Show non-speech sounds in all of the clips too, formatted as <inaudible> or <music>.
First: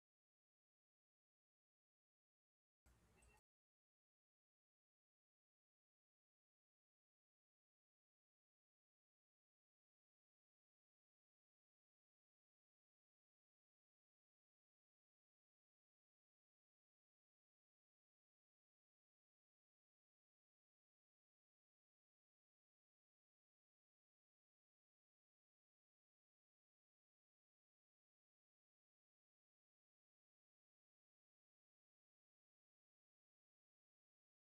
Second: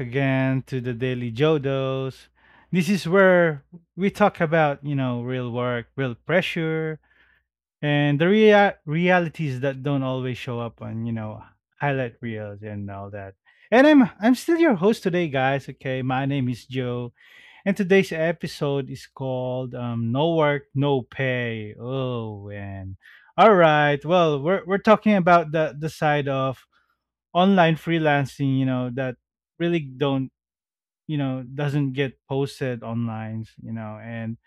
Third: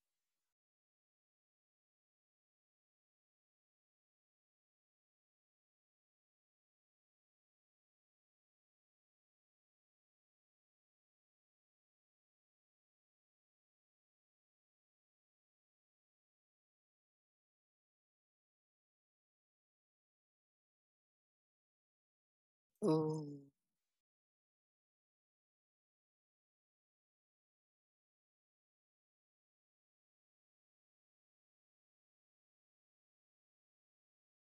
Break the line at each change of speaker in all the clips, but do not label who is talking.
again to the Daily Jodos. This is where we talk about, real work, real pressure, and the realities that don't always show up on, highlight reels and all that. And I'm still your host today, guys. Okay, my name is Joe, and today's episode is called "No Work, No Pay." Oh, man! All right. Well, we're talking about the side of online freelancing, you know, that really don't, doesn't get posted online, and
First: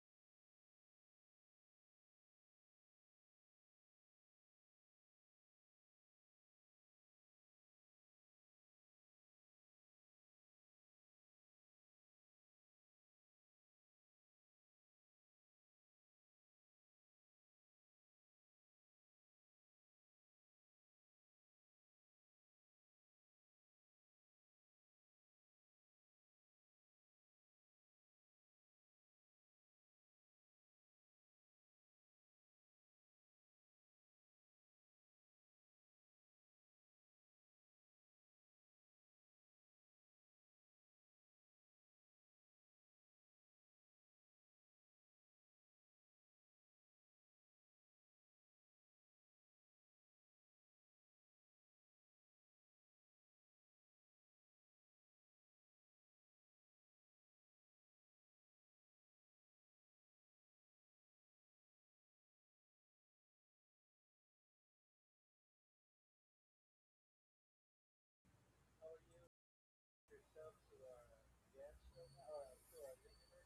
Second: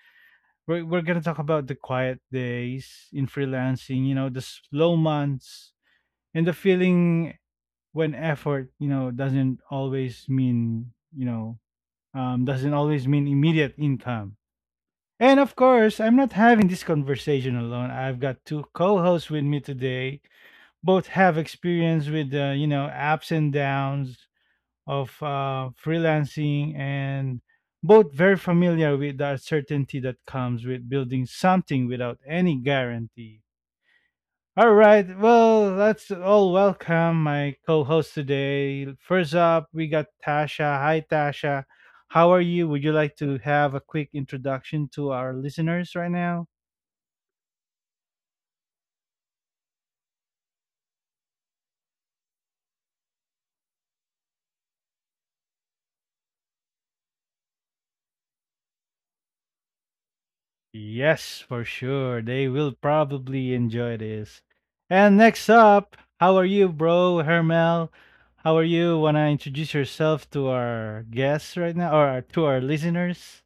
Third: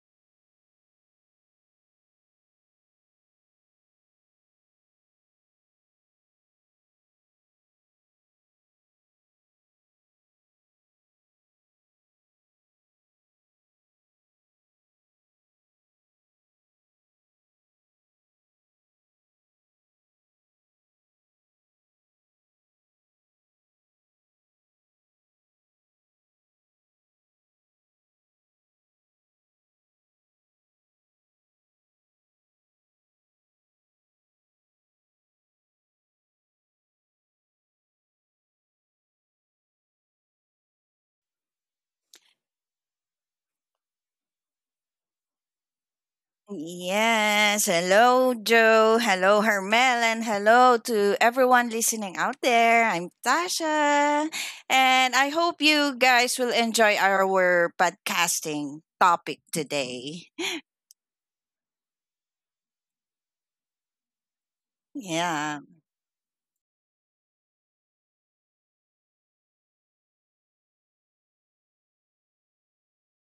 we're going to talk about the quiet days in freelancing, the slow months and the feeling when effort, doesn't always mean, you know, doesn't always mean immediate income. And of course, I'm not having this conversation alone. I've got two co-hosts with me today, both have experience with the ups and downs of freelancing, and both very familiar with the uncertainty that comes with building something without any guarantee. All right, well, let's all welcome my co host today. First up, we got Tasha. Hi, Tasha. How are you? Would you like to have a quick introduction to our listeners right now?
Yes. Hello, Joe. Hello, Hermel. And hello to everyone listening out there. I'm Tasha. And I hope you guys will enjoy our podcasting topic today. <laughs>
Yes, for sure. They will probably enjoy this. And next
Yeah.
up, how are you, bro, Hermel? How are you? Wanna introduce yourself to our guests right now, or to our listeners?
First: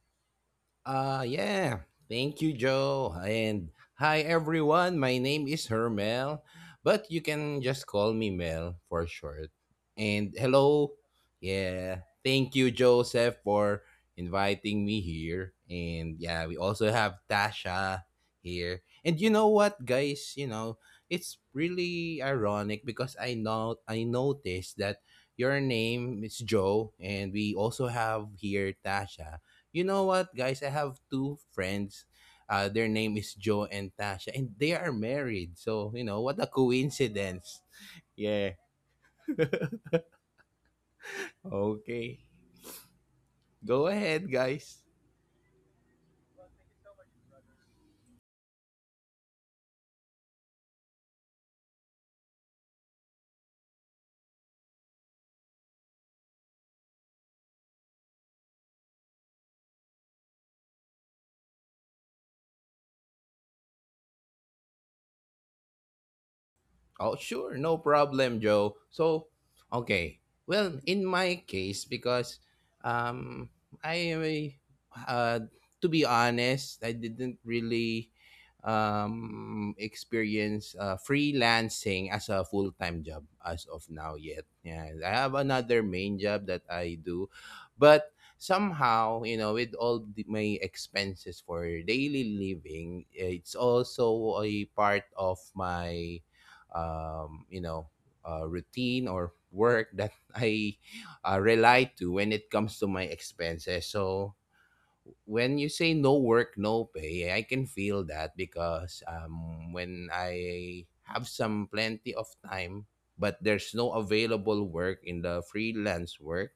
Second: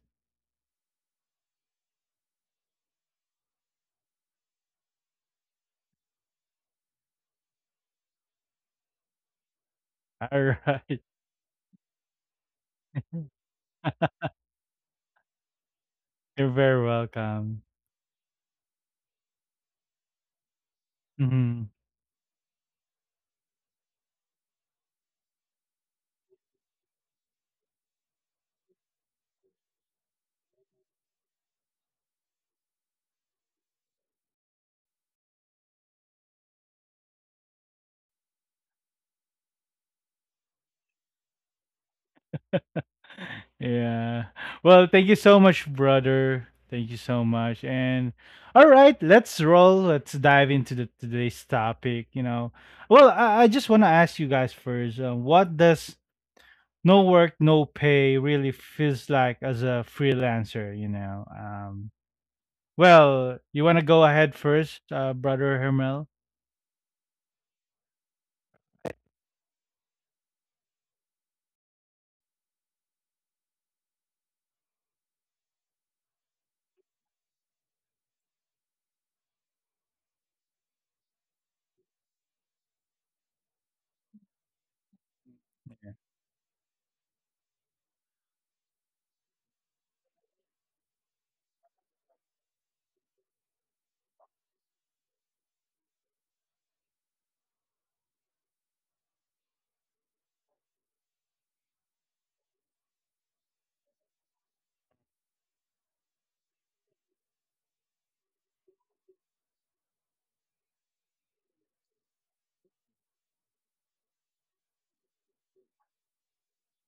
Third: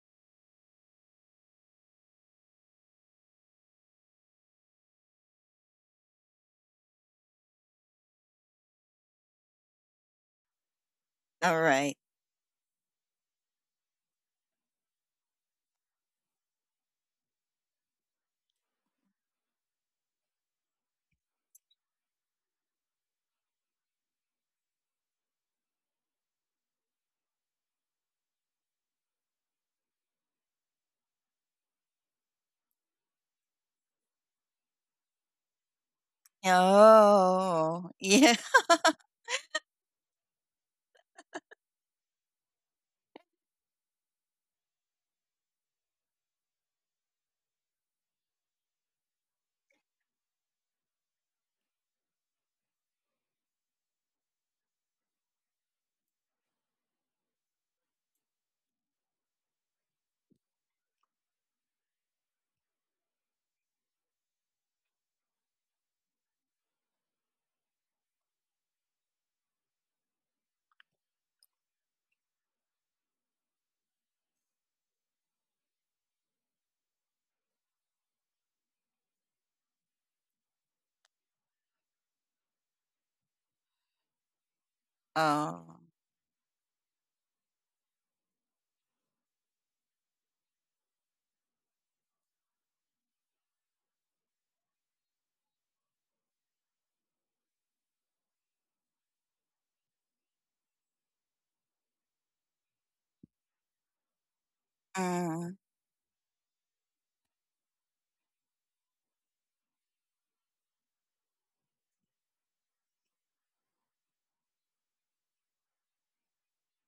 Yeah. Thank you, Joe. And hi everyone. My name is Hermel, but you can just call me Mel for short.
All
And
right,
hello.
All right.
Yeah. Thank you, Joseph,
<laughs>
for inviting me here. And
you're
yeah,
very
we also have
welcome.
Tasha here. And you know what, guys? It's
Mhm. <laughs>
really ironic because I know I noticed that your name is Joe and we also have here Tasha. You know what, guys? I have two friends. Their name is Joe and Tasha, and they are married. So, you know, what a
Oh,
coincidence.
<laughs> yeah.
Yeah. <laughs> Okay. Go
Yeah.
ahead,
Well, thank
guys.
you so much, brother. Thank you so much. And all right, let's roll. Let's dive into the today's topic. Well, I just want to ask you guys first. What does no work, no pay really feels like as a freelancer, you want to go ahead first, brother Hermel?
Oh, sure, no problem, Joe. So, okay. Well, in my case, because um, I uh, to be honest, I didn't really experience freelancing as a full-time job as of now yet. Yeah, I have
Oh.
another main job that I do, but somehow, with all my expenses for daily living, it's also a part of my um, you know routine or work that <laughs> I rely to when it comes to my expenses. So
Mm,
when you say no work, no pay, I can feel that because when I have some plenty of time, but there's no available work in the freelance work,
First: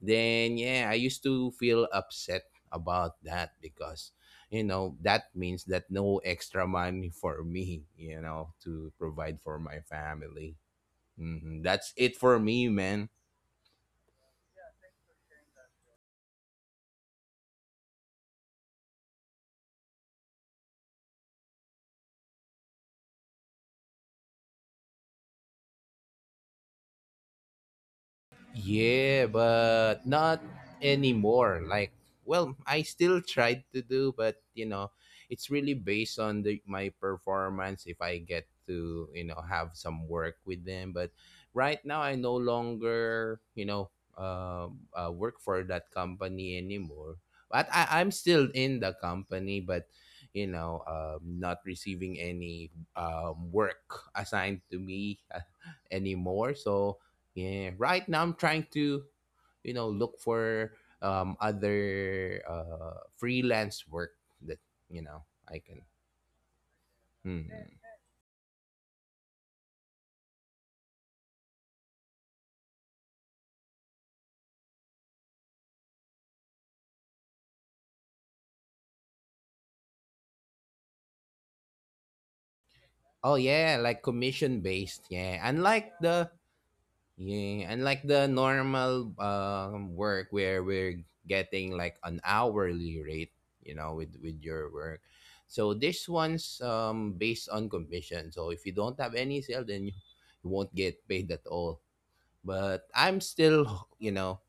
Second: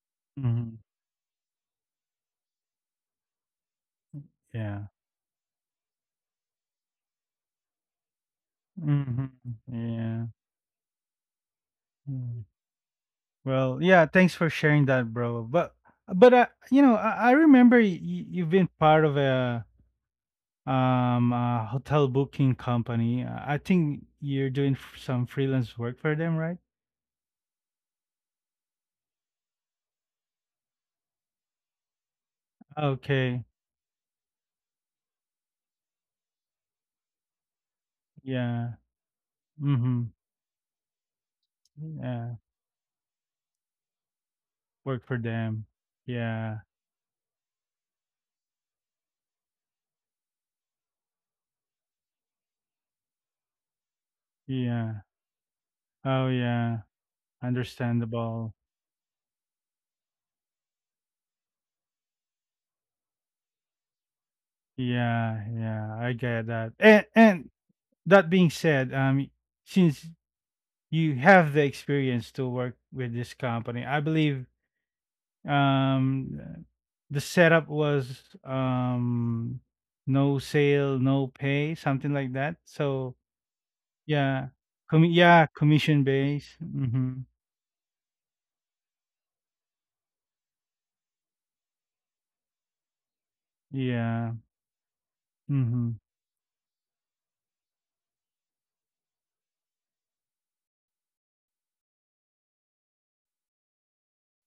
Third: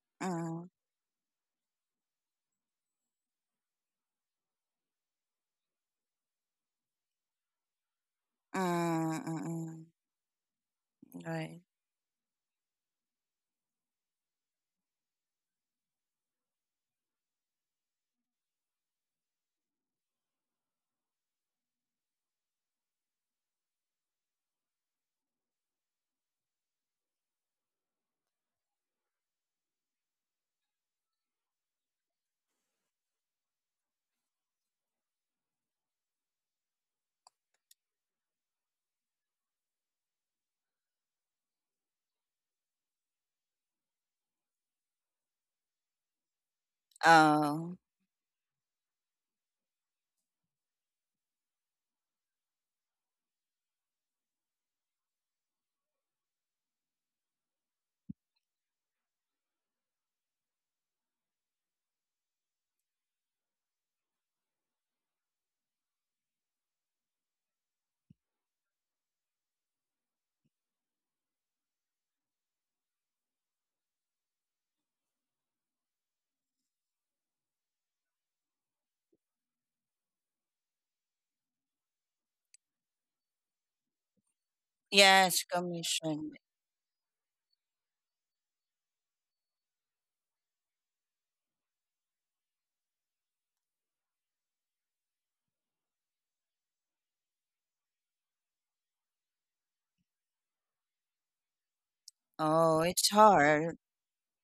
then
mm,
Hmm.
yeah, I used to feel upset about that because you
Yeah.
know that means that no extra money <laughs> for me,
mm,
to
Hmm.
provide
mm,
for my
mm.
Yeah.
family. Mhm.
Right.
That's it for
Mm.
me, man.
Well, yeah. Thanks for sharing that, bro. But I remember you've been part of a hotel booking company. I think you're doing some freelance work for them, right?
Yeah, but not anymore. Like, well, I still
Okay.
tried to do, but, it's really based on the my performance if I get
Yeah.
to, have some
Mm-hmm.
work with them. But right now I no
Yeah.
longer, uh,
Work for
work for
them.
that company
Yeah,
anymore. But
Oh.
I'm still in the company, but you know, not receiving any work assigned to
yeah.
me <laughs>
Oh,
anymore.
yeah.
So yeah, right now I'm
Understandable.
trying to, you know, look for other freelance work that, you know,
Yeah,
I can.
yeah. I get that. And
Hmm.
and that being said, since you have the experience to work with this company, I believe um the setup was no sale, no pay, something like that. So
Oh yeah, like
yeah,
commission based.
yeah,
Yes,
commission
commission.
based. Mm-hmm.
Yeah, unlike the normal work where we're getting like an hourly rate, you know, with
Yeah.
with your work. So
Mm-hmm.
this one's based on commission. So if you don't have any sale, then you won't get paid at all,
Oh,
but
it's
I'm
hard.
still, <laughs>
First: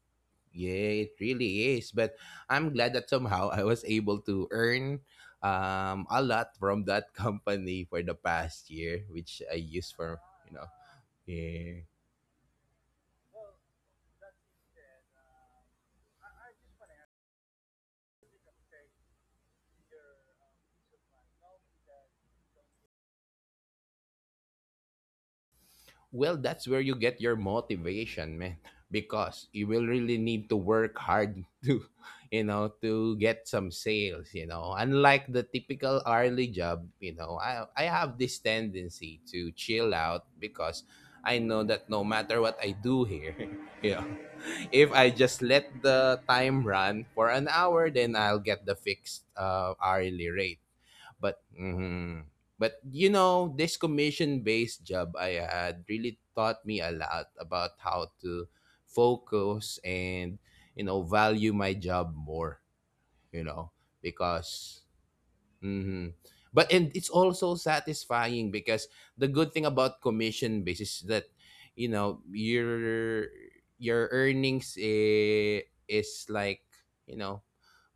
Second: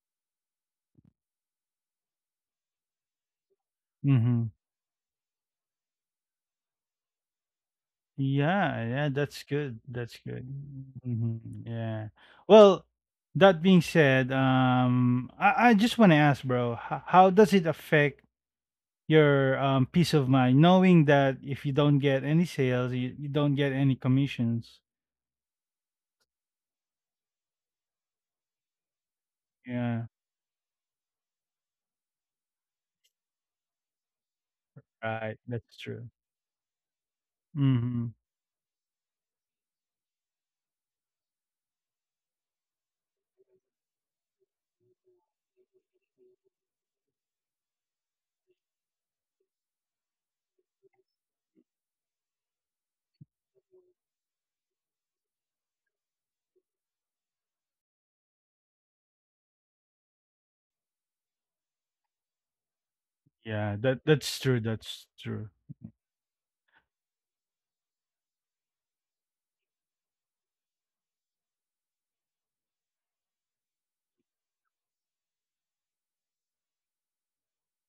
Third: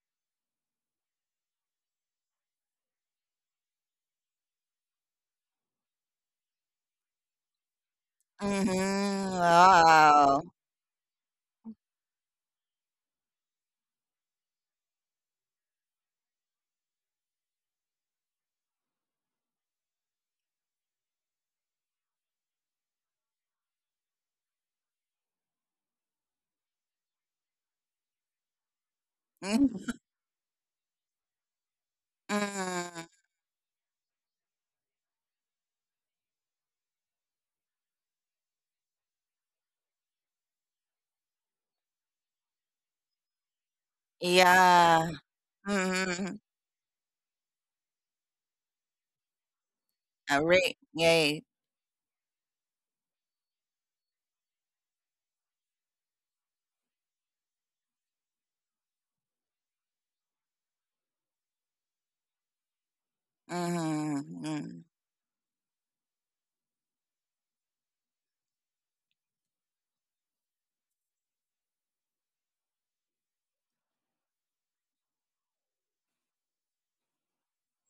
Yeah, it really is. But I'm glad that somehow I was able to
Mm-hmm.
earn a lot from that <laughs> company for the past
Yeah,
year,
yeah,
Mm-hmm.
which
that's
I
good.
used
That's
for
Wow.
good.
you know.
Mhm.
Yeah.
Yeah. Well, that being said, I just want to ask, bro, how does it affect your peace of mind knowing that if you don't get any sales, you don't get any commissions?
Well, that's where you get your motivation, man, because you
<laughs>
Yeah,
will really need to work hard <laughs> to, you know,
Mm,
to get some sales.
right.
Unlike the
That's true.
typical hourly job, I
Mm-hmm.
have this tendency to chill out because I know that no matter what I do here, <laughs> you know,
yeah.
if I just let
Mhm.
the time run for an hour, then I'll get the fixed
A
hourly
re
rate.
yay.
But mhm, but this commission based job I had really taught me a lot about how to focus and value my job more, you know,
Yeah, that's true.
Mhm.
because
That's true.
hmm But and it's also satisfying because the good thing about commission base is that you know your your earnings is like, you know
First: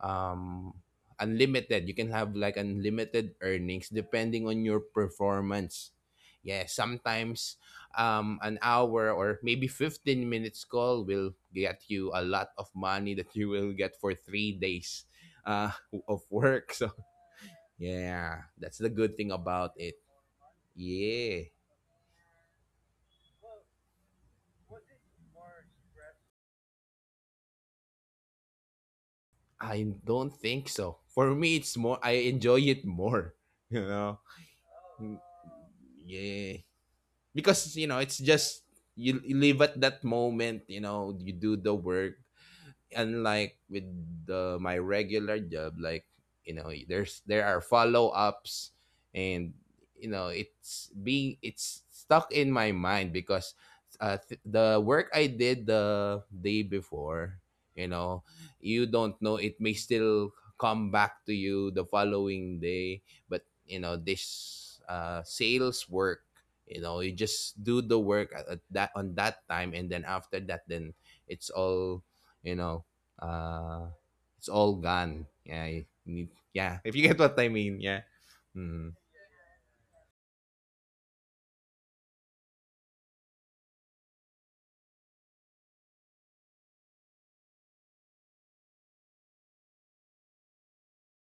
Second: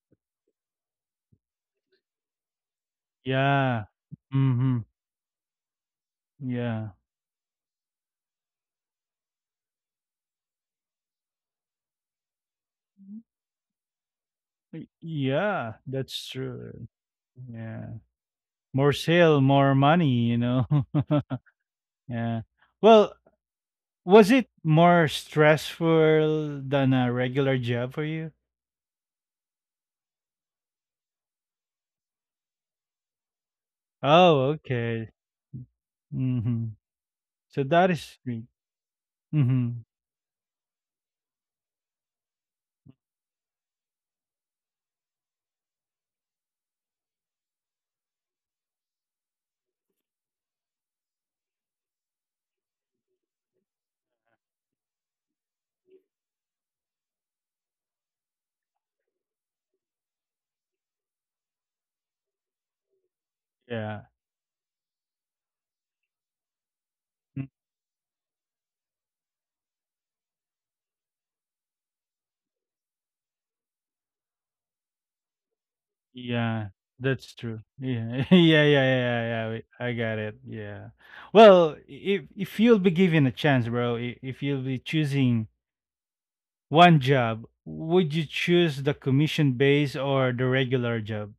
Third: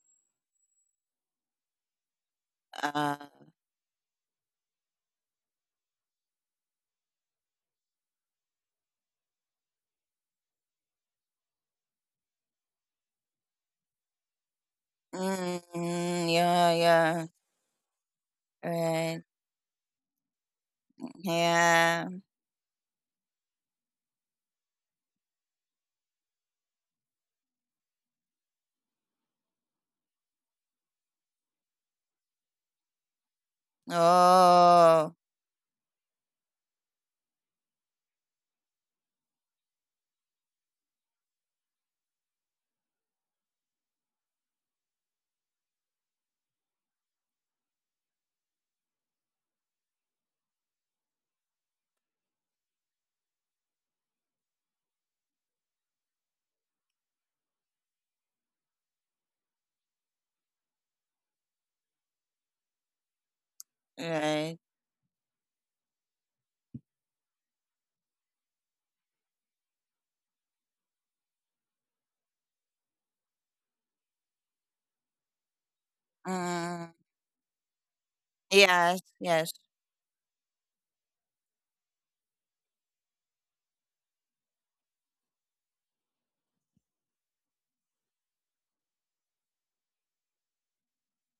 um unlimited. You can have like
Uh,
unlimited
Yeah.
earnings depending on
Mm-hmm.
your performance. Yeah,
Yeah.
sometimes an hour or maybe 15 minutes call will get you a lot of money that you will get for 3 days uh,
Yeah,
of
mm,
that's
yeah,
work. <laughs>
true.
yeah.
Yeah.
Yeah, that's the
More
good
Right.
thing
sale,
about
more
it.
money, you know? <laughs>
Yeah,
Yeah.
Yeah. Well, was it more stressful than a regular job for you?
I don't think so. For me, it's more, I enjoy it more, <laughs> you know?
Oh, okay.
Oh,
Mm. Yeah.
Mm-hmm. So
Because,
that is
it's
great.
just, you live
Mm-hmm.
at that moment, you do the work, unlike with my regular job. Like, there are follow-ups. And, it's stuck in my mind because the work I did the day before, you know you don't know it may still come back to you the following day. But,
Yeah.
right.
this sales work, you
Mm,
just do the work at that on that time, and then after that, then it's all you know uh it's all gone. Yeah.
yeah,
Mm.
Yeah. <laughs> If you get
that's
what
true.
I mean. Yeah.
Yeah. <laughs> Yeah, yeah, yeah,
Yes,
Mhm.
yes.
yeah, yeah, I got it. Yeah. Well, if you'll be given a chance, bro, if you'll be choosing one job, would you choose the commission base or the regular job?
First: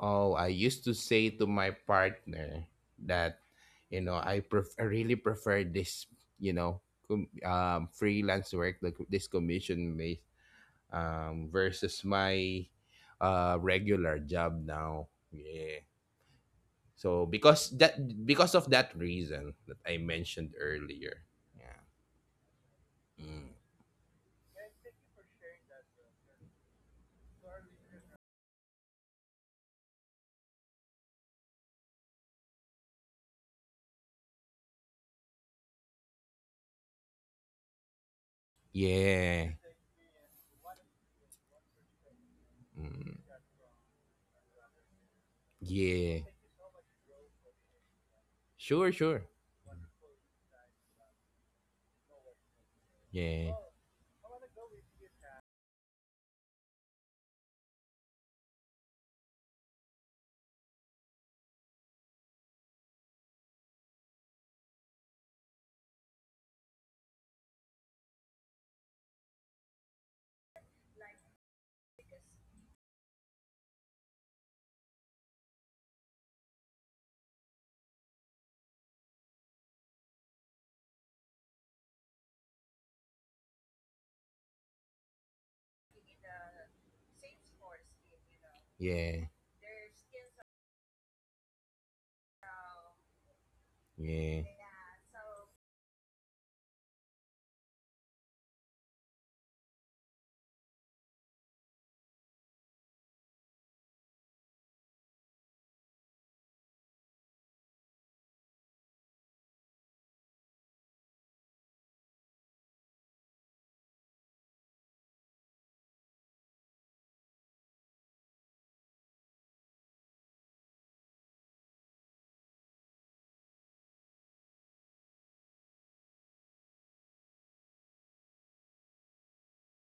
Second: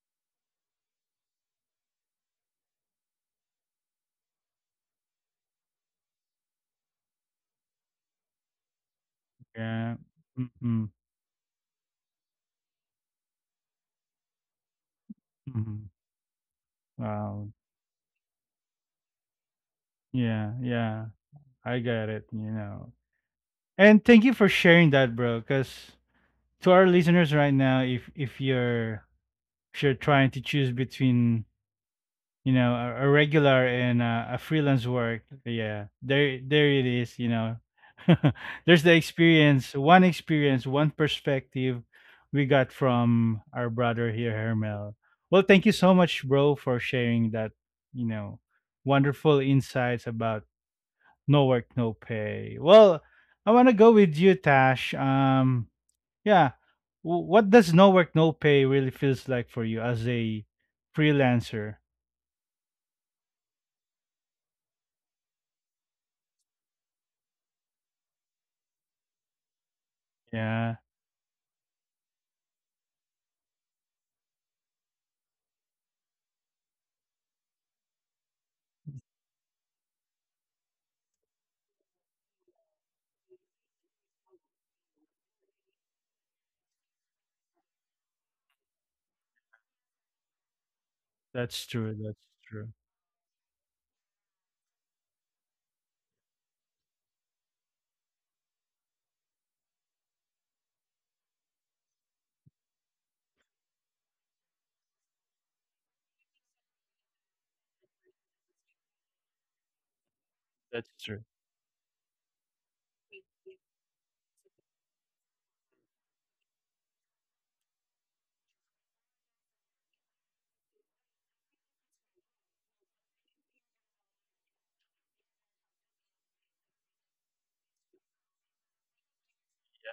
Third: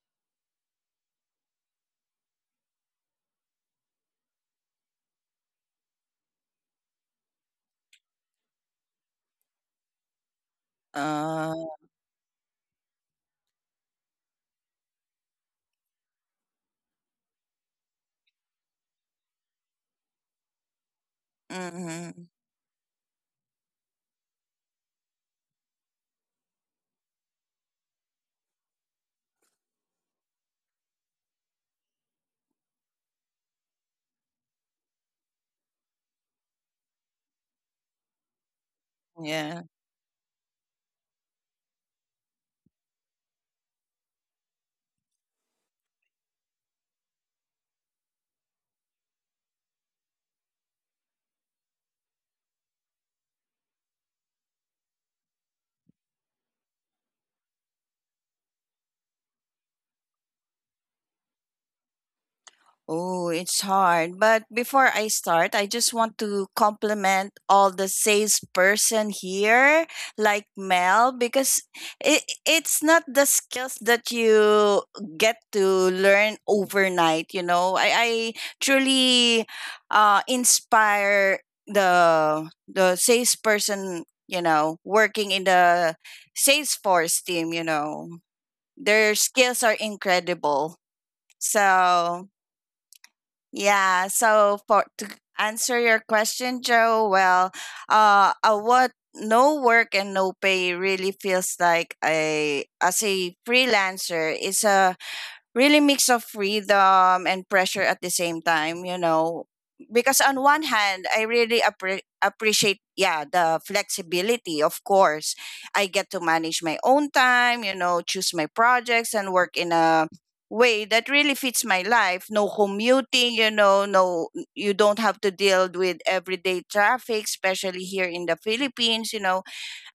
Oh, I used to say to my partner that, I I really prefer this, you know freelance work, like this commission
Yeah.
based,
Mm-hmm.
Uh,
versus my regular job now. Yeah.
Mhm.
So,
Wow.
because of that reason that I
Yeah,
mentioned
yeah.
earlier. Yeah.
I get it,
mhm.
you know.
Mm.
And thank you for sharing that, bro, cuz to our listeners right now, if you're trying to choose between, you know, a regular and a freelance work, yeah. There it is, you know. <laughs> There's the
Yeah.
Yeah.
experience, one perspective we got
Mm.
from our brother here, Hermel. Well, thank you so
Yeah.
much, bro, for sharing that, you know,
Sure, sure.
wonderful insights about no work, no pay. Well,
Yeah,
I want to go with you, Tash. Yeah. What does no work, no pay really feels like for you as a freelancer?
Oh, it's hard. But before I start, I just want to compliment all the salesperson here, like
Yeah,
Mel, because it's not the skills that you get to learn overnight. You know, I truly inspire the salesperson. You know, working in the Salesforce team. You know, their
yeah,
skills are incredible.
that's true. That's
So
true.
yeah.
yeah,
So for to answer your question, Joe, well, what no work and no pay really feels like a as a freelancer is a really mix of freedom and pressure at the same time, you know, because on one
That's
hand,
true.
I really appreciate, yeah, the flexibility, of course. I get to manage my own time, you know, choose my projects and work in a way that really fits my life. No commuting, you know, no, you don't have to deal with everyday traffic, especially here in the Philippines, you know.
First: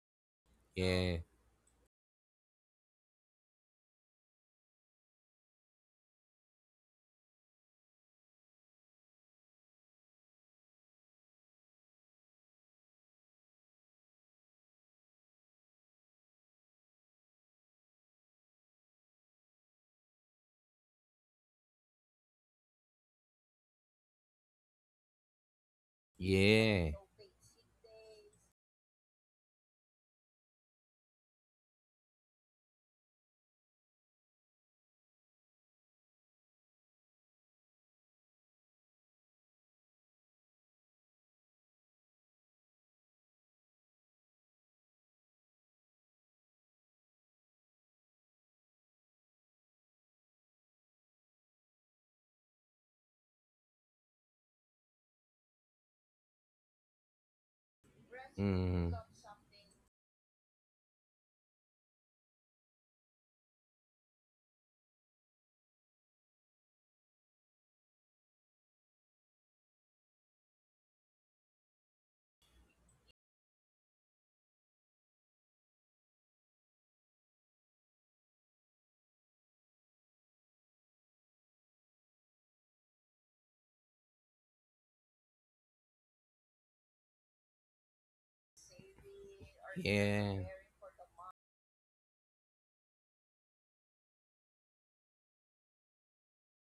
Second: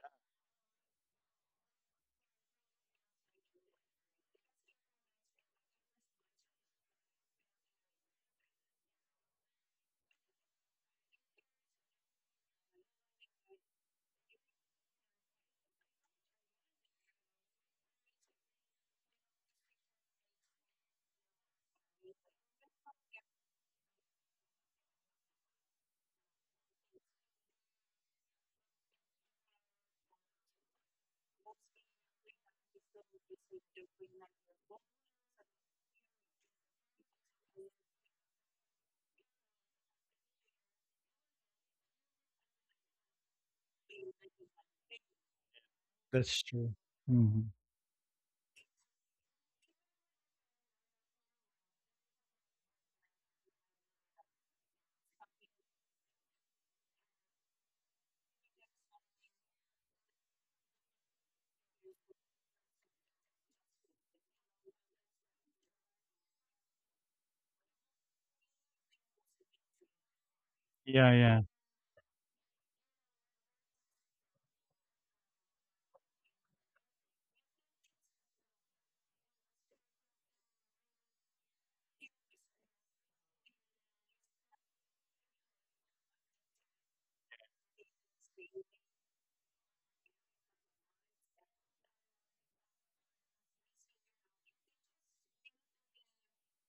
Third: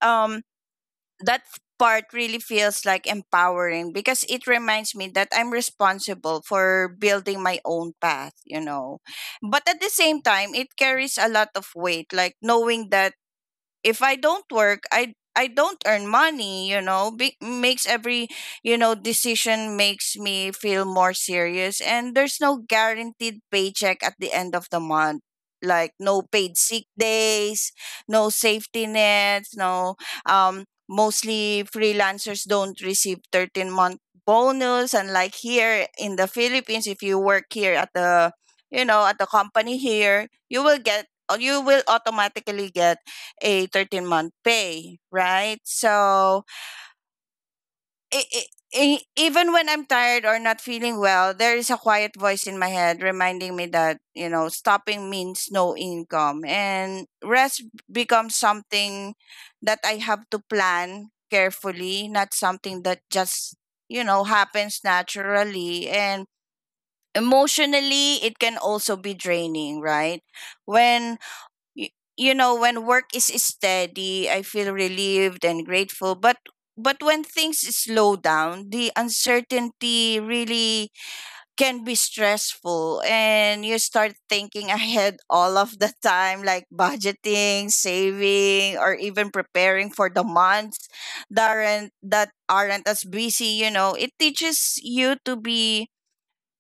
um
yeah,
that part really feels like empowering because it reminds me that I'm responsible for building my own path, you know. But at the same time, it carries a lot of weight, like knowing that if I don't work, I don't earn money, you know, be, makes every, you know, decision makes me feel more serious, and there's no guaranteed paycheck at the end of the month. Like no paid
yeah.
sick days, no safety nets, no, mostly freelancers don't receive 13-month bonus. And like here in the Philippines, if you work here at the, you know, at the company here, you will get, you will automatically get a 13-month pay, right?
That's
So
true. Hmm.
i i even when I'm tired or not feeling well, there is a quiet voice in my head reminding me that, you know, stopping means no income, and rest becomes
Mm.
something that I have to plan carefully, not something that just, you know, happens naturally. And emotionally, it can also be draining, right?
Yeah,
When
yeah.
you, you know when work is steady, I feel relieved and grateful, but when things slow down, the uncertainty really can be stressful, and you start thinking ahead all of the time, like budgeting, saving, or even preparing for the
Yeah,
months that aren't as busy, you know. It teaches you to be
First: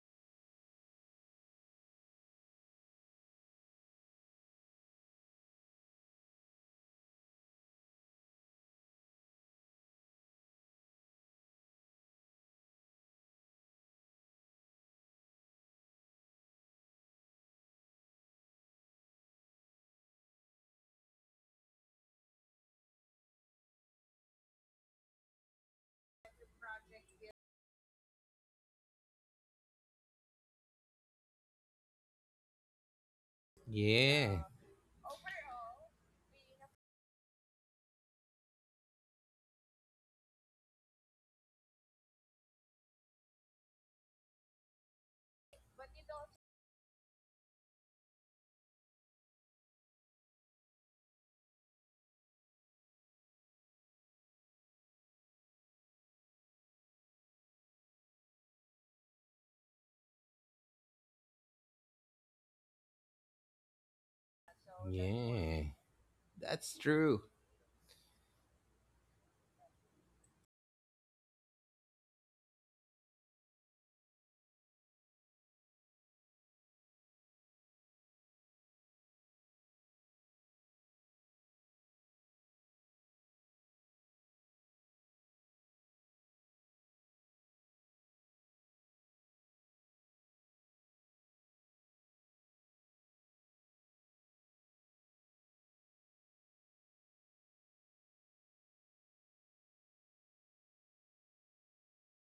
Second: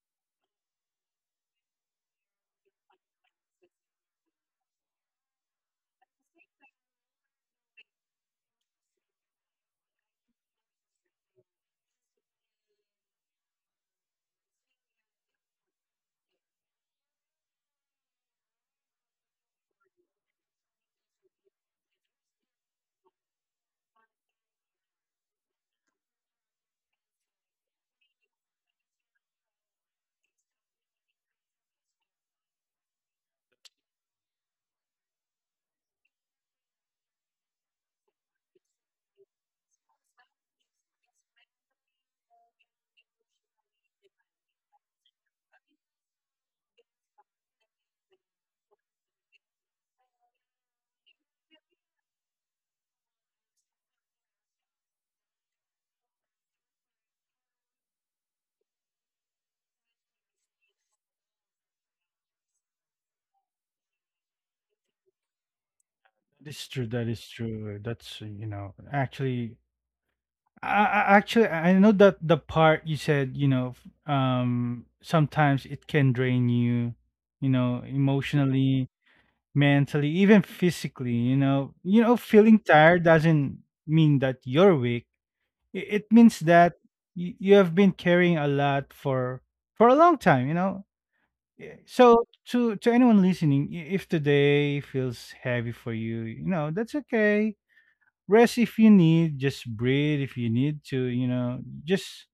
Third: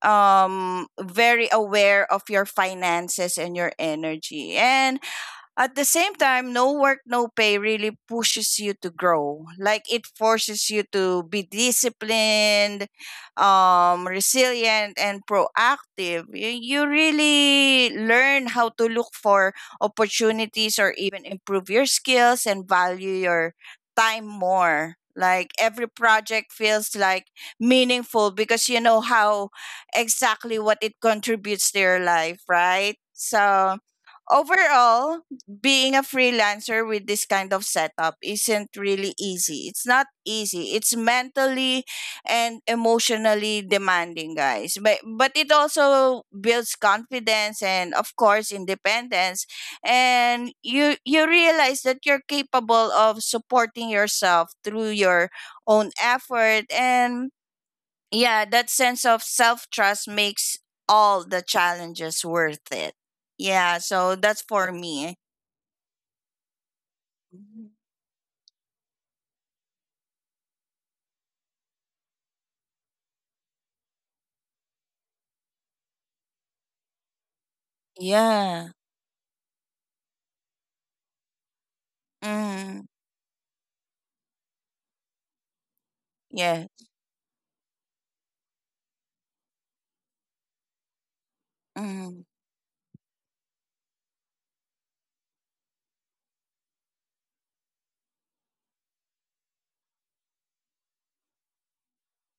very aware of your finances and your energy. And at the same time, no work, no pay really pushes you to grow. Like it forces you to be disciplined, resilient, and proactive. You really learn how to look for opportunities or even improve your skills and value your time more. Like every project feels like meaningful because you know how exactly what it contributes to your life, right? So
yeah,
overall, being a freelancer with this kind of setup isn't really easy. It's not easy. It's mentally and emotionally demanding, guys. But it also builds confidence and of course independence. And you realize that you're capable of supporting yourself through your own effort. And yeah, that sense of self-trust makes all the challenges worth it. Yeah, so that's for me.
yeah.
That is
That's
true. That
true.
is true. That's, you know, actually, actually, I know that the part you said, you know, sometimes it can drain you, you know,
Yeah.
emotionally, mentally, even physically, you know. You know, feeling
Mm.
tired doesn't mean that you're weak. It means
Yeah.
that you have been carrying a lot for a long time, you know. Yeah,
Mm.
so to anyone listening, if today feels heavy for you, you know, that's okay. Rest if you need, just breathe if you need to, you know. Just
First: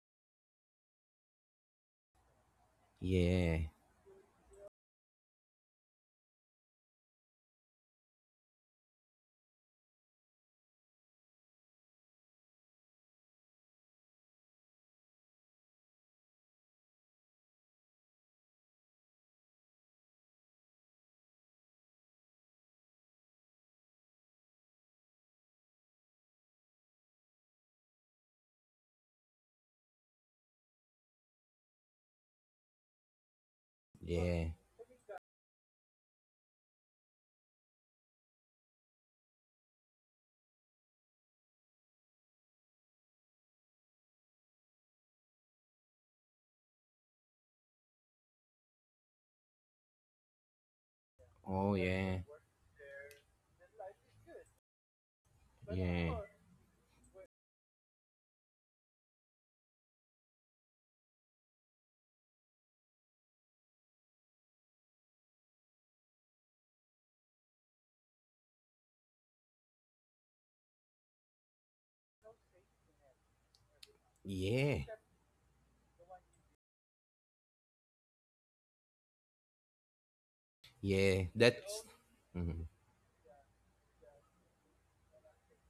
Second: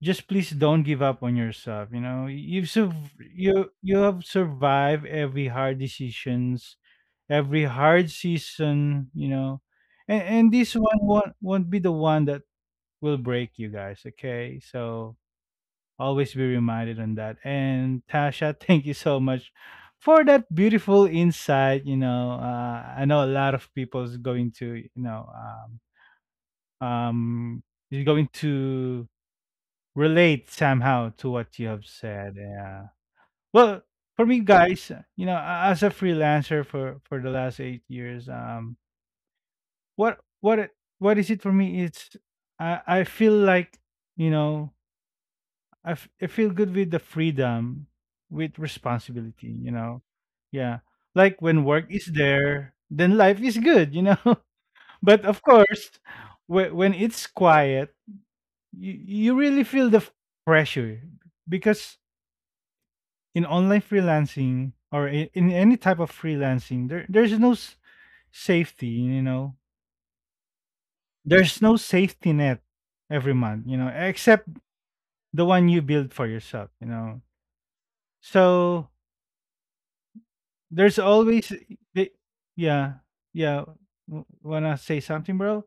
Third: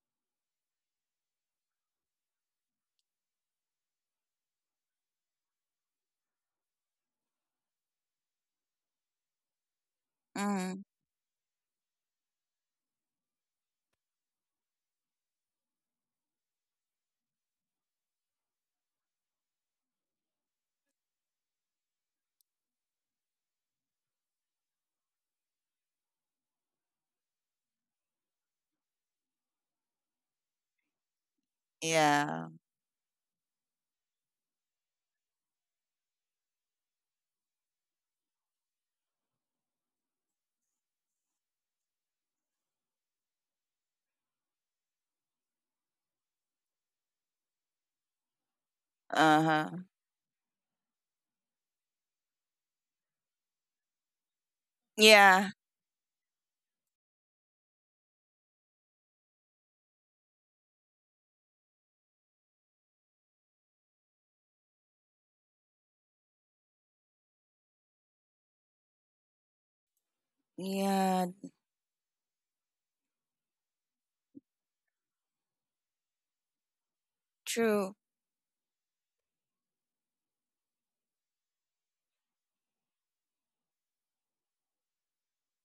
just please don't give up on yourself, you know. You've sur-
Yeah,
you you have survived every hard decisions, every hard season, you know. And this
Mm.
one won't be the one that will break you guys, okay? So always be reminded on that. And Tasha, <laughs> thank you so much for that beautiful insight. You know, I know a lot of people's going to, you know, um, um, is going to relate somehow to what you have said.
Yeah.
Yeah. Well, for me,
yeah.
guys, you know, as a freelancer for the last 8 years, what is it for me, it's I feel like, you know, I feel good with the freedom with responsibility, you
Uh-huh.
know. Yeah, like when
Oh,
work is
yeah,
there, then life is good, you know. <laughs> But of
Yeah.
course,
yeah,
when it's quiet, you, you really feel the pressure, because in online freelancing or in any type of freelancing, there's no safety, you know.
Yeah.
There's no safety net every month, you know, except
yeah,
the one you build for yourself, you know.
True.
So there's
yeah.
always
That's.
the,
Mhm.
yeah, yeah. Wanna say something, bro?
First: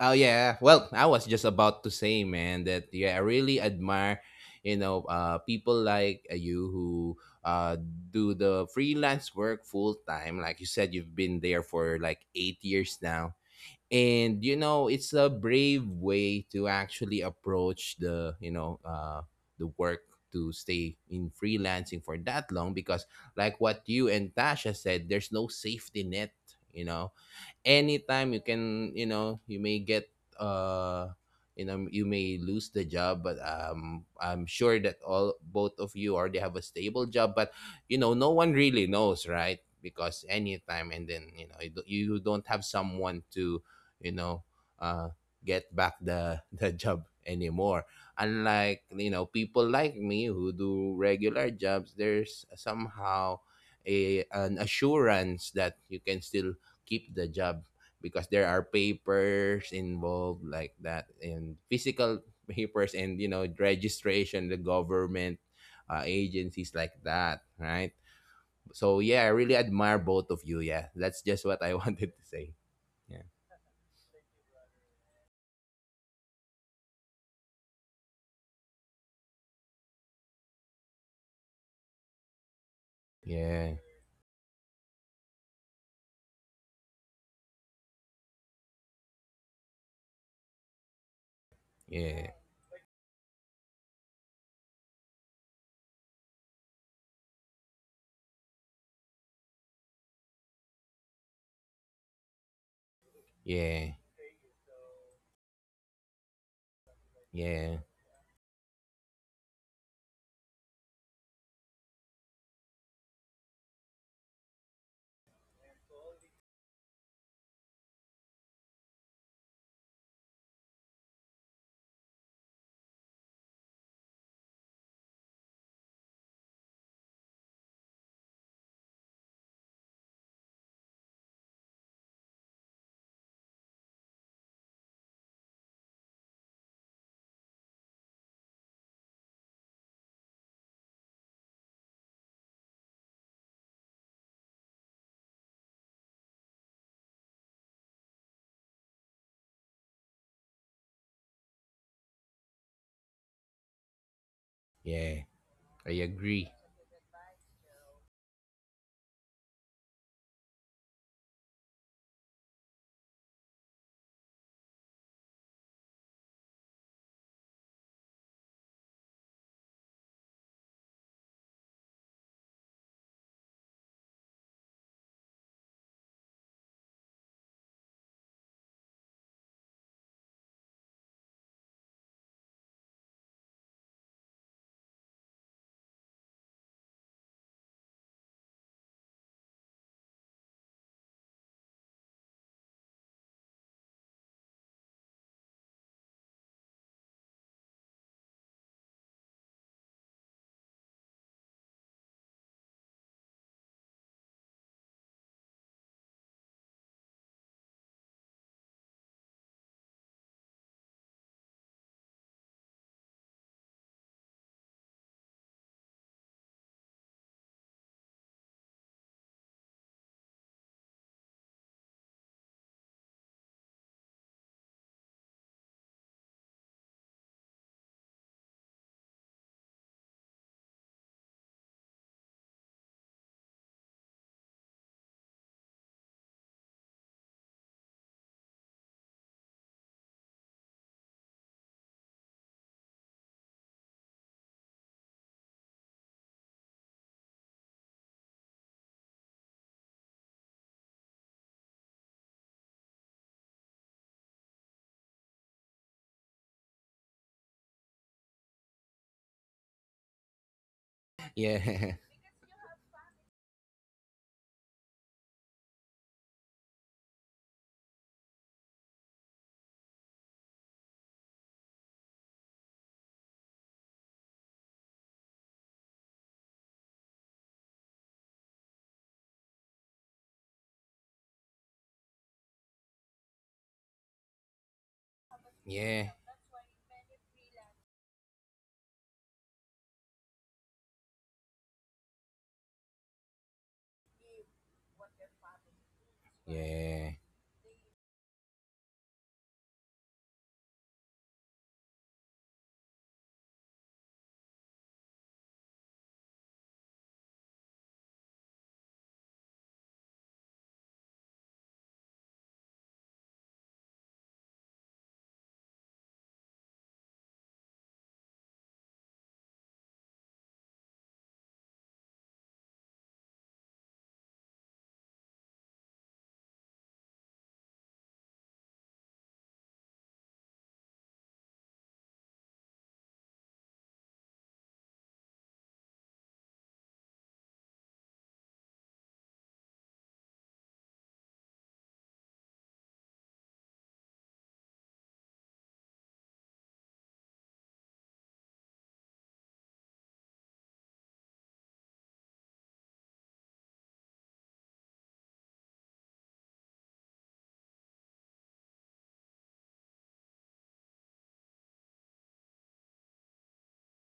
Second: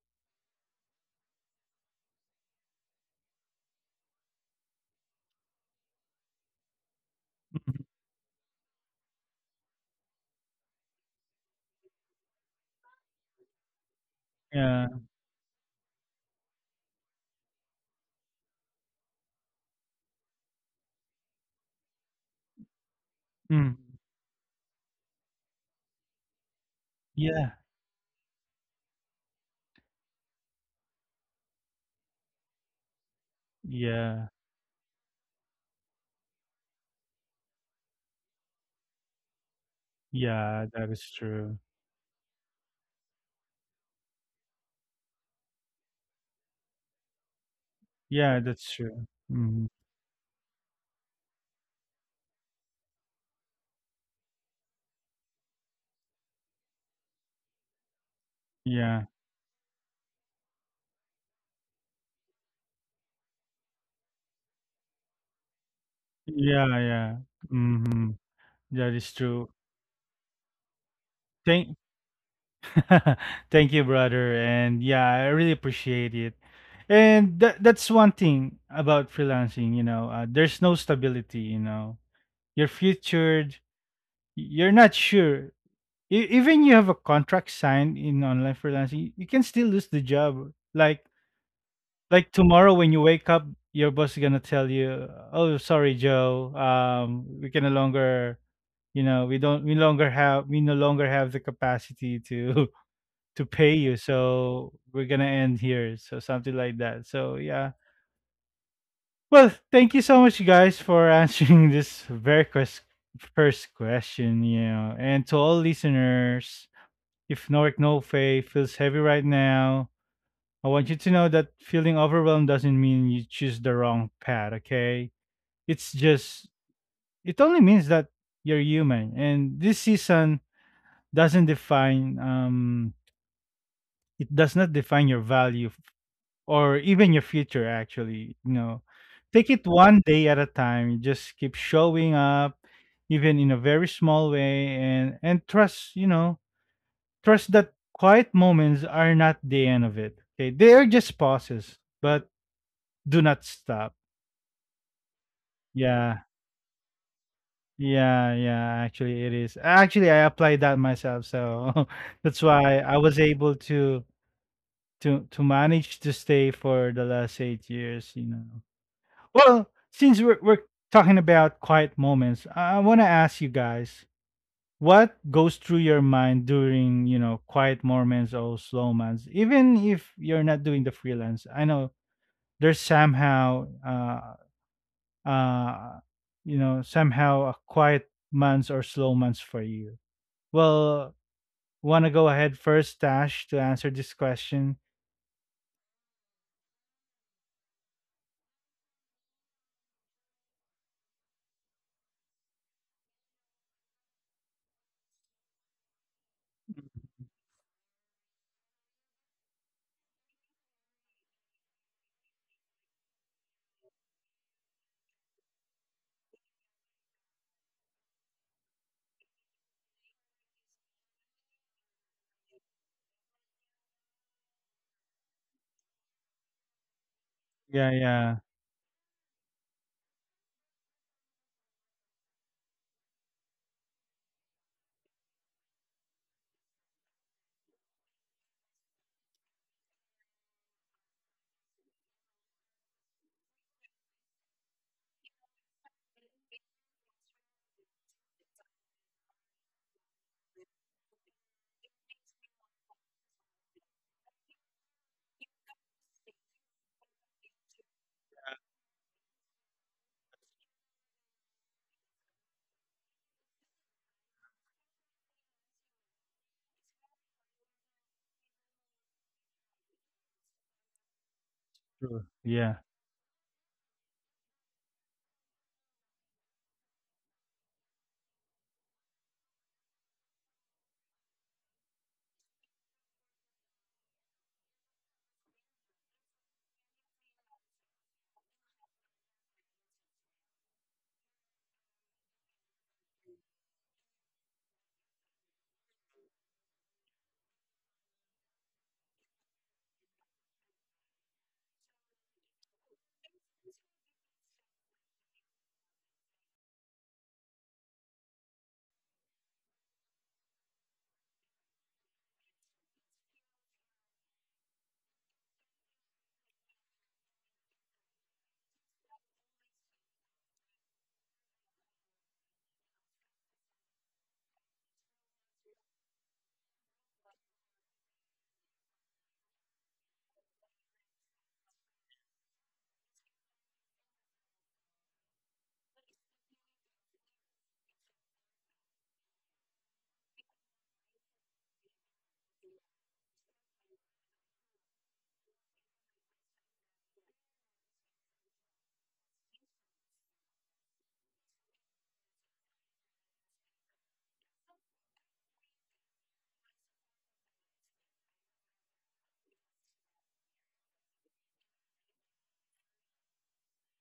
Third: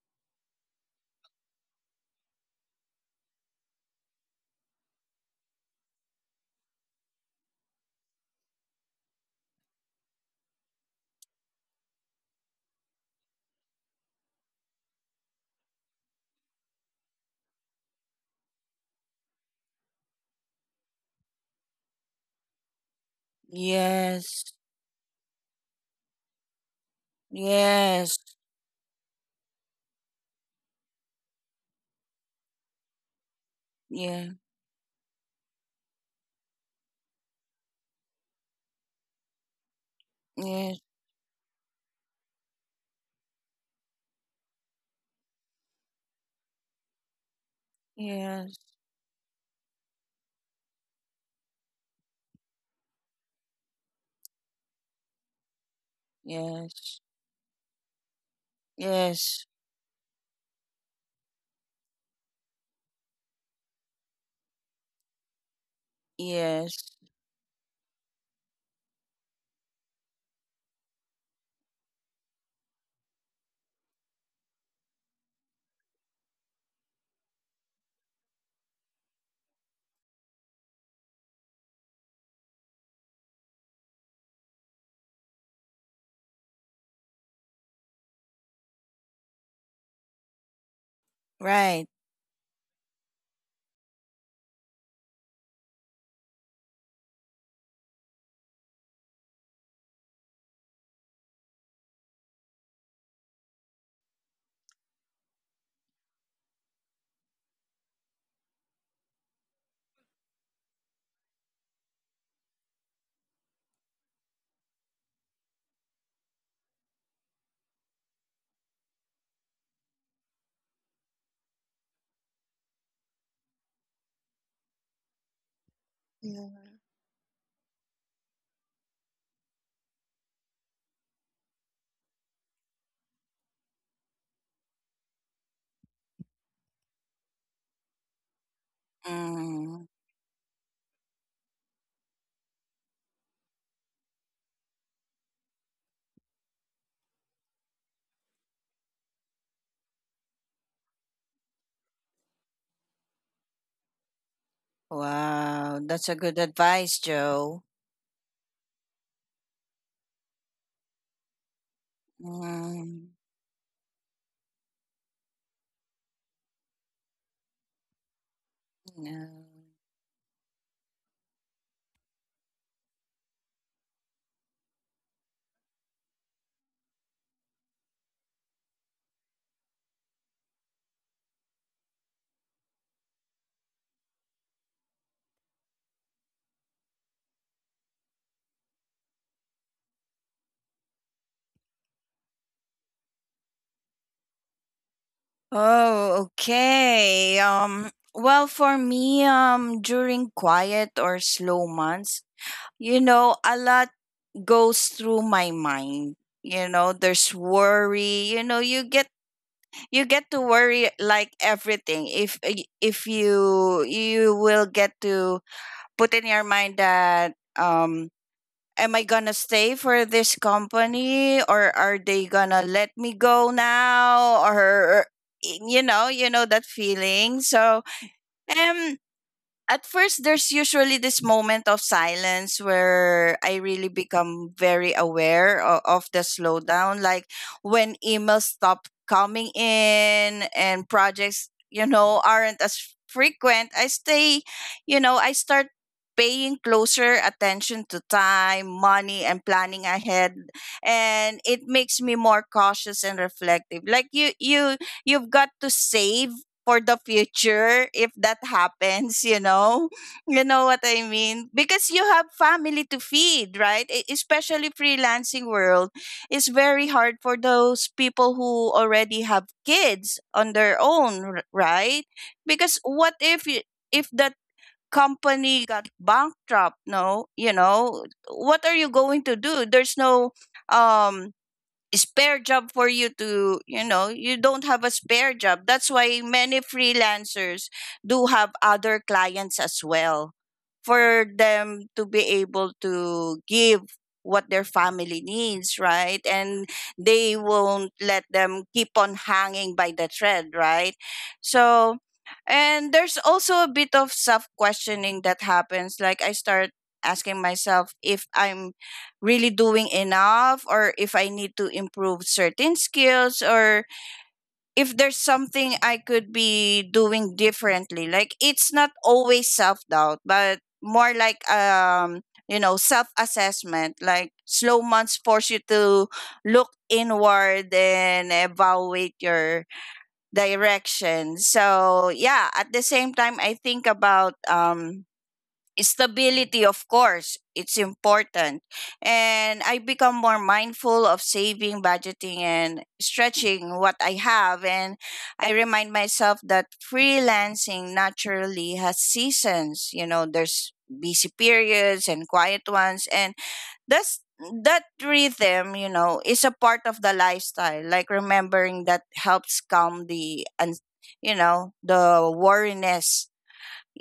Oh yeah. Well, I was just about to say, man, that yeah, I really admire, people like, you, who uh
Mhm.
do the freelance work full time. Like you said, you've been there for like 8 years now, and,
Yeah.
it's a brave way to actually approach the work, to stay in freelancing for that long because, like
Mm.
what you and
Yes.
Tasha said, there's no safety net. You know,
Yeah.
Yes.
anytime, you may get uh you know you may lose the job. But
Yeah.
Yeah.
I'm sure that all both of you already have a stable job, but, no one really knows, right? Because
Yeah,
Yes.
that
anytime,
is
and then,
true.
you don't have someone to, you know uh get back the <laughs> the job anymore.
Yeah,
Yes.
that's
Unlike,
true. Mhm.
people like me who do regular jobs, there's somehow a an assurance that you can still
Yes.
keep the job because there are
Yeah.
Yes.
papers involved like that, and physical papers, and, registration, the government
Yeah,
agencies,
Yes.
like
yeah.
that, right?
Mhm. That
So
is
yeah, I
true.
really admire both of you. Yeah, that's just what
Thank
I <laughs> wanted to say. Yeah.
<laughs> thank you, brother. And yeah, I really appreciate it. And that's one thing about freelancing, you know, there's no stability, you know. You're featured,
Yeah,
you're not sure. Even you have a contract signed in online freelancing, you can still lose the job. Like
Right.
like
yeah,
tomorrow when you wake up, your boss is gonna tell you, "Oh, sorry, Joe. We can no longer, you know, we no longer have the capacity to pay
yeah,
you, so we're gonna end here," so something like that, so yeah.
yeah,
Well, thank you so much you guys for answering <laughs> this very first question, you know. And to all listeners, if no work, no pay feels heavy right now, I want you to know that feeling overwhelmed doesn't mean you choose the wrong path, okay. It's just, it only means that you're human, and this season doesn't define it does not define your value or even your future actually, you know. Take it
Mm.
one day at a time. You just keep showing up even in a very small way, and trust, you know, trust that quiet moments are not the end of it, okay. They are just pauses, but do not stop.
yeah,
Wow.
I
That's a
Yeah,
good
agree.
advice, Joe.
yeah, yeah, actually it is, actually I applied that myself, so <laughs> that's why I
Mm.
was able to manage to stay for the last 8 years, you know.
Yeah.
Well, since we're talking about quiet moments, I want to ask you guys what goes through your mind during, you know, quiet moments or slow months, even if you're not doing the freelance. I know there's somehow, uh, you know, somehow a quiet months or slow months for you. Well, want to go ahead first, Tash, to answer this question?
Oh, okay. Well, for me, during quiet or slow months, you know, a lot goes through my mind. You know, there's worry. You know, you get to worry like everything. If you will get to put in your mind that, am I gonna stay for this company, or are they gonna let me go now, or you know, you know that feeling. So
Yeah, yeah,
um at first there's usually this moment of silence where I really become very aware of the slowdown, like when emails stop coming in and projects, you know, aren't as frequent. I stay, you know, I start paying closer attention to time, money, and planning ahead, and it makes me more cautious and reflective. Like you've got to save for the future if that happens, you know. <laughs> You know what I mean, because
Yeah.
you
<laughs>
have family to feed, right? Especially freelancing world is very hard for those people who already have kids on their own, right?
sure, yeah.
Because what if, if that company got bankrupt, no, you know, what are you going to do? There's no um spare job for you to, you know, you don't have a spare job. That's
Yeah,
why many freelancers do have other clients as well, for them to be able to give what their family needs, right? And
yeah,
they won't let them keep on hanging by the thread, right? So, and there's also a bit of self questioning that happens, like I start asking myself if I'm really doing enough, or if I need to improve certain skills, or if there's something I could be doing differently. Like it's not always self doubt, but more like, you know, self assessment. Like slow months force you to look inward and evaluate your direction. So yeah, at the same time I think about stability. Of course it's important, and I become more mindful of saving, budgeting, and stretching what I have. And I remind myself that freelancing naturally has seasons, you know, there's busy periods and quiet ones, and that's, that rhythm, you know, is a part of the lifestyle. Like remembering that helps calm the, and you know, the worriness.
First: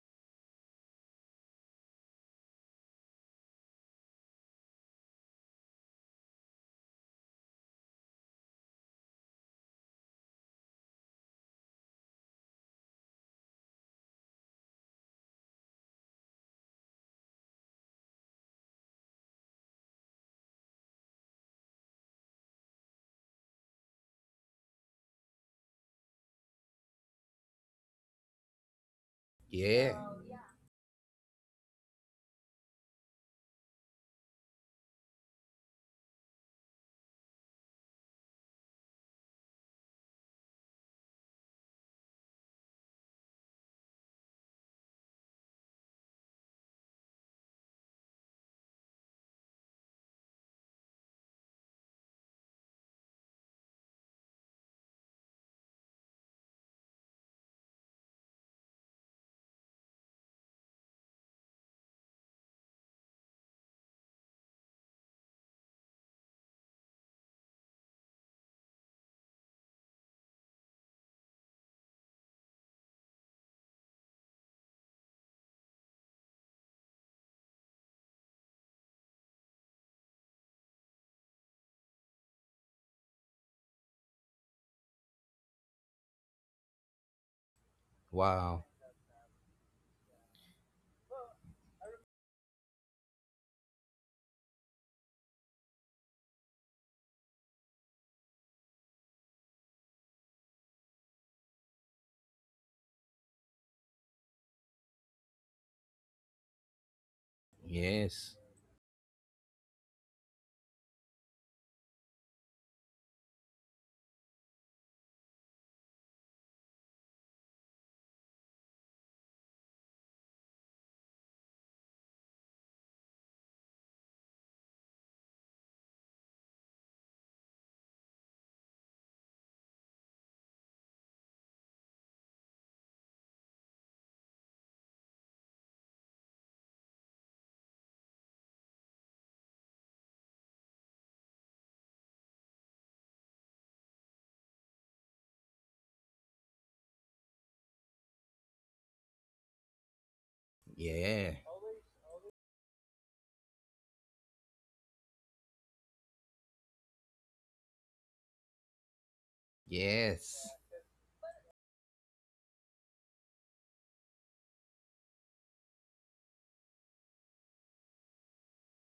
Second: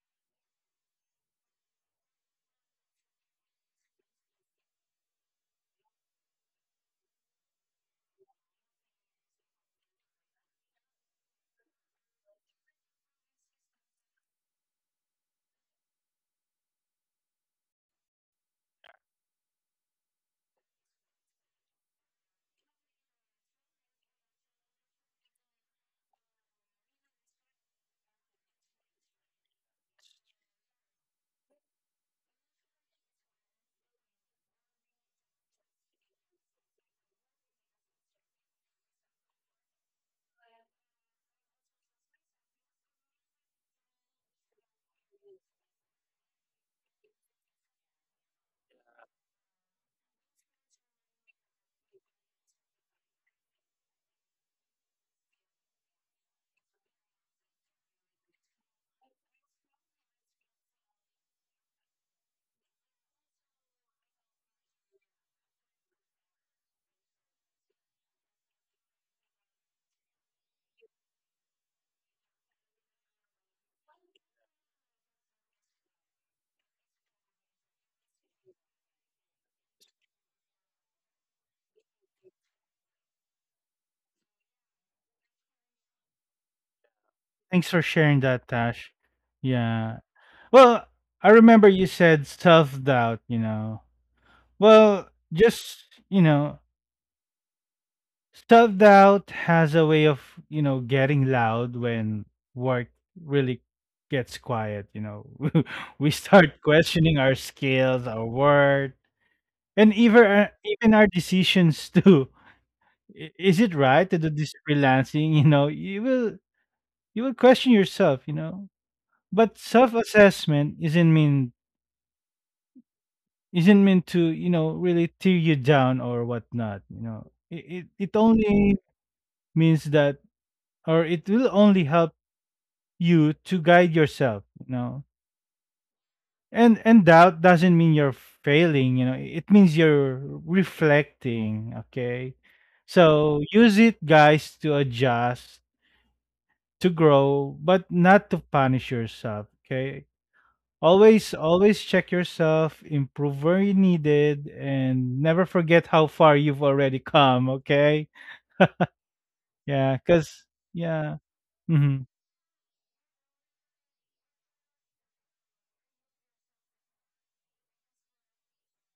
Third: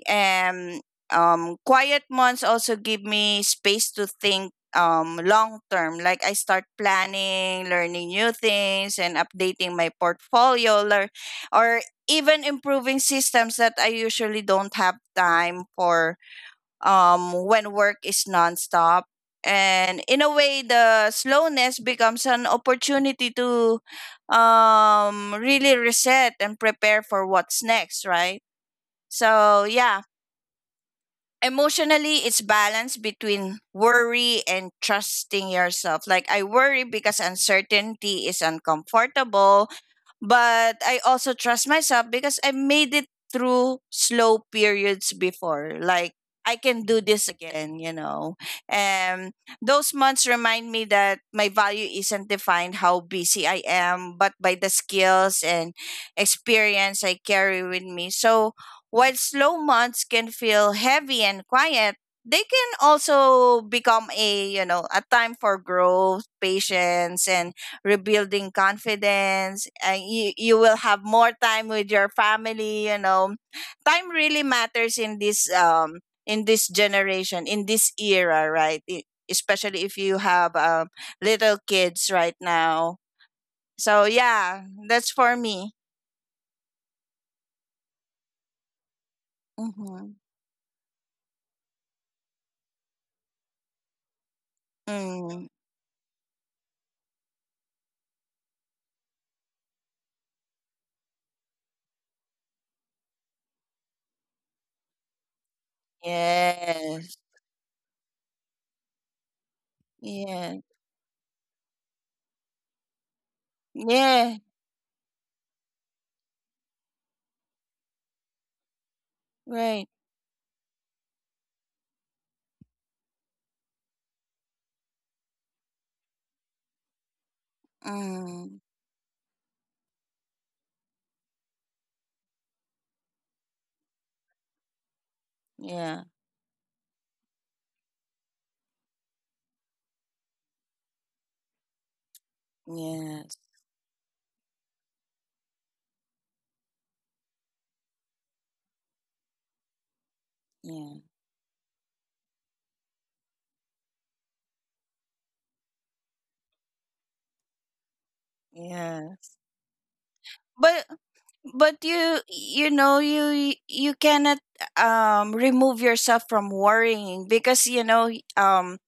And quiet months also give me space to think, long term, like I start planning, learning new things, and updating my portfolio, or even improving systems that I usually don't have time for when work is nonstop. And in a way, the slowness becomes an opportunity to really reset and prepare for what's next, right? So
yeah.
yeah, emotionally it's balance between worry and trusting yourself. Like I worry because uncertainty is uncomfortable, but I also trust myself because I made it through slow periods before. Like I can do this again, you know. Um those months remind me that my value isn't defined how busy I am, but by the skills and experience I carry with me. So while slow months can feel heavy and quiet, they can also become a, you know, a time for growth, patience, and rebuilding confidence. And you will have more time with your family, you know. Time really matters in this, in this generation, in this era, right? Especially if you have, little kids right now. So yeah, that's for me.
Thanks for sharing that,
Wow.
Tash. Yeah.
Mm-hmm.
Well, I remember you said self doubt, you know. Well,
Mm.
just, you know, self doubt has a way of, you know, getting loud when work really gets quiet, you know. <laughs> We start questioning
Yes.
our skills, our
Yes.
worth, and even our,
Yeah.
decisions <laughs> too. Is it right to do
Yeah.
this freelancing, you know? You will question yourself, you know. But
Right.
self-assessment isn't meant to, you know, really tear you down or whatnot, you know. It, it
Mm.
only means that, or it will only help you to guide yourself, you know.
Yeah.
And doubt doesn't mean you're failing, you know. It means you're reflecting, okay. So
Yes.
use it guys to adjust, to grow, but not to punish yourself, okay.
Yeah.
Yeah.
Always, always check yourself, improve where you needed, and never forget how far you've already come. Okay?
Yeah,
Yeah,
Yes.
cause
but
yeah, hmm,
you, you know, you cannot remove yourself from worrying, because, you know, um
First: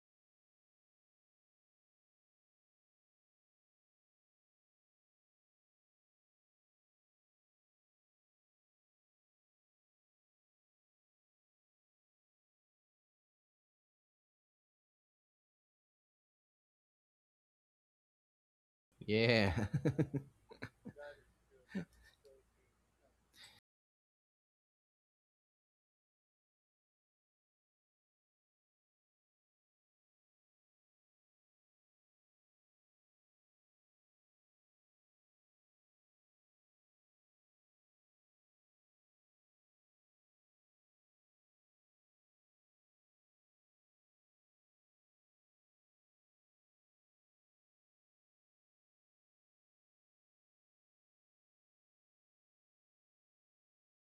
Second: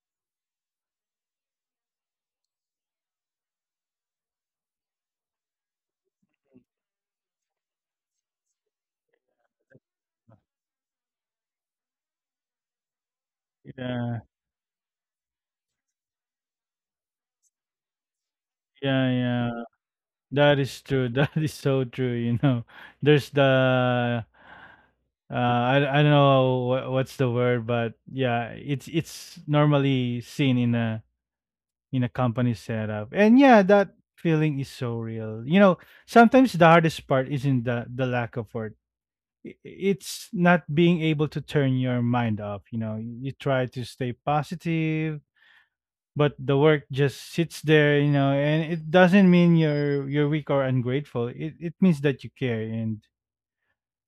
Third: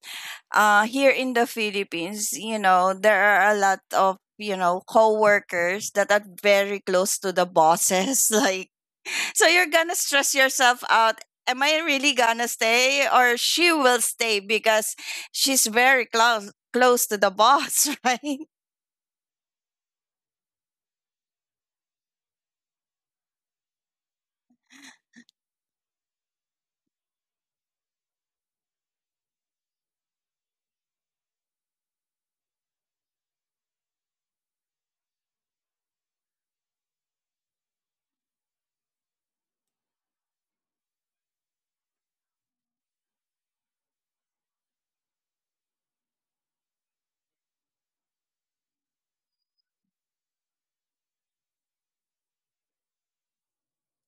here in the Philippines, you know, there are a lot of, you know, co-workers that are very close to the bosses, <laughs> like, so you're gonna stress yourself out, am I really gonna stay, or she will
yeah,
stay because she's very close to the boss, <laughs> right?
yeah,
Yeah.
yeah. That is true. <laughs> That is so true. You know, there's the I don't know what, what's the word, but yeah, it's normally seen in a company setup, and yeah, that feeling is so real. You know, sometimes the hardest part isn't the lack of work. It's not being able to turn your mind off. You know, you try to stay positive, but the work just sits there. You know, and it doesn't mean you're weak or ungrateful. It means that you care, and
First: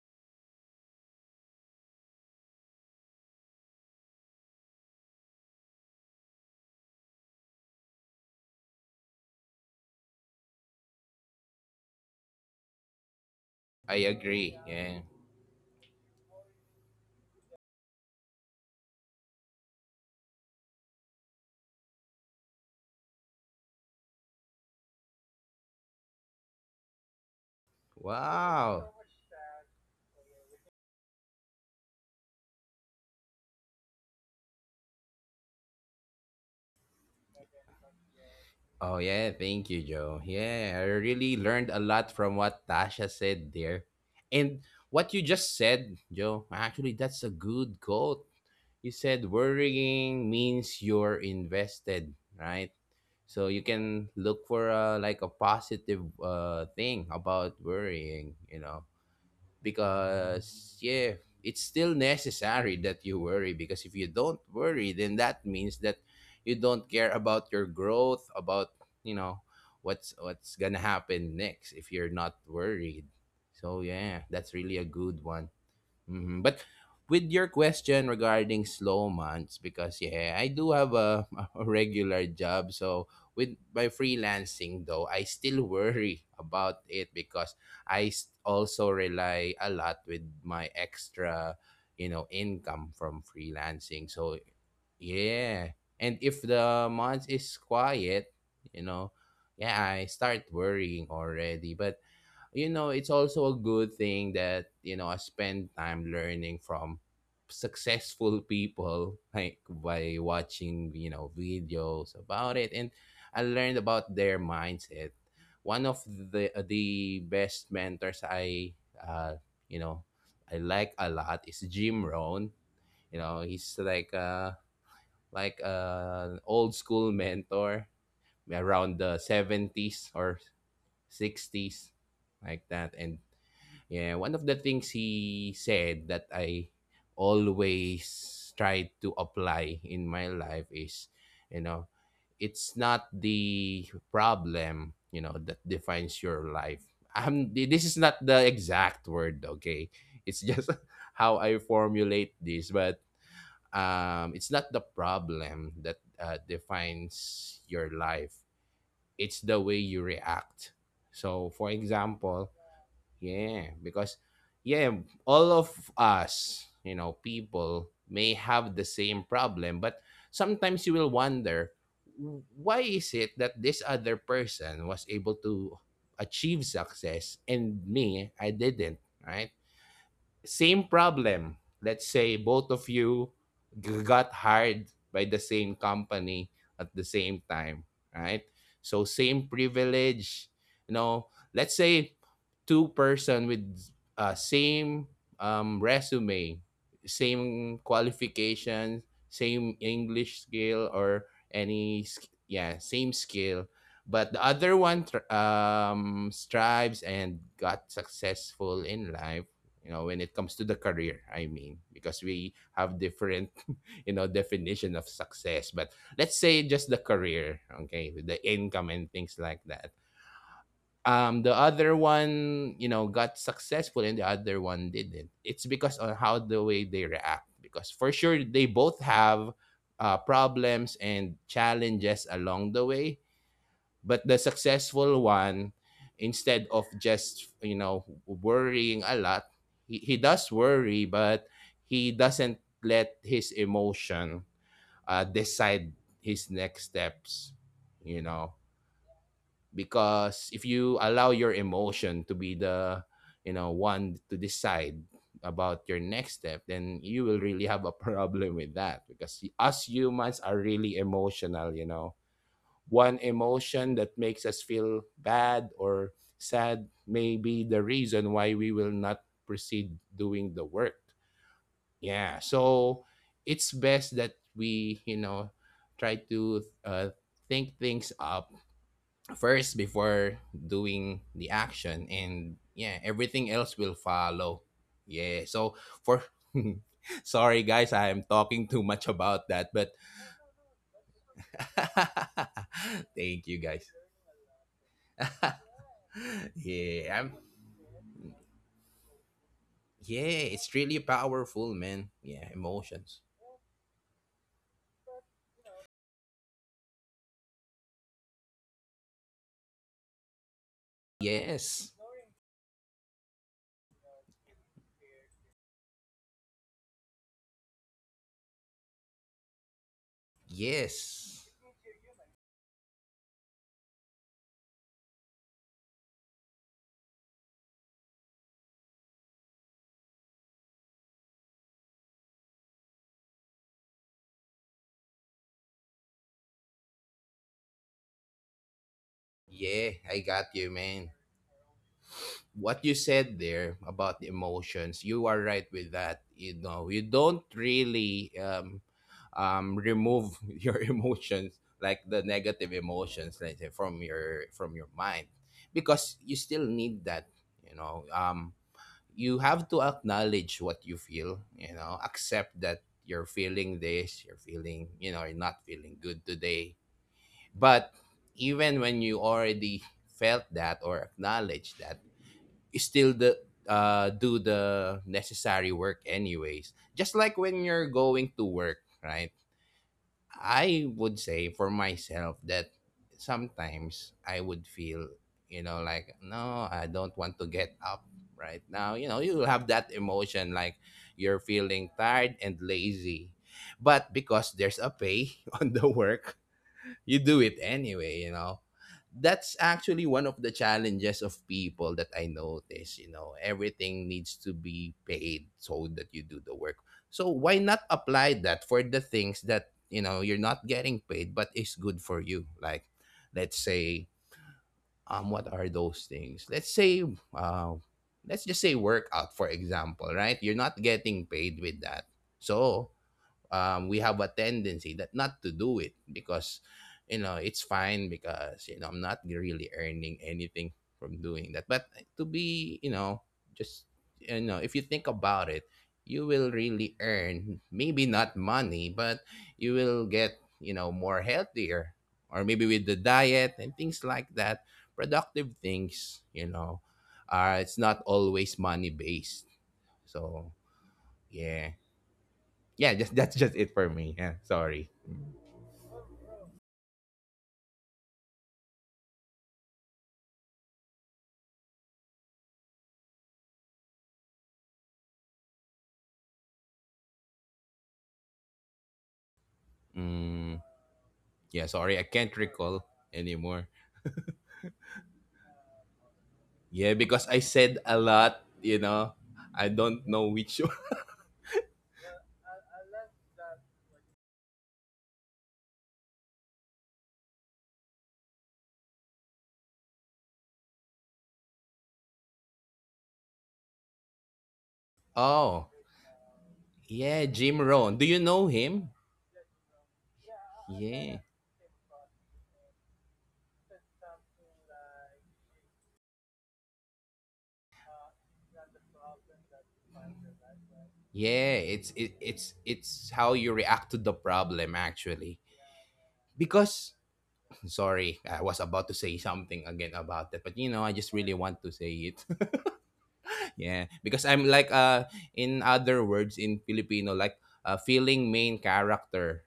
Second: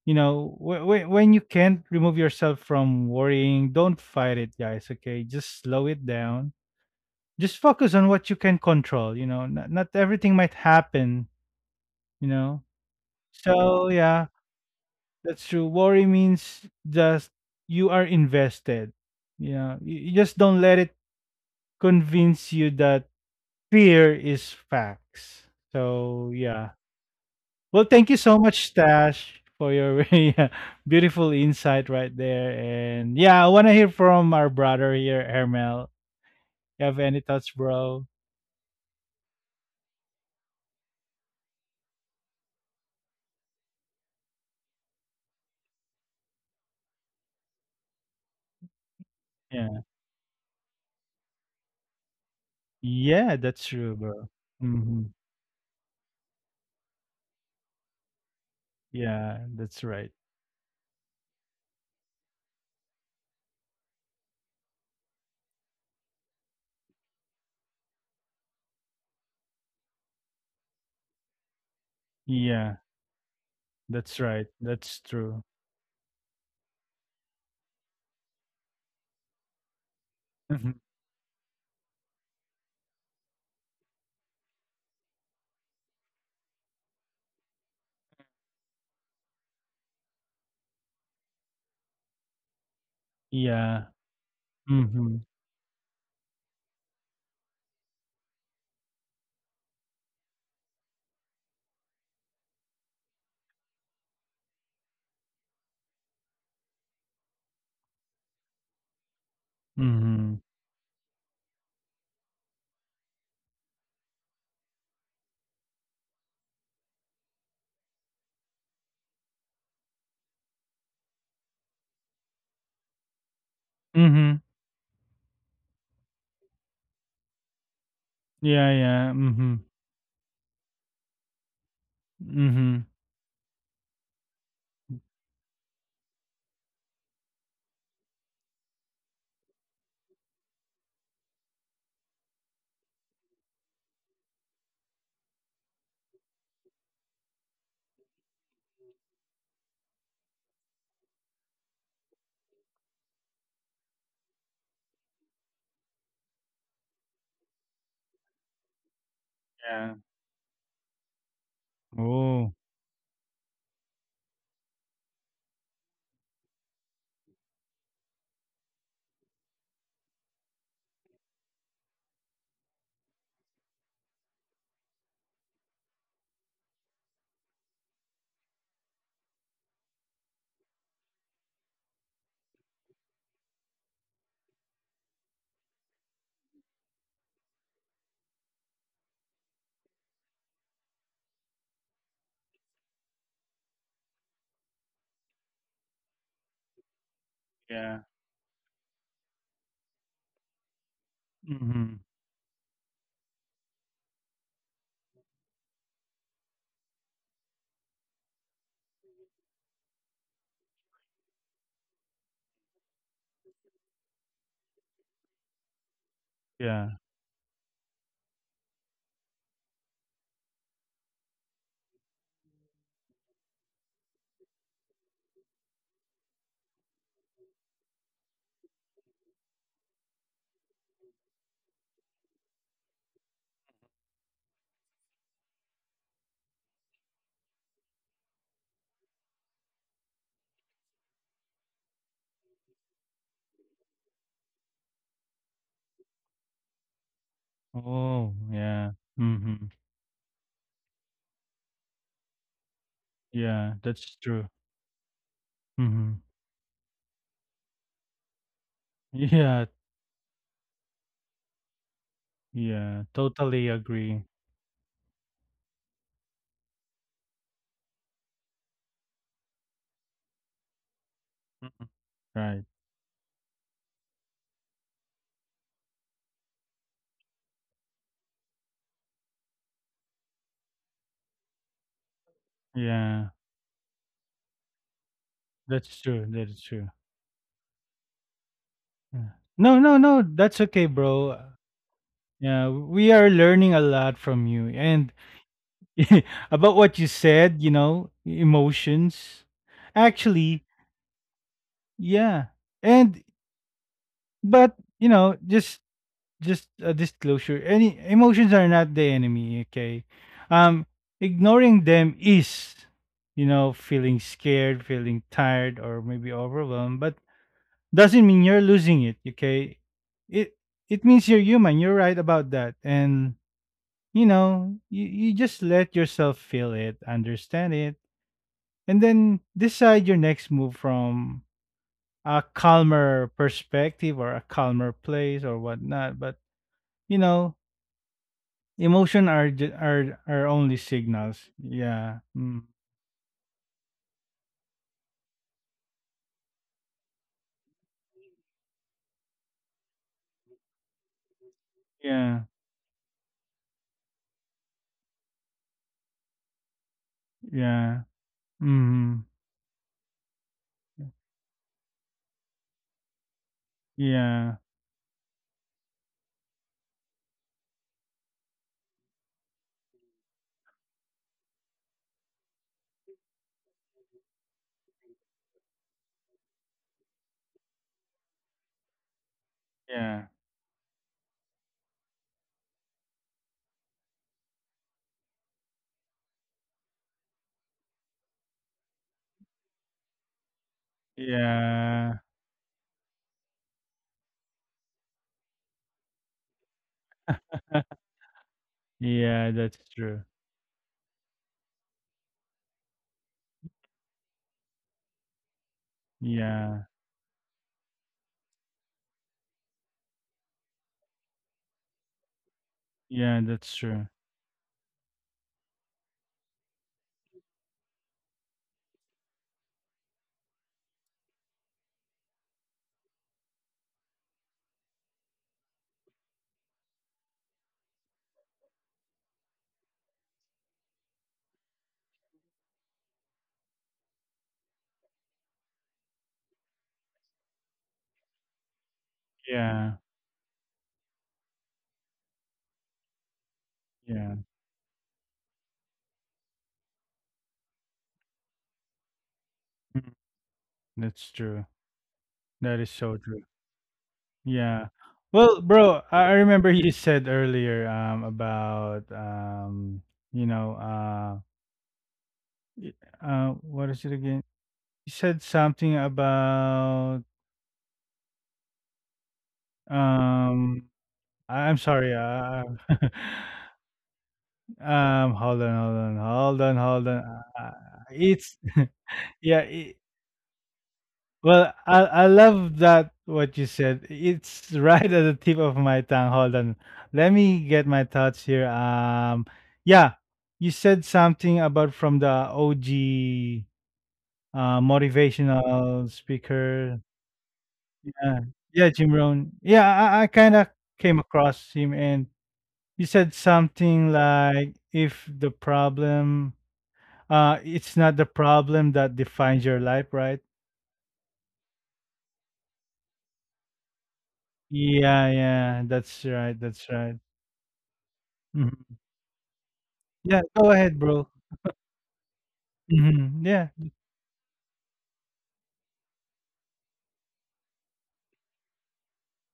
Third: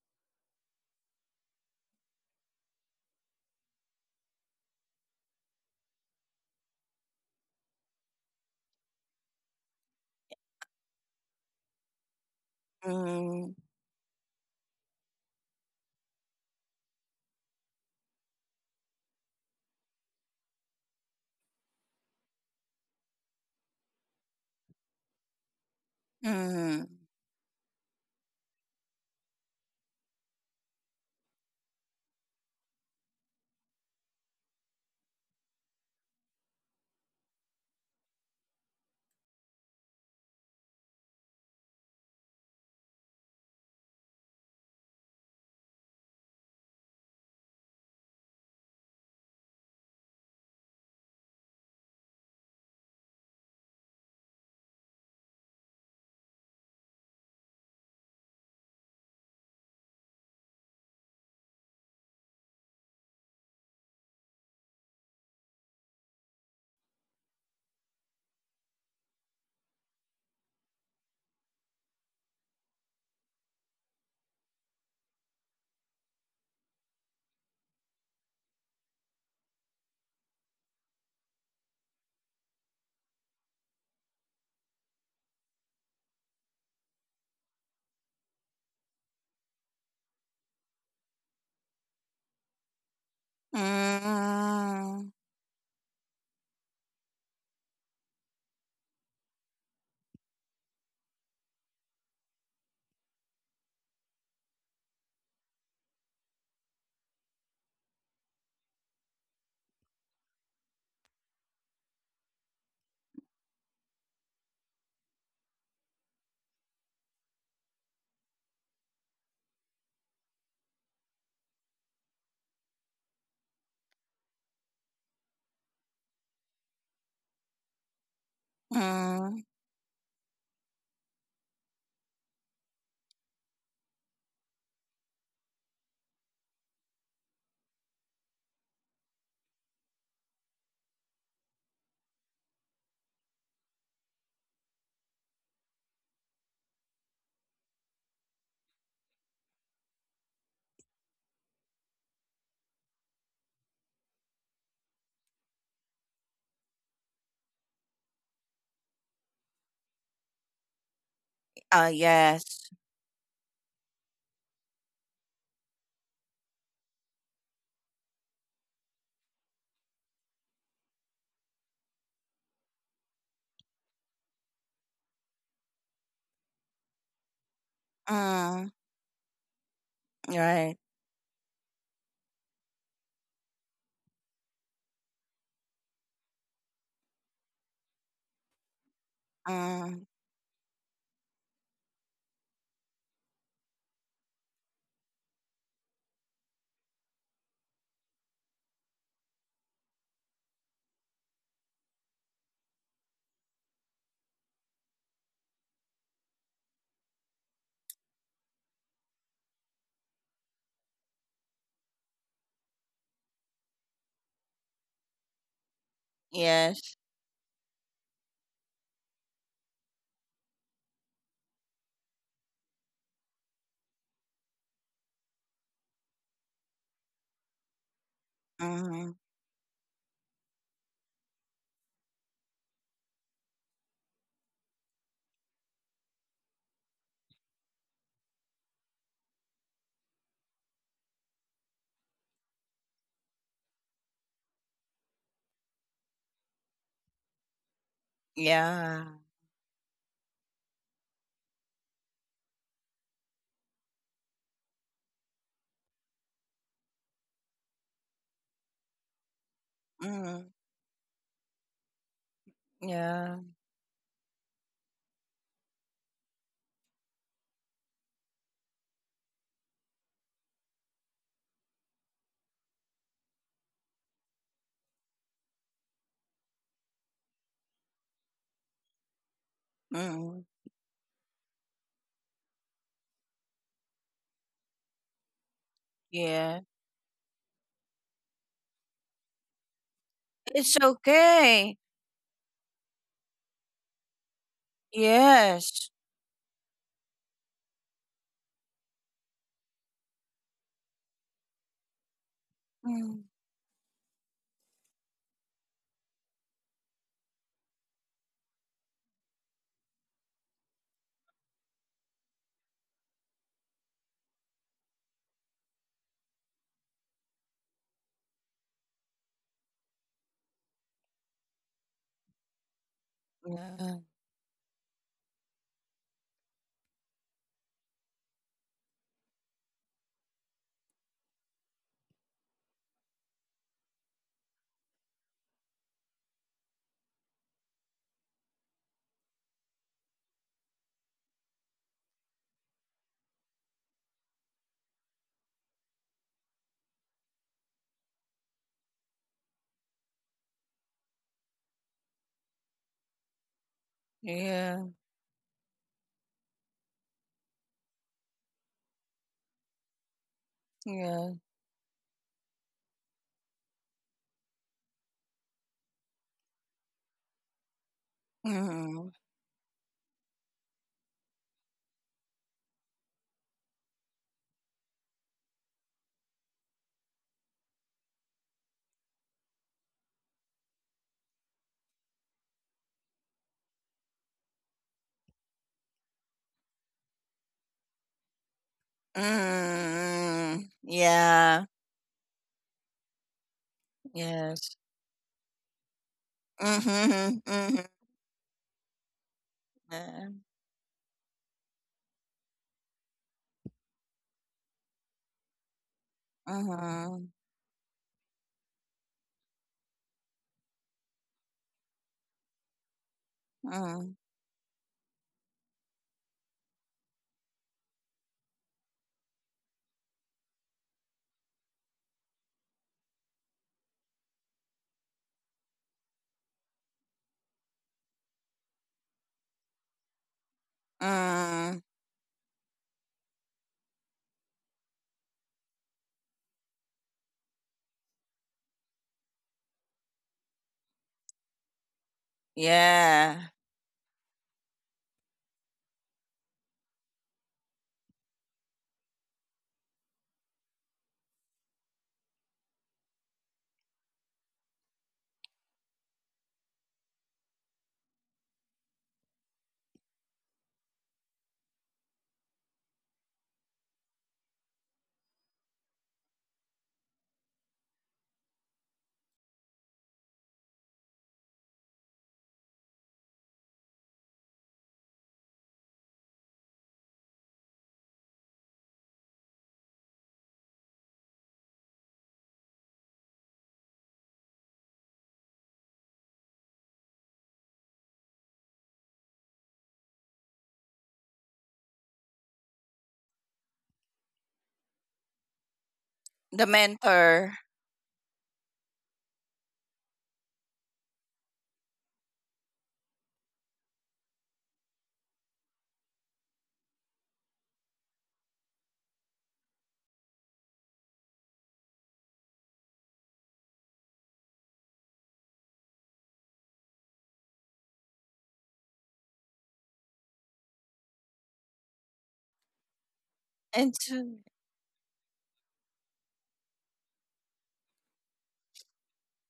you know, when you can't remove yourself from worrying, don't fight it, guys. Okay, just slow it down. Just focus on what you can control, you know. Not everything might happen, you know.
Mm,
So
<laughs> I
yeah.
agree. Yeah.
That's true. Worry means just you are invested. You know, you just don't let it convince you that fear is facts. So yeah.
mm,
Well, thank you so much,
Wow.
Tash, for your <laughs> very beautiful insight right there. And yeah, I want to hear from our brother here, Hermel. You have any thoughts, bro?
Oh yeah, thank you, Joe. Yeah, I really learned a lot from what Tasha said there. And what you just said, Joe, actually that's a good quote. You said
Yeah.
worrying means you're invested, right?
Yeah, that's
So you
true, bro.
can look for
Hmm.
like a positive thing about worrying.
Yeah, that's right.
Because yeah, it's still necessary that you worry, because if you don't worry, then that means that you don't care about your growth, about, you know what's gonna happen next if you're not
Yeah,
worried. So
that's
yeah,
right.
that's really
That's
a good
true.
one. Hmm. But with your question regarding slow months, because yeah,
<laughs>
I
Mhm.
do have a, <laughs> a regular job. So with my freelancing though, I still <laughs> worry about it because I also rely a lot with my extra, income from
Yeah.
freelancing. So
mm,
Hmm.
yeah, and if the month is quiet, you know, yeah, I start worrying already. But, it's also a good thing that, I spend time learning from successful people, like by
Mhm.
watching, videos about it. And I learned about their mindset. One of the best mentors you know, I like a lot is Jim Rohn. You know, he's like
Mhm.
uh like uh, an old school mentor
Yeah,
around
yeah.
the
mm.
Mhm.
70s or 60s, like
Mhm.
that. And yeah, one of the things he said that I always try to apply in my life is, you know, it's not the problem that defines your life. This is not the exact word, okay? It's just <laughs> how I formulate this. But it's not the problem that defines your life. It's the way
Yeah.
you react. So, for
Oh,
Oh.
example,
yes.
yeah, because yeah, all of us, people may have the same problem, but sometimes you will wonder, ""Why is it that this other person was able to achieve success and me I
Mm,
didn't, right?
right.
Same problem. Let's say both of you got hired by the same company at the same time, right? So
Mm,
same privilege. You know, let's say two-person with same resume, same
Yeah.
qualifications, same English skill or
Mhm.
yeah, same skill, but the other one strives and got successful in life, you know, when it comes to the career. I mean, because we have different <laughs> you know definition of success, but let's say
Yeah.
yes.
just the career, okay, with the income and things like that. The other one, you know, got successful and the other one didn't. It's because on how the way they react, because for sure they both
Mm,
have problems and challenges along the way. But the successful one, instead of just, you know, worrying a lot, he does worry, but he doesn't let his emotion decide his next steps, you
Oh,
know.
yeah.
yeah.
Mhm.
Because if you allow your emotion to be the, you
Yeah,
know,
that's
one to
true.
decide about your
Mhm.
next step, then you will really have a <laughs> problem with that,
<laughs>
because
Yeah,
us humans
Mm,
are really emotional, you know.
yeah.
One
yeah.
Totally
emotion that
agree.
makes us feel bad or sad may be the reason why we will not proceed doing the work.
Mhm.
Yeah.
Right.
So it's best that we, you know, try to think things up first
Mm,
before doing the action. And yeah,
Yeah.
everything else will follow. Yeah. So
That's true.
for.
That
yeah.
is
<laughs>
true.
Sorry, guys, I am talking too much
Yeah.
about
No,
that,
no,
but
no. That's
It's
okay, bro.
okay.
Yeah, we
<laughs>
are
thank you,
learning a
guys.
lot from you, and
Yes.
<laughs>
<laughs> about what you
Yeah,
said, you know, emotions.
yeah,
Actually,
it's really powerful, man.
yeah.
Yeah,
Mm,
And
emotions.
but, you know, just a disclosure. Any emotions are not the enemy, okay? Um ignoring
Yes,
them is, you know, feeling scared, feeling tired, or maybe overwhelmed, but doesn't mean you're losing it, okay? It means you're
yes,
human. You're right about that. And
yeah.
you know, you, just let yourself feel it, understand it, and then decide your next move from a calmer perspective or a calmer place or whatnot. But you know, emotion are
yeah, I
are
got you,
only
man.
signals. Yeah. Mm.
What you said there about the emotions, you are right with that. You know, you don't really remove <laughs> your emotions, like the
Yeah.
negative emotions, like from
Yeah.
your mind, because you still need that. You
Yeah.
know,
Mm.
you have to acknowledge what you
Yeah.
feel, you know, accept that you're feeling this, you're
Yeah.
feeling, you know, you're not feeling good today. But even when
Mm,
you already felt that or acknowledged that, you still the do the necessary work anyways, just like when you're going to work, right?
Yeah.
I would say for myself that sometimes I would feel, you know, like, no, I don't want to get up right now. You know, you have that
mm,
emotion like you're
yeah.
feeling
Yeah.
tired and lazy. But because
Yes.
there's a pay <laughs> on the work, you
Mm-hmm,
do it
mm-hmm,
<laughs>
anyway, you know.
Yeah,
That's
that's
actually
true.
yeah.
one of the challenges of people that I notice, you know. Everything needs to be paid so that you do the work.
Yeah.
Mm-hmm,
So why not apply that for the things that, you know, you're not getting paid but is good for you? Like,
Yeah,
let's
that's true.
say
mm,
what are those things? Let's say uh let's just say workout for example, right? You're not getting paid with that. So, we have a tendency that not to do it because, you know, it's fine because, you know, I'm not really earning anything from doing that.
mm,
But to be, you know, just, you know, if you think about it, you will really earn maybe not money, but you
Yeah.
will get, you know, more healthier, or maybe with the
yeah.
diet and things like
Yeah.
that. Productive things, you know, are it's not always money based.
Mm.
So
That's true.
yeah,
That is
yeah, <laughs> just
so
that's
true.
just it for me. Yeah, sorry.
Yeah. Well, bro, I remember you said earlier about you know y- what is it again? You said something about.
Mm,
Um,
yeah,
I'm
sorry, I
sorry,
can't recall
<laughs>
anymore.
hold on, hold on, hold on,
Yeah,
hold on.
because I said a lot,
It's
you know.
<laughs> yeah.
I don't know which one. <laughs>
Well, I love that what you said. It's <laughs> right at the tip of my tongue. Hold on, let me get my thoughts here. Yeah, you said something about from the OG
Oh,
motivational
The
speaker.
yeah,
mentor.
Jim Rohn. Do you
Yeah,
know
yeah,
him?
Jim Rohn. Yeah, I kind of came
Yeah.
across him. And you said something like, if the problem it's not the problem that defines your life, right?
Yeah, it's it, it's how you react to the problem
Yeah,
actually.
yeah, that's right, that's
Because
right.
<clears throat> sorry, I was about
Mhm.
to say something again about
Yeah,
that, but
go
you know, I
ahead,
just
bro.
really want to say it.
Mhm.
<laughs>
Yeah.
Yeah,
It's,
because I'm like in other words in Filipino like a feeling main character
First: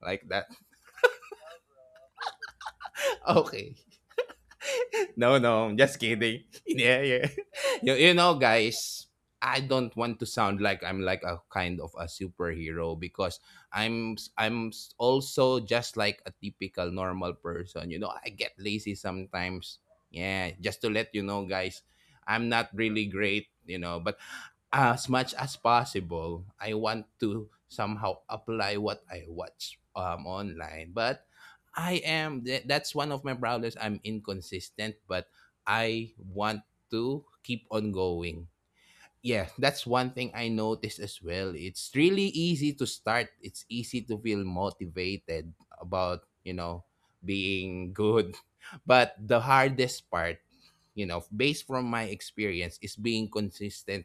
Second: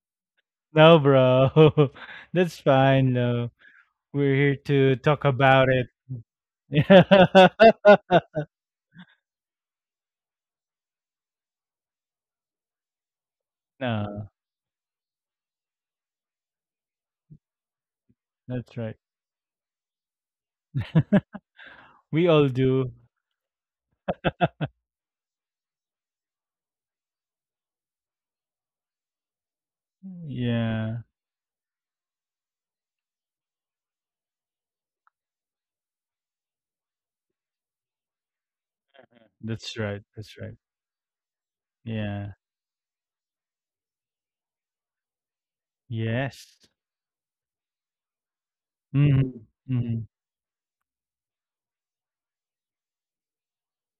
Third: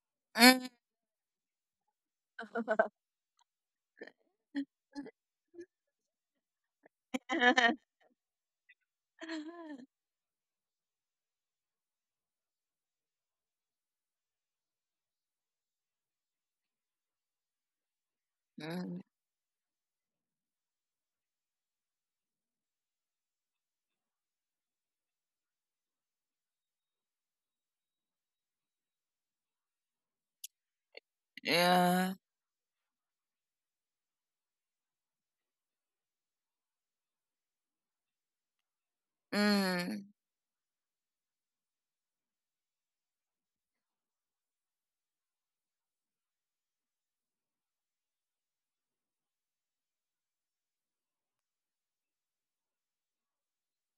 like that.
mm,
No, bro. <laughs> That's fine,
<laughs>
no.
Okay.
We're here to
<laughs>
talk
No, no,
about
I'm
it.
just kidding. <laughs> Yeah, yeah. <laughs>
<laughs>
You know, guys, I don't want to sound like I'm like a kind of a superhero because
No,
also just like a typical normal person. You know, I get
that's
lazy
right.
mm,
sometimes. Yeah, just to let you know, guys,
We
I'm
all
not
do.
really great. You know, but as much as possible, I want to somehow apply what I watch online.
Yeah,
But I
yeah.
am, that's one of my problems. I'm inconsistent, but I want to keep on going. Yeah,
that's
that's
right.
one
Mm.
thing
That's
I
right.
noticed as well. It's really
Yeah.
easy to start, it's easy to feel motivated about, you
Yes.
know, being good. <laughs> But the
Hmm. Hmm.
hardest part, you know, based from my experience, is being consistent,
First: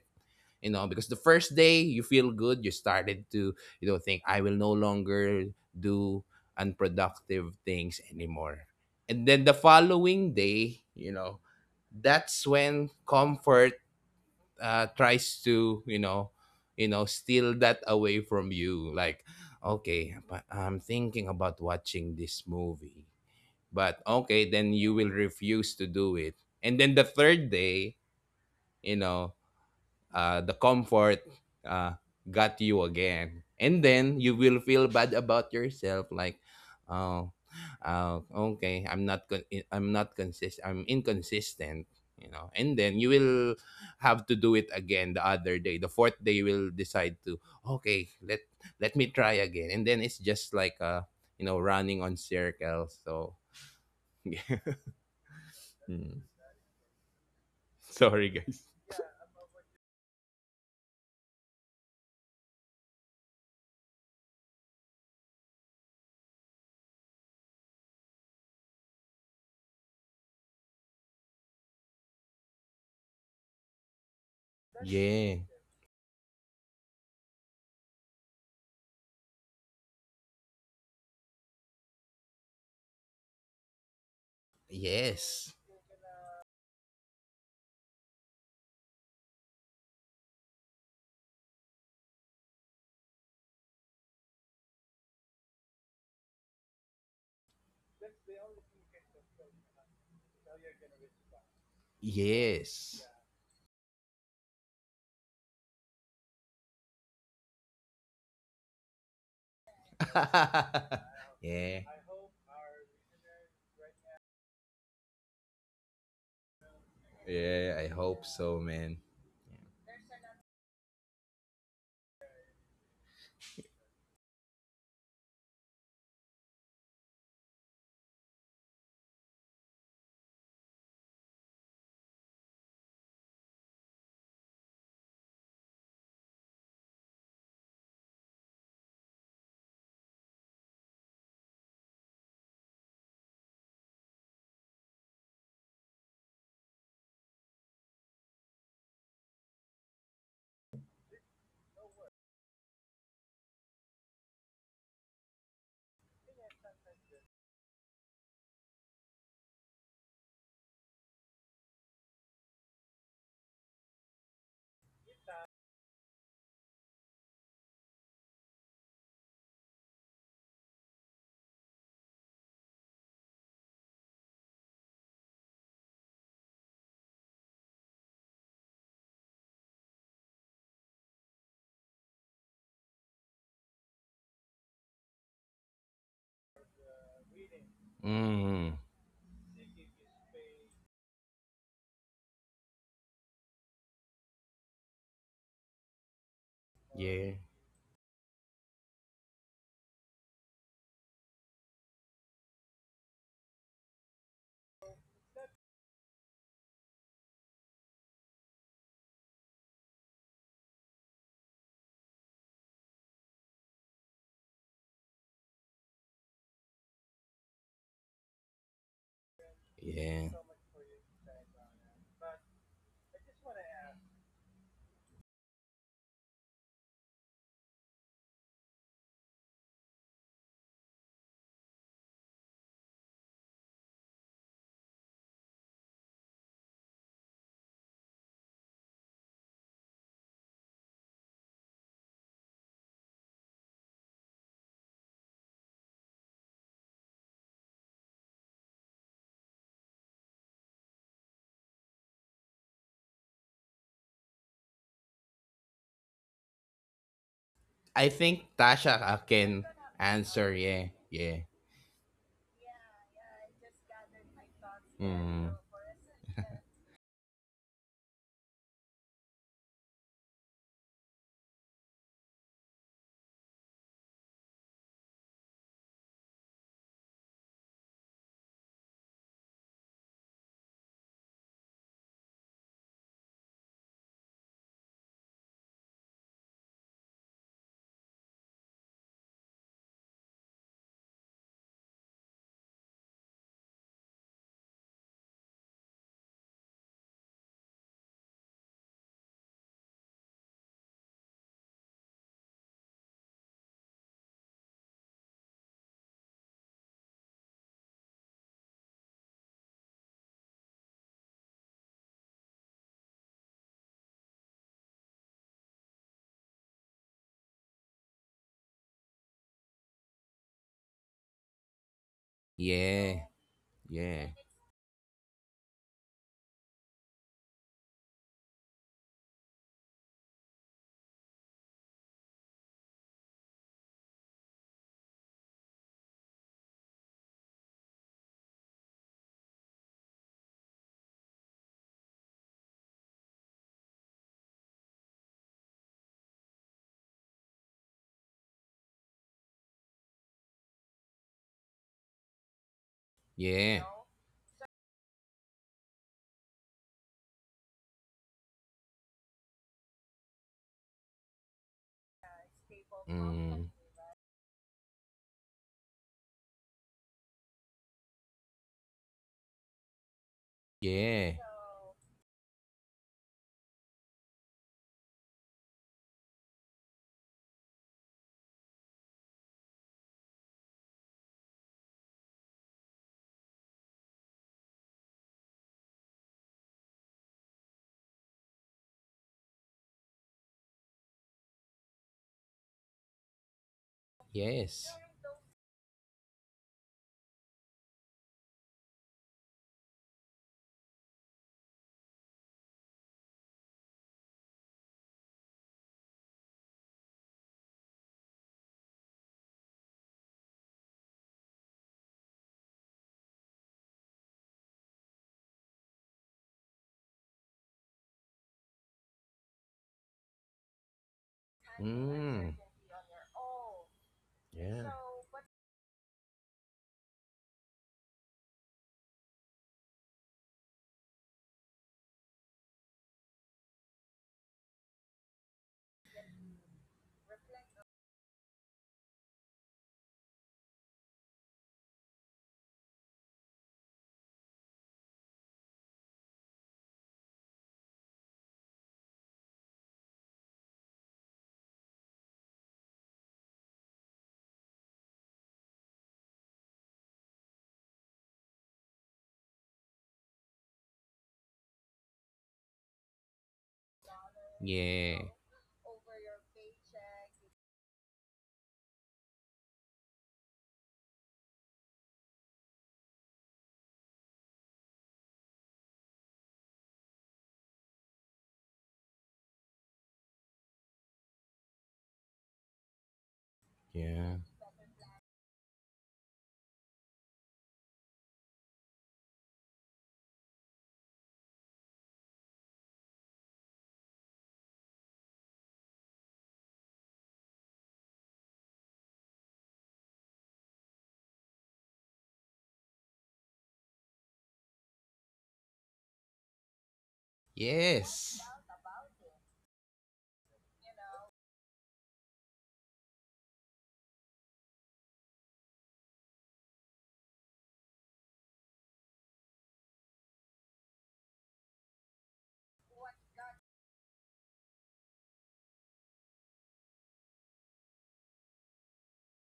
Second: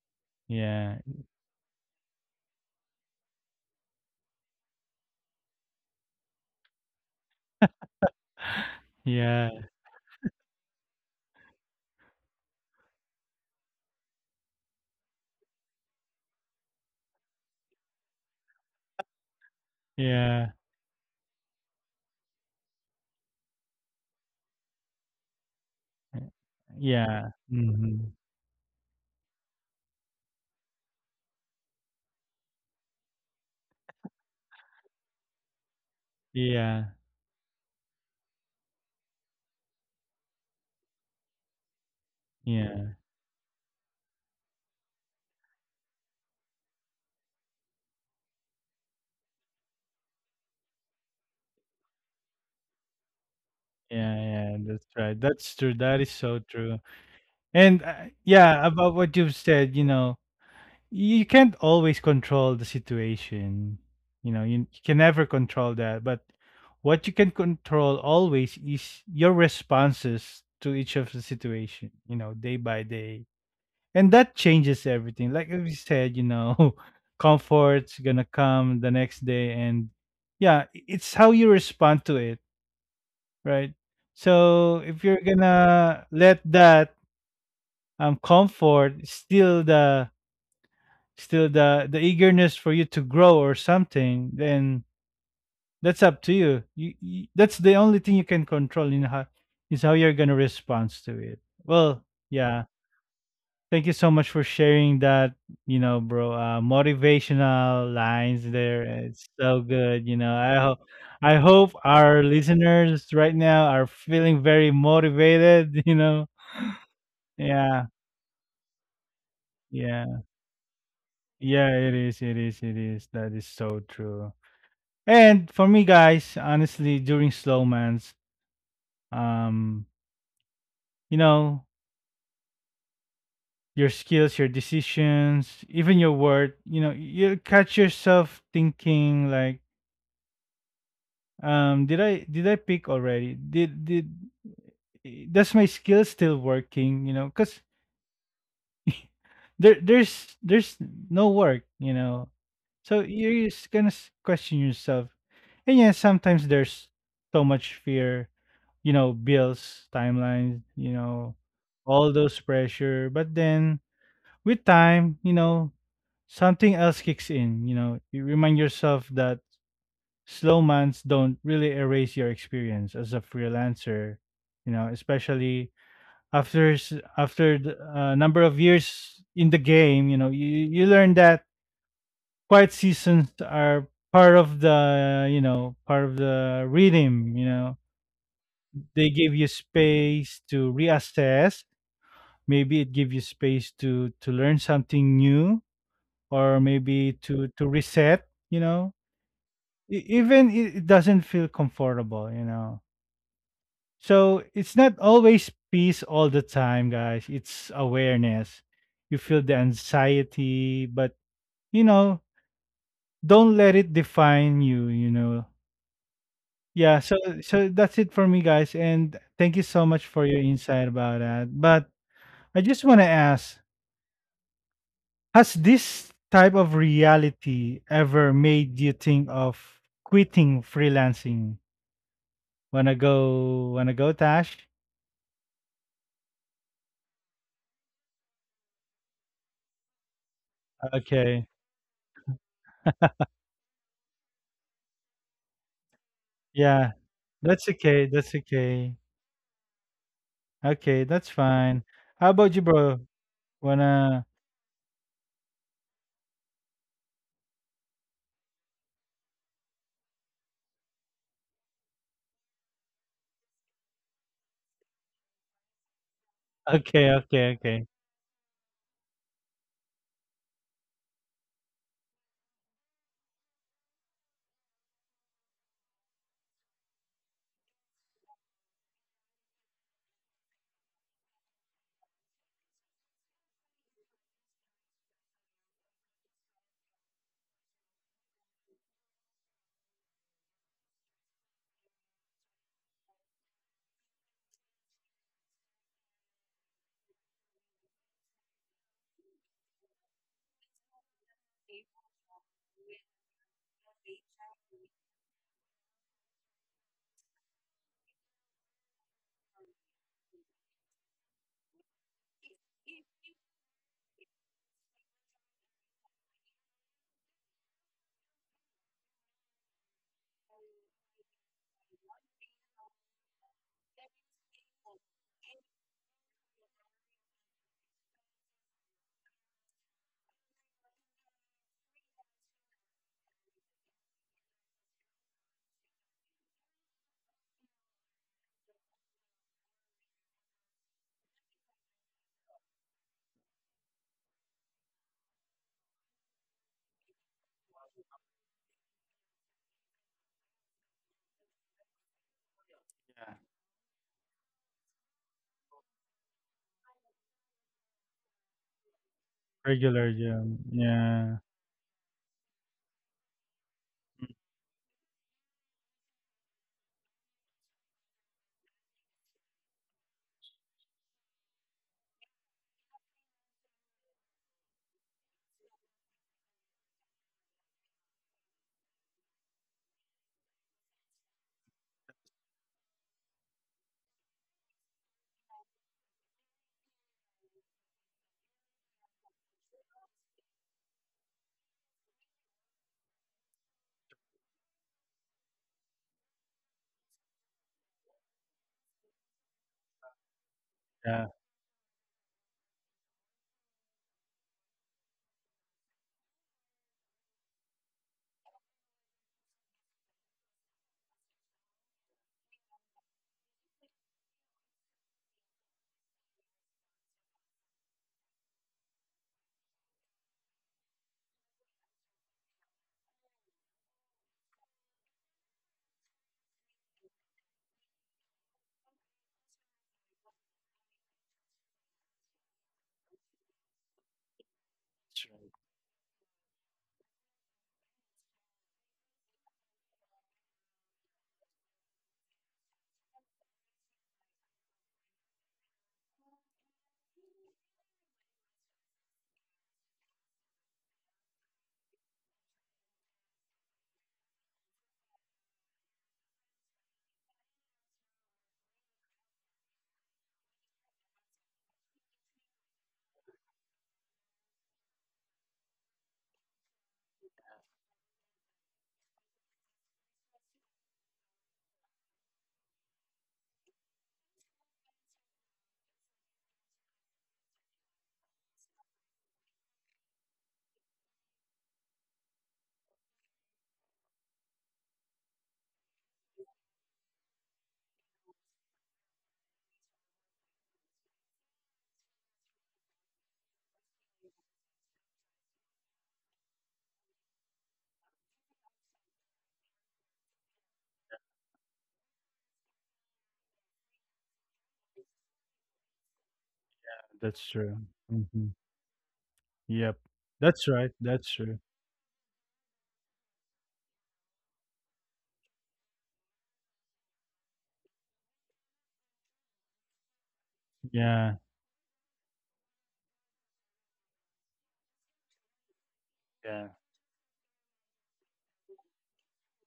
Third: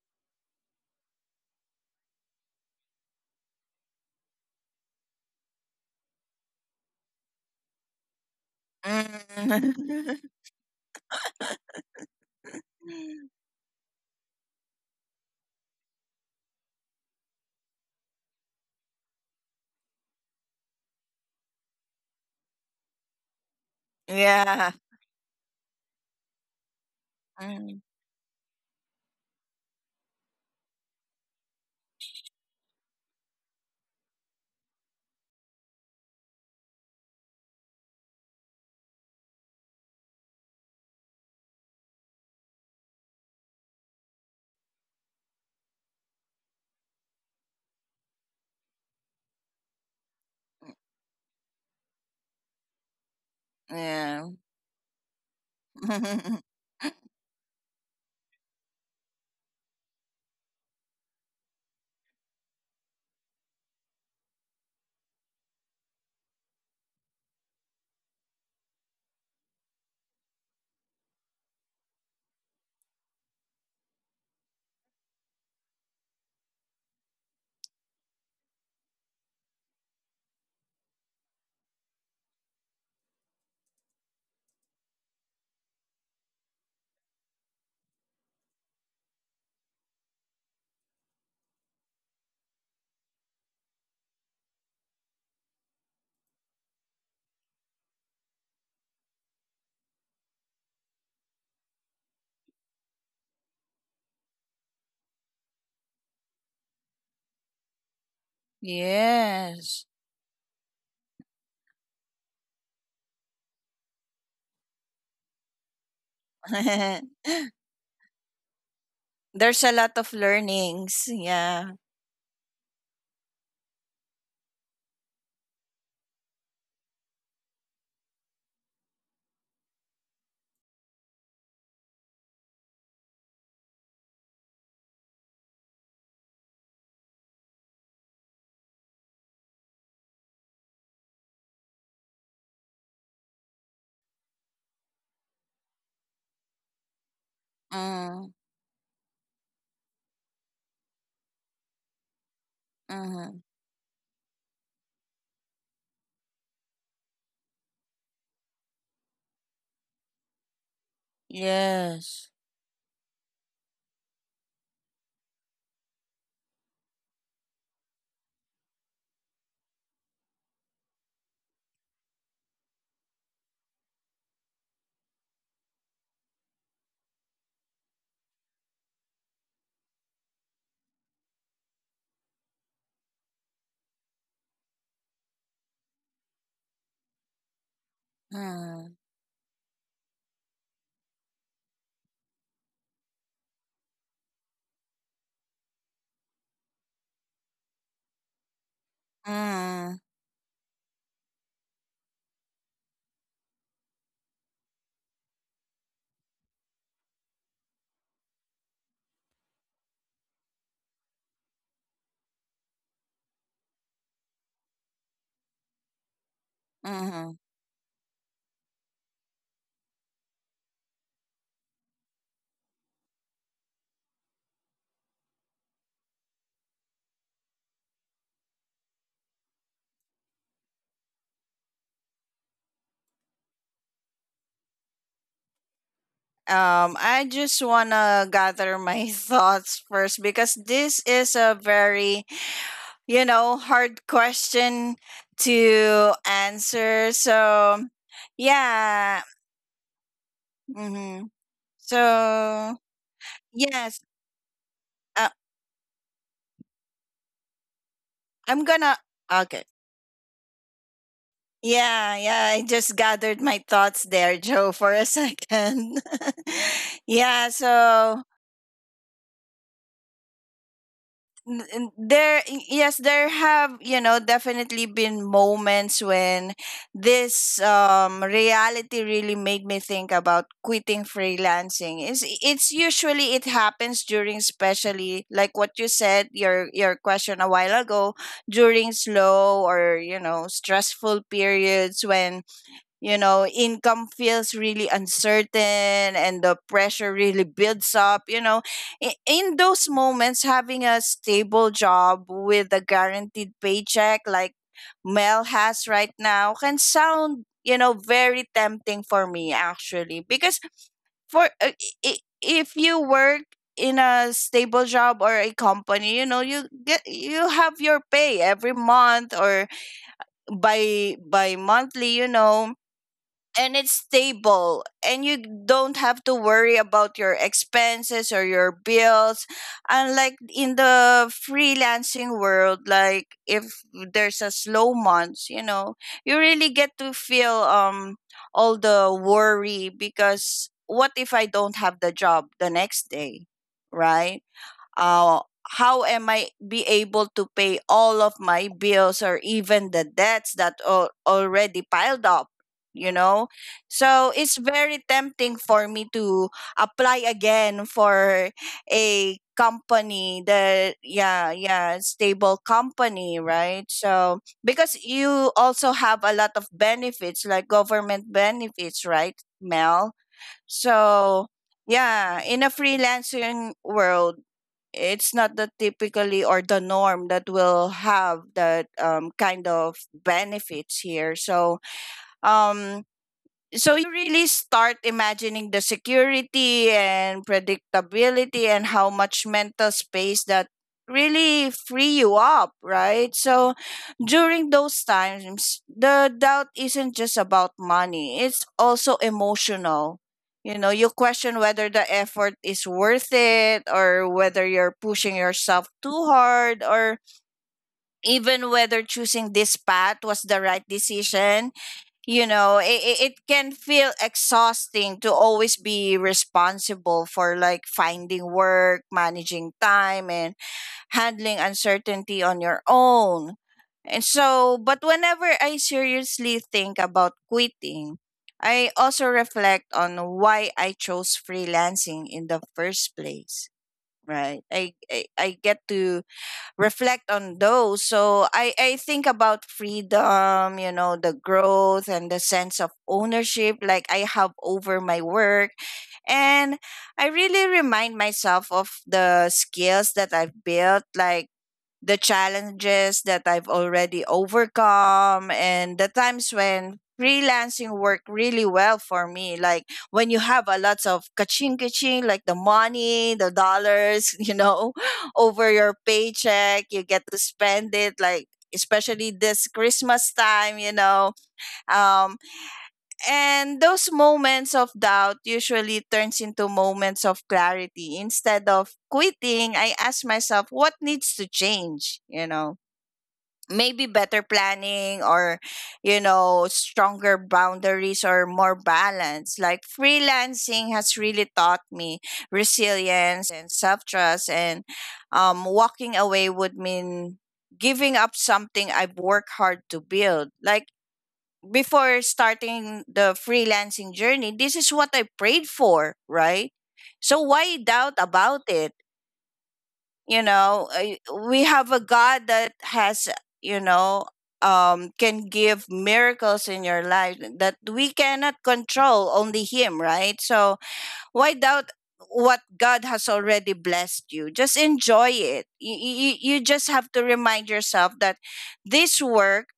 you know,
Yeah.
because the
<gasps>
first day you feel good, you started to, you know, think I will no longer do unproductive things anymore.
<laughs>
And then
Yeah.
the
Mm. <laughs>
following day, you know, that's when comfort tries to, you know, you know, steal that away from you, like, okay, but
Yeah.
I'm thinking about watching this movie. But okay,
Yeah.
then you will refuse to do
Uh,
it. And then the
yeah.
third
Mm.
day,
Mhm.
you know, the comfort uh, got you again. And then you will feel bad about yourself, like,
Yeah.
oh, uh, okay, I'm not consist, I'm inconsistent, you know. And
Yeah.
then you will have to do it again the other day. The fourth day, you will decide to, okay, let me try again. And then it's just like, you know, running on circles. So, <laughs>
Yeah.
Yeah, yeah,
yeah.
that's right. That's true. That is
Mm.
so
<laughs>
true. And
Sorry, guys.
yeah, about what you've said, you know, you can't always control the situation. You know, you, can never control that. But what you can control always is your responses to each of the situation, you know, day by day. And that changes everything.
Yeah.
Like we said, you know, <laughs> comfort's gonna come the next day and yeah, it's how you respond to it, right? So if you're
Yes.
gonna let that comfort still the eagerness for you to grow or something, then that's up to you, you, you that's the only thing you can control, in how is how you're gonna respond to it. Well, yeah.
Yes.
Thank you so much for sharing that, you know, bro. Motivational lines there. It's so
Yes.
good, you know. I hope
<laughs> Yeah,
our listeners right now are feeling very motivated, <laughs> you know.
<laughs>
yeah,
Yeah.
I hope so, man.
There's a lot
Yeah.
of learnings.
Yeah,
Yeah.
it is. It is. It is. That is so true. And for me, guys, honestly, during slow months, um, you know, your skills, your decisions, even your word, you know, you catch yourself thinking like, did I pick already? Does my skill still working? You know, cause
Mm.
<laughs> there's no work. You know, so you're
Mm-hmm.
just gonna question yourself. And yeah, sometimes there's so much fear. You know, bills, timelines. You know, all those
Yes.
pressure. But then with time, you know, something else kicks in. You know, you remind yourself that slow months don't really erase your experience as a freelancer, you know, especially after a number of years in the game. You know, you learn that quiet seasons are part of the rhythm, you know.
Mm,
They
Mm.
give you space to reassess. Maybe it gives you space to learn something new, or maybe
yeah,
to reset, you know. E-
Mm.
even it doesn't feel comfortable, you know. So it's not always peace all the time, guys. It's awareness. You feel the anxiety, but you know, don't let it define you, you know. Yeah, so
Mm-hmm.
so that's it for me, guys. And thank you so much for
yeah.
your insight about that. But I just want to ask, has this type of reality ever made you think of quitting freelancing? Wanna go, wanna go, Tash?
I just wanna gather my <laughs> thoughts first, because this
Okay.
is a very, you know, hard question to
Yeah.
answer.
That's okay.
So,
That's okay.
yeah.
Okay, that's
Mm-hmm.
fine. How about you, bro?
So
Wanna
yes, uh,
I think Tasha
I'm gonna.
can
Okay.
answer. Yeah, yeah.
Yeah, yeah. I just gathered my thoughts there, Joe, for a
Mm,
second.
<laughs> okay,
<laughs>
okay,
Yeah.
okay.
So n- n- there yes there have definitely been moments when this reality really made me think about quitting freelancing. Is it's it's usually it happens during, especially like what you said, your question a while ago, during slow or, you know, stressful periods when, you know, income feels really uncertain and the pressure really builds up, you know. In those moments, having a stable job with a guaranteed paycheck like Mel has right now can sound, you know, very tempting for me, actually, because if you work in a stable job or a company, you know, you have your pay every month, or by monthly, you know.
yeah,
And it's
yeah,
stable and you don't have to worry about your expenses or your bills, unlike in the freelancing world. Like if there's a slow month, you know, you really get to feel all the worry, because what if I don't have the job the next day, right? uh, how am I be able to pay all of my bills or even the debts that are already piled up? You
Yeah.
know,
yeah.
so it's very tempting for me to apply again for a
Regular
company
gym.
that,
Yeah.
yeah, yeah, stable company, right?
Mm,
So because you also have a lot of benefits, like government benefits, right, Mel? So
yeah,
yeah, in a freelancing world, it's not the typically or the norm that will have that kind of benefits here. So um, so you really start imagining the security and predictability and how much mental space that really free you up, right? So during those
yes.
times, the doubt isn't just about money, it's also emotional. You know, you
Yeah,
question whether the effort is worth it, or whether you're pushing yourself too hard, or even whether choosing this path was the right decision. You know, it can feel exhausting to always be responsible for like finding work, managing time, and handling uncertainty on your
Mm,
own. And so, but
yeah,
whenever I seriously think about quitting, I also reflect on why I chose freelancing in the first place. Right,
that's
I
true.
get to reflect on those. So I think about freedom, you know, the growth and the sense of ownership like I have over my work. And I really remind myself of the skills that I've built, like the challenges that I've already overcome and the times when freelancing worked really well for me. Like when you have a lots of kaching kaching, like the money, the dollars, <laughs> you know,
yeah,
over your paycheck, you get to spend it, like especially this Christmas time, you know. Um, and those moments of doubt usually turns into moments of clarity. Instead of quitting, I ask myself what needs to change, you know, maybe better
yeah.
planning or, you know, stronger boundaries or more balance. Like freelancing has really taught me resilience and self-trust, and walking away would mean giving up something I've worked hard to build. Like before starting the freelancing journey, this is what I prayed for, right? So
That's
why
true.
doubt
Hmm.
about
Yes.
it?
Yep. That's right. That's
We
true.
have a god that has, you know, can give miracles in your life that we cannot control, only him, right? So
Yeah.
why doubt what god has already blessed? You just enjoy it. You
Yeah.
just have to remind yourself that this work,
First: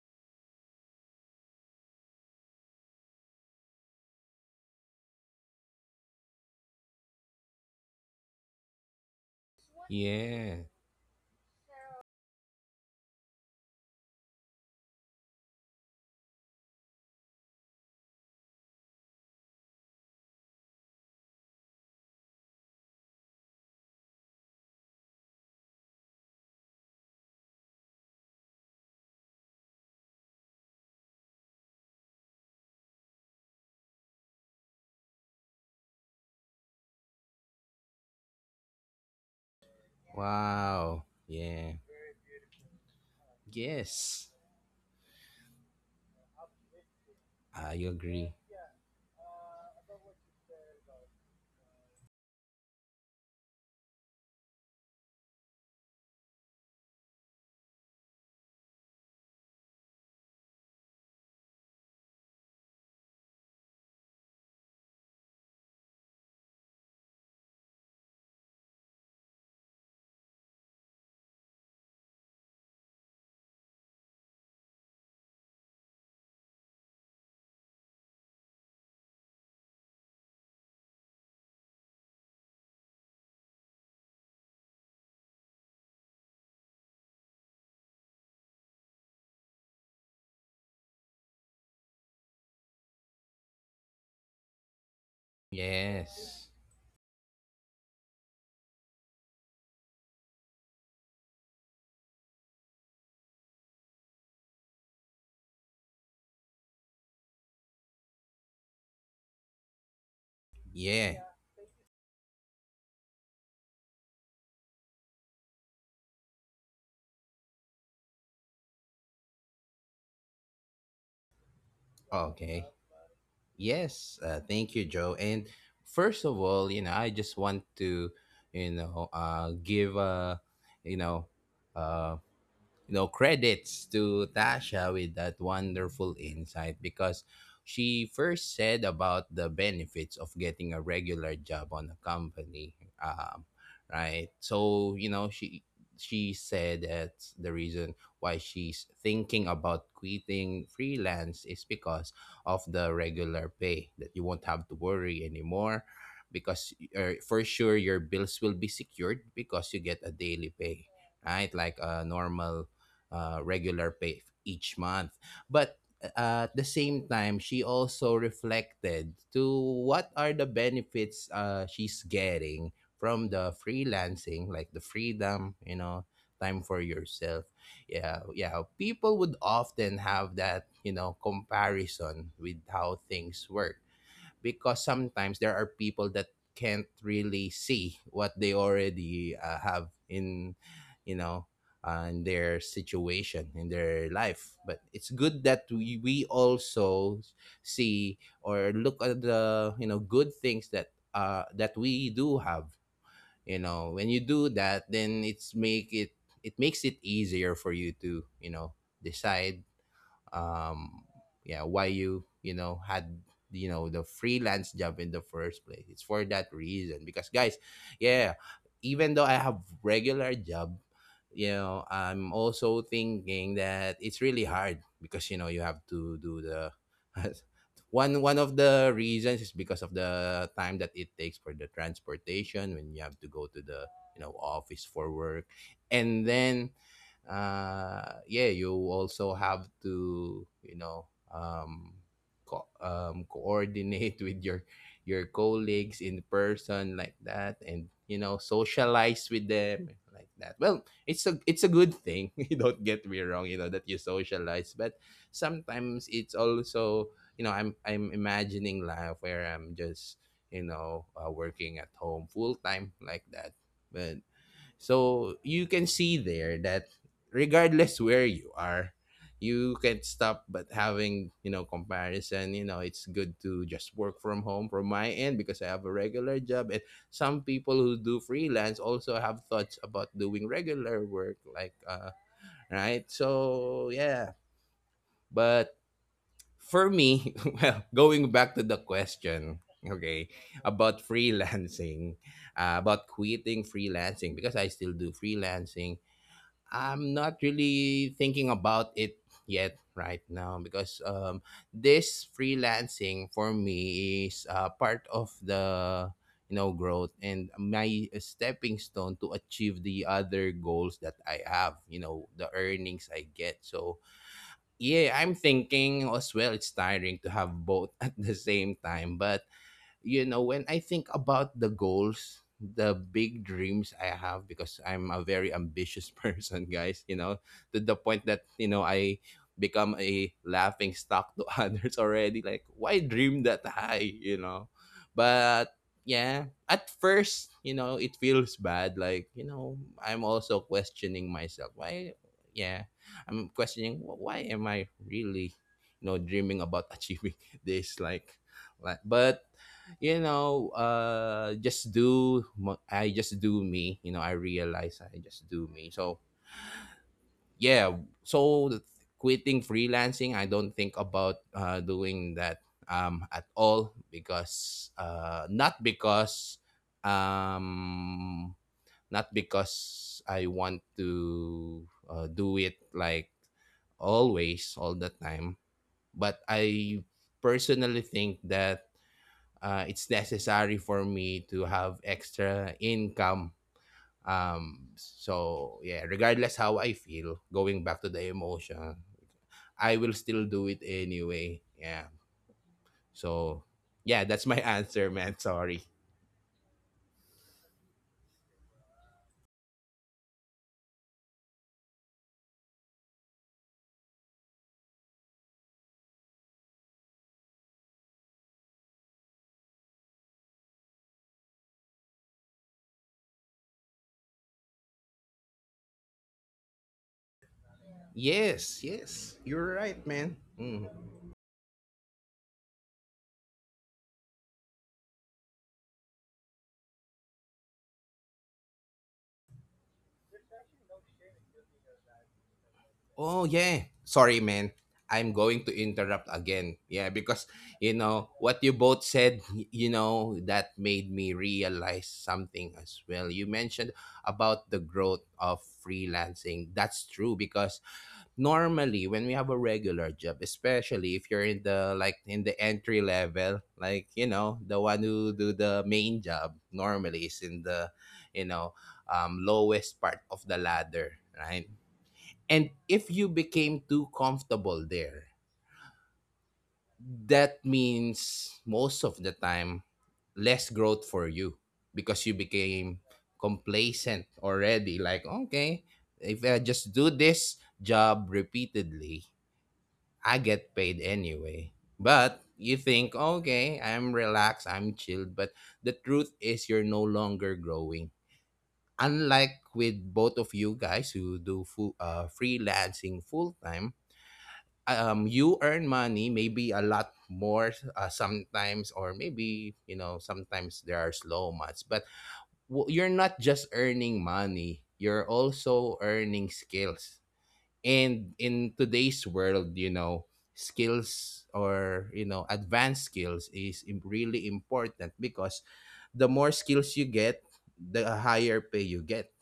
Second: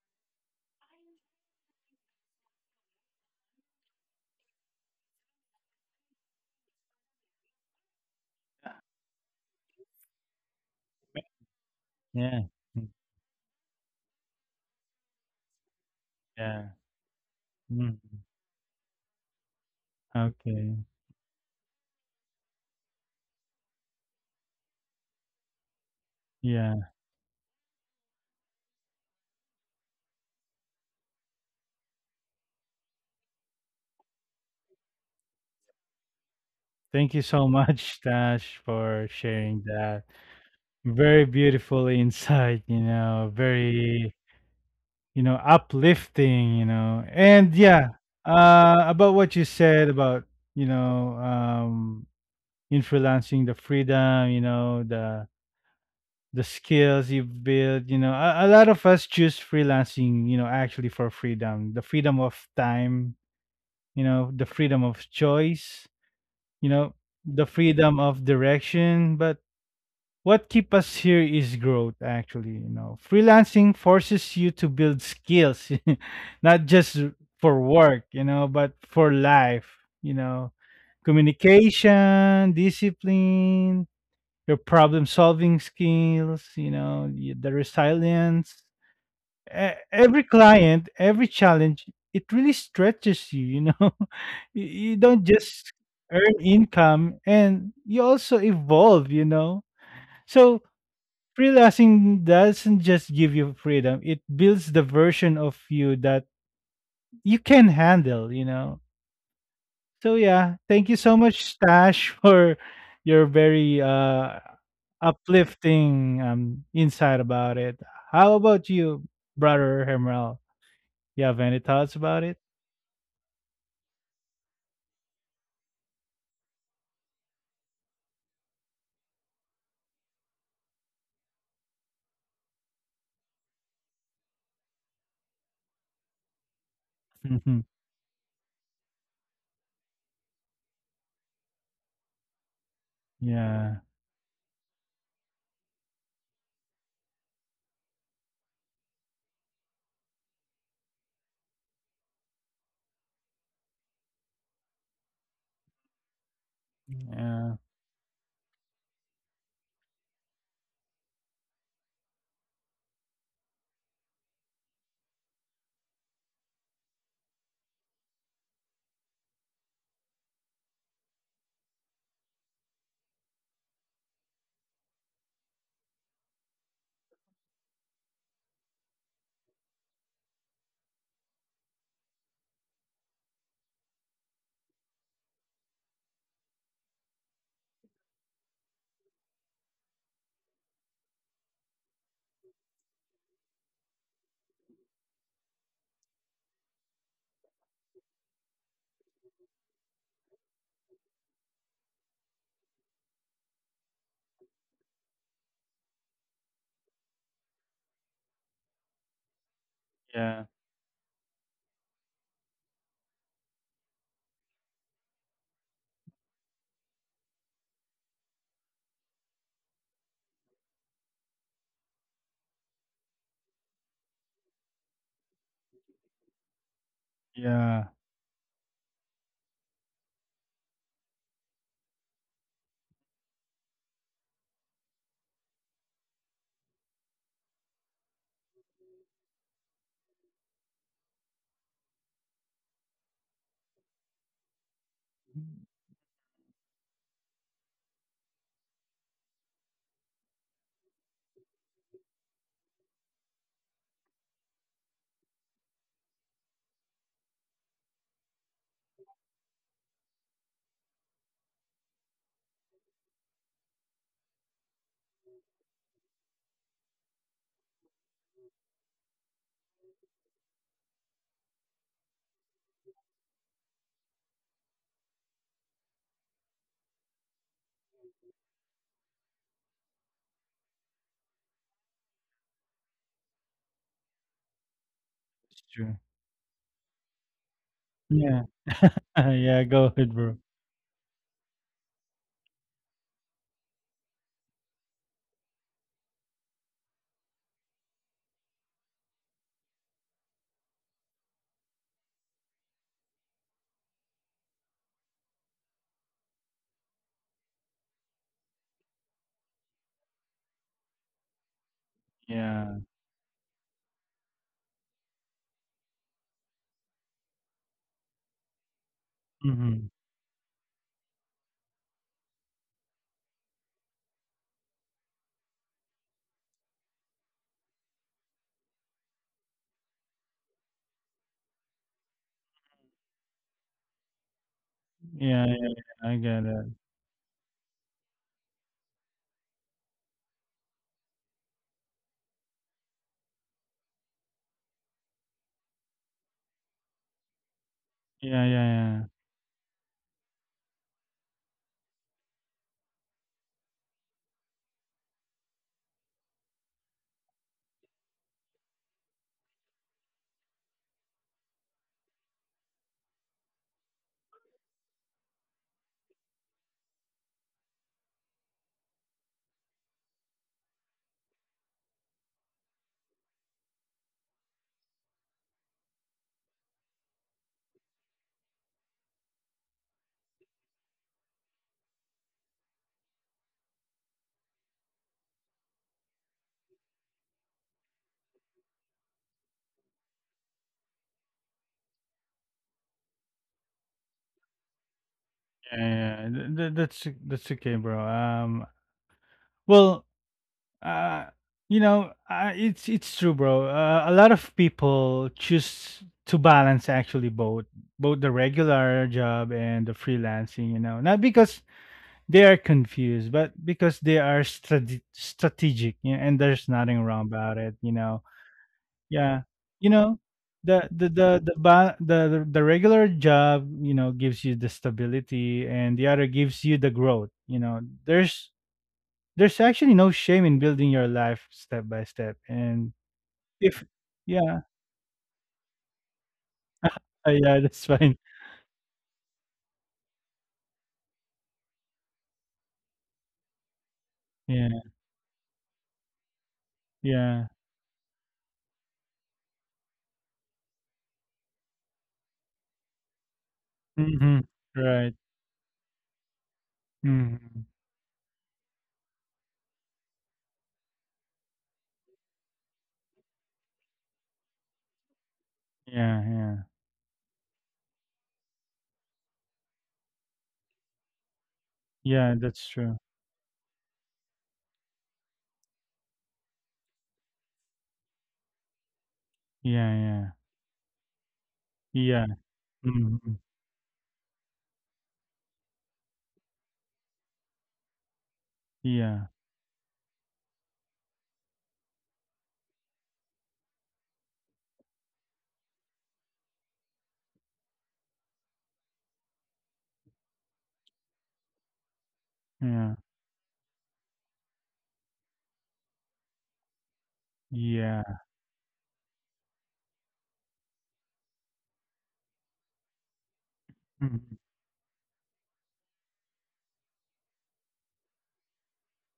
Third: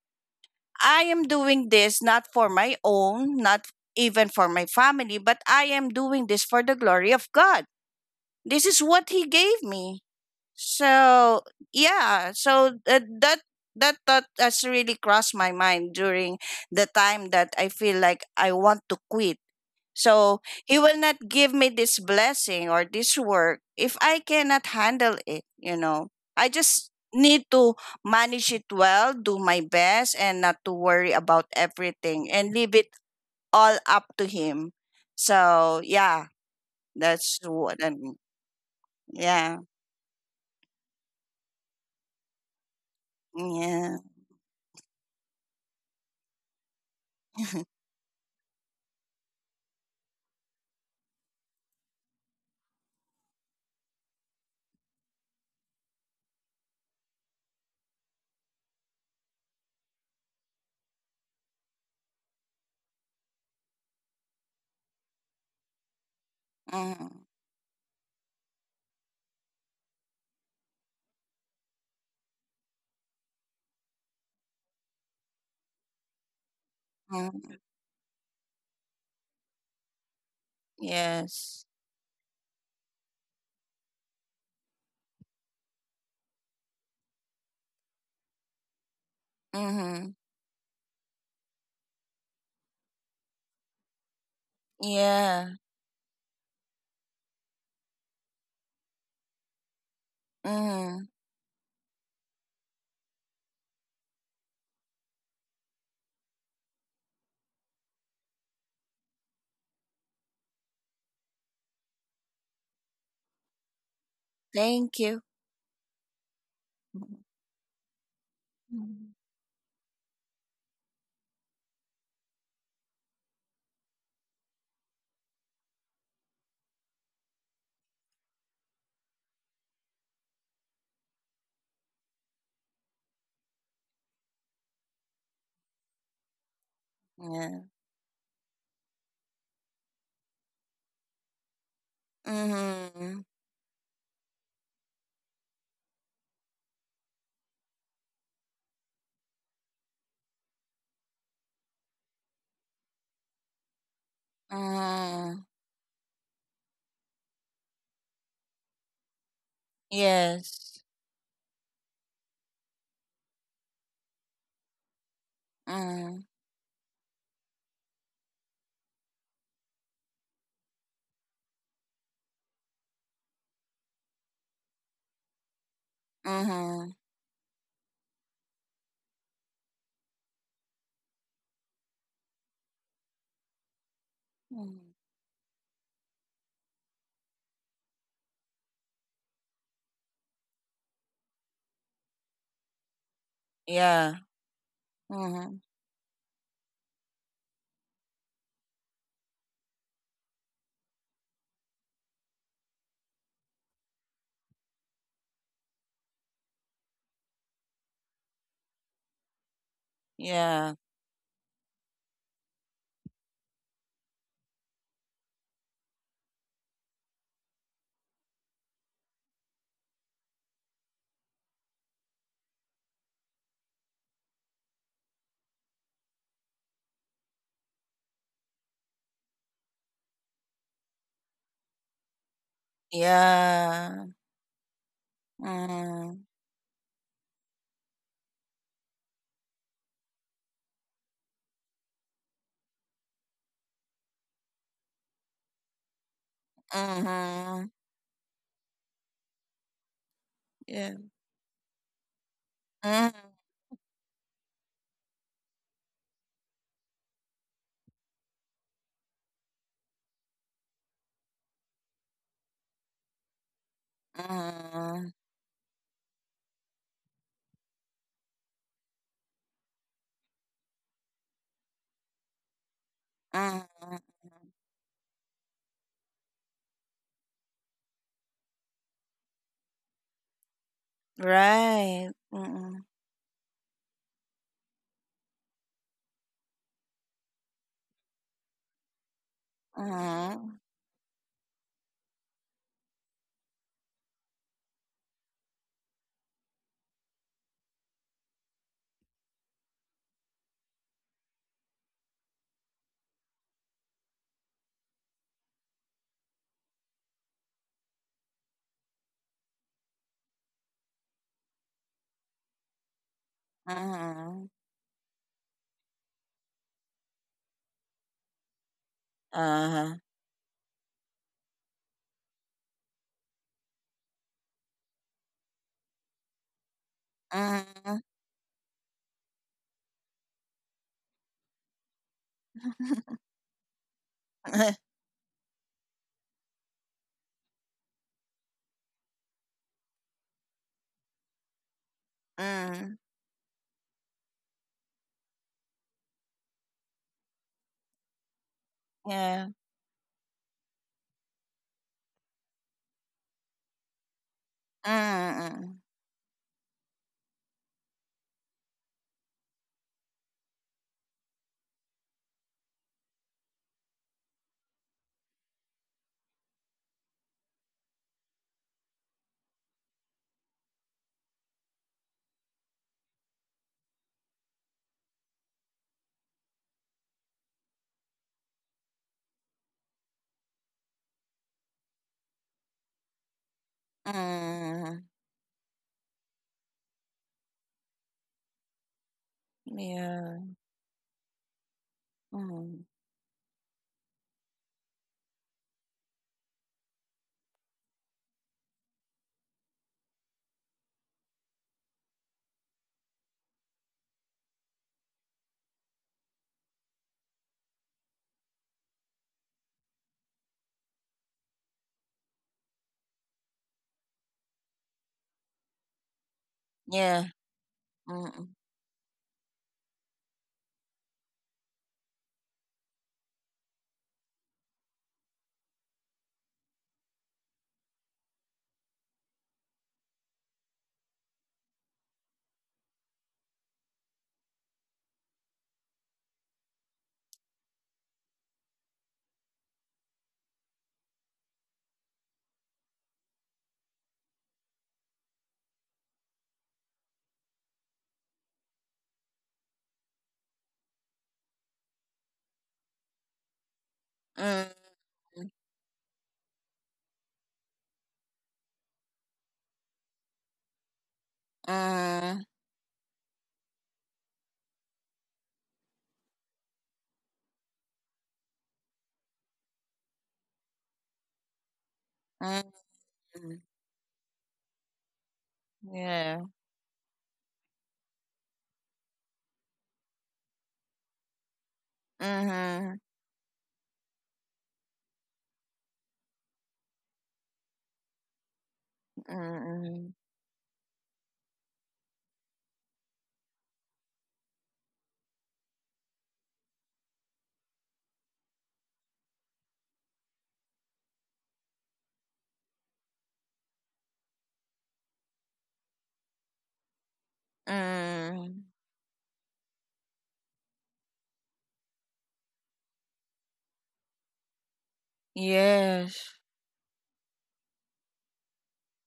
I am doing this not for my own, not even for my family, but I am doing this for the glory of god. This is what he gave me.
Yeah.
So yeah,
Yeah.
so
Mm.
that thought has really crossed my mind during
Yeah.
the time that I feel
Mm.
like I want to quit. So
Okay.
he will not give me this blessing or this work if I cannot handle it, you know. I
Yeah.
just need to manage it well, do my best, and not to worry about everything, and leave it all up to him. So yeah,
Thank you
that's
so <laughs>
what.
much,
And
Tash, for
yeah.
sharing that.
Wow.
Very
Yeah.
beautiful insight, you know,
Yeah.
very
Yes.
you know, uplifting, you know.
<laughs>
And
Mm-hmm.
I
yeah,
agree.
about what you said about, you know, influencing the freedom, you know, the skills you've built, you know. A lot of us choose freelancing, you know, actually for freedom, the freedom of time, you know, the freedom of choice, you know, the freedom of direction, but what keep us here is growth actually, you know. Freelancing forces you to build skills, <laughs> not just
mm
for work, you know, but for life, you know.
Yes.
Communication, discipline, your problem solving skills, you know, the resilience. E-
Mm-hmm.
every client, every challenge, it really stretches you, you know. <laughs> You don't
Yeah.
just earn
Yes.
income, and you also evolve, you know. So
Mm-hmm.
freelancing doesn't just give you freedom, it builds the version of you that you can handle, you know. So yeah, thank you so
Yeah.
much, stash, <laughs> for your very
Thank you.
uplifting insight about it. How about you, brother Hemrel? You have any thoughts about it? <laughs>
Okay. Yes. Thank you, Joe. And first of all, you know, I just want to, you know, give a, you know, uh, you know, credits to Tasha with that wonderful insight because
Yeah.
Mhm.
she first said about the benefits of getting a regular job on a company.
Mm-hmm.
um
yeah,
right, so you know, she said that the reason why she's thinking about quitting freelance is because of the regular pay that you won't have to worry
Mm-hmm.
anymore because for
yeah,
sure your bills will be secured because you get a daily pay,
Yes.
right? Like a normal regular pay each month. But
Mm-hmm.
at the same time, she also reflected to what are the benefits she's getting from the freelancing, like the freedom, you know, time for
Mm-hmm.
yourself. Yeah, yeah. People would often have that, you know, comparison with how things work because sometimes there are people that can't really see what they already have in, you know, in their situation in their
Yeah.
life. But it's good that
Mm-hmm.
we also see or look at the, you know, good things that that we do have. You know, when you do that, then it's make it, it makes it easier for you to, you know, decide
yeah,
Yeah.
um yeah why you, you know, had, you know, the freelance job in the first place. It's for that reason, because guys, yeah, even though I have regular job, you know, I'm also thinking that it's really hard because, you know, you have to do the <laughs>
yeah,
one of the reasons is because of the time that it takes for the transportation when you have to go to the,
Yeah.
you know, office for work. And
Mm-hmm.
then yeah, you also have to, you know, um, coordinate <laughs> with your colleagues in person like that,
Mm-hmm.
and you know, socialize with them like that. Well,
Yeah.
it's a, it's a good thing <laughs> you don't get me wrong, you know, that you socialize, but sometimes it's also, you know, I'm imagining life where I'm just, you know, working at home full time like that. But
Mm-hmm.
so you can see there that regardless where you are, you can't stop but having, you know, comparison. You know, it's good to just
Mm-hmm.
work from home from my end because I have a regular job. And some people who do freelance also have thoughts about doing regular work, like
Right. Mm-hmm.
right? So yeah. But
it's true.
for me, <laughs> well, going back
Yeah.
to the
<laughs>
question,
yeah, go
okay,
ahead, bro.
Mm-hmm.
about <laughs> freelancing, about quitting freelancing, because I still do freelancing, I'm not really thinking about it yet right now because this freelancing for me is part of the, you know, growth and my stepping stone to achieve the other goals that I have. You know, the
Yeah.
earnings I get. So
Uh-huh.
yeah, I'm thinking as well. It's tiring to have both <laughs> at the same time, but
Hmm.
you know, when I think about the goals, the big dreams I have, because I'm a very ambitious <laughs> person, guys, you know, to the
Uh-huh.
point that, you know, I become a laughing stock to <laughs> others already. Like, why dream that high, you know?
<laughs>
Yeah, yeah,
But
yeah, I
yeah,
get it.
at first, you know, it feels bad. Like, you know, I'm also questioning myself. Why, yeah,
Mm.
I'm questioning "Wh- why am I really, you know, dreaming about <laughs> achieving this?
Yeah, yeah,
Like,
yeah.
but
Yeah.
you know, just do, I just do me. You know, I realize I just do me.
Mm,
So, yeah. So, quitting freelancing, I don't think about doing that at all because, not because, um, not because I want to do it like always, all the time. But I personally think that it's necessary for me to have extra income.
mm, mm.
So yeah, regardless how I feel, going back to the emotion, I will still
Yeah.
do it anyway. Yeah.
Mm.
So yeah, that's my <laughs> answer, man. Sorry.
Yeah, yeah, th th that's okay, bro. Well, uh, you know, it's true, bro. A lot of people choose to balance actually both the regular job and the freelancing. You know, not because they are confused, but because they are strategic. You know, and there's nothing wrong
Yeah.
about it. You know,
Mm.
Yes, yes,
yeah.
you're
You
right,
know,
man. Mm.
the ba- the regular job, you know, gives you the stability, and the other gives you the growth. You know, there's actually no shame in building your life step by step. And
Oh yeah.
if
Sorry,
yeah,
man. I'm going to interrupt again. Yeah, because
yeah, <laughs>
you
that's fine.
know what you both said, you know, that made me realize something as well. You mentioned about the
Yeah,
growth of freelancing. That's true
yeah.
because normally when we have a regular job, especially if you're in the like in the entry level, like you
Mm-hmm.
know, the
Mm.
one
Right.
who do
Mm.
the main job normally is in
Mm-hmm.
the, you know, lowest part of the ladder, right? And if you became too comfortable there,
Yeah, yeah.
that means most of the time less growth for you because you
Yeah, that's
became
true.
Mm.
complacent already. Like, okay, if I
Yeah.
just do this job repeatedly,
Yeah,
I
yeah.
get paid anyway. But
Yeah.
you think,
Mhm.
Mm-hmm.
okay, I'm relaxed, I'm chilled. But the truth is, you're no longer growing.
Yeah.
Unlike with
Mm.
both of you guys who do full, freelancing full time, you earn money maybe a lot more sometimes, or maybe you know sometimes there are slow months, but
Yeah.
you're not just earning money, you're also earning skills. And
Yeah.
in
Mm.
today's world, you know, skills or you know advanced skills is really
Hmm.
important because the more
Yes.
skills you get, the higher pay you get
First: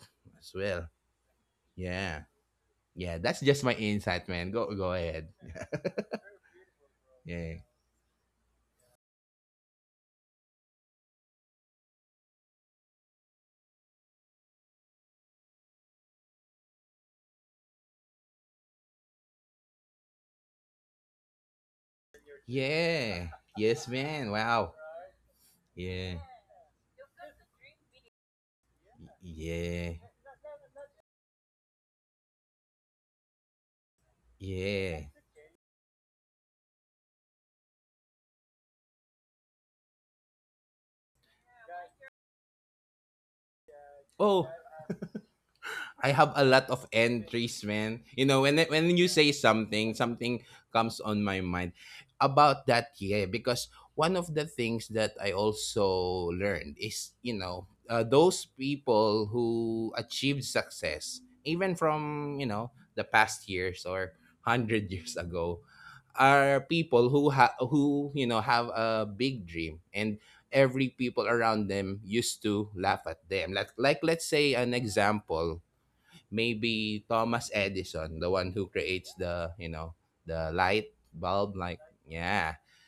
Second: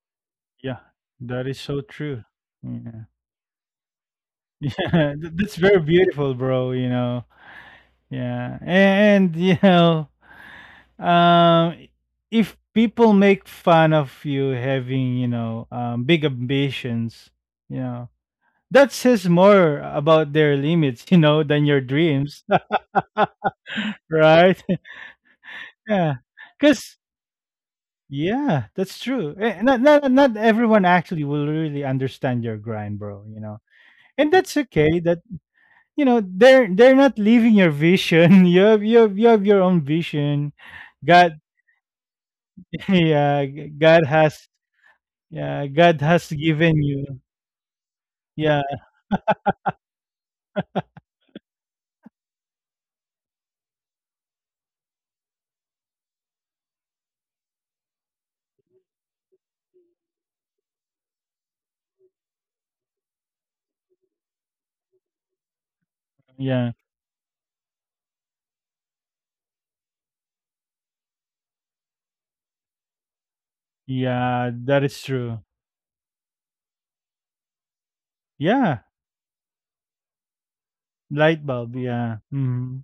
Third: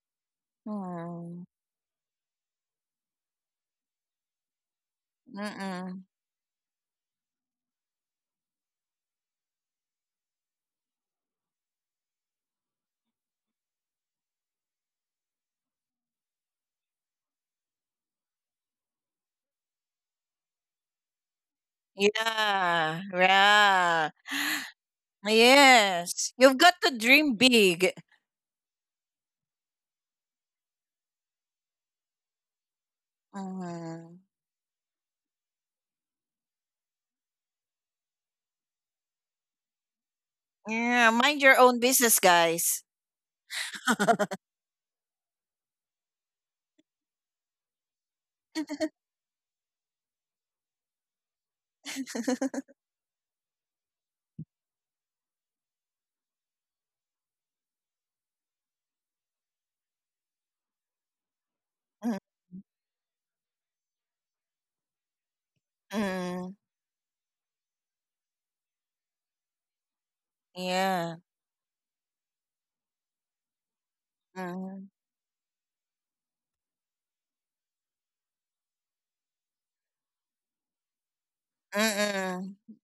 as
Yeah.
well.
Mm.
That is so true.
Yeah,
Yeah.
yeah, that's just my insight, man.
<laughs>
Go, go
Yeah,
ahead.
that's very
Mm.
beautiful, bro, you
<laughs>
know.
Yeah.
Yeah. And <laughs> you know, um if people make fun of you having, you know, big ambitions, you know, that says more about their limits, <laughs> you know, than your dreams.
Yeah.
Yeah. Yes,
Yeah.
<laughs>
man.
Right?
Wow.
<laughs> Yeah.
Yeah.
Yes. You've got to
Cuz
dream big.
yeah, that's true. Eh,
Yeah.
not everyone actually will really understand your grind, bro, you know.
Mm.
And that's okay.
Yeah.
That you know, they're not living your vision. <laughs> You have you have your own vision.
Yeah.
God.
Mind your own business, guys.
<laughs> Yeah,
Oh,
God
I have
has
a lot
given
of
you
entries, man. You know,
yeah,
when you say something, something comes on my mind about that. Yeah, because one of the things that I also learned is, you know, those people who achieved success, even from, you know, the past years or hundred <laughs> years ago,
Mm.
are
yeah,
people who who, you know, have a big dream. And every
Yeah.
people around them used to laugh at them, like let's
yeah,
say an
that
Mm.
is true.
example, maybe Thomas Edison, the one who
Yeah,
creates the, you know, the light
light
bulb,
bulb,
like,
yeah.
yeah.
Mm.
Mm-hmm.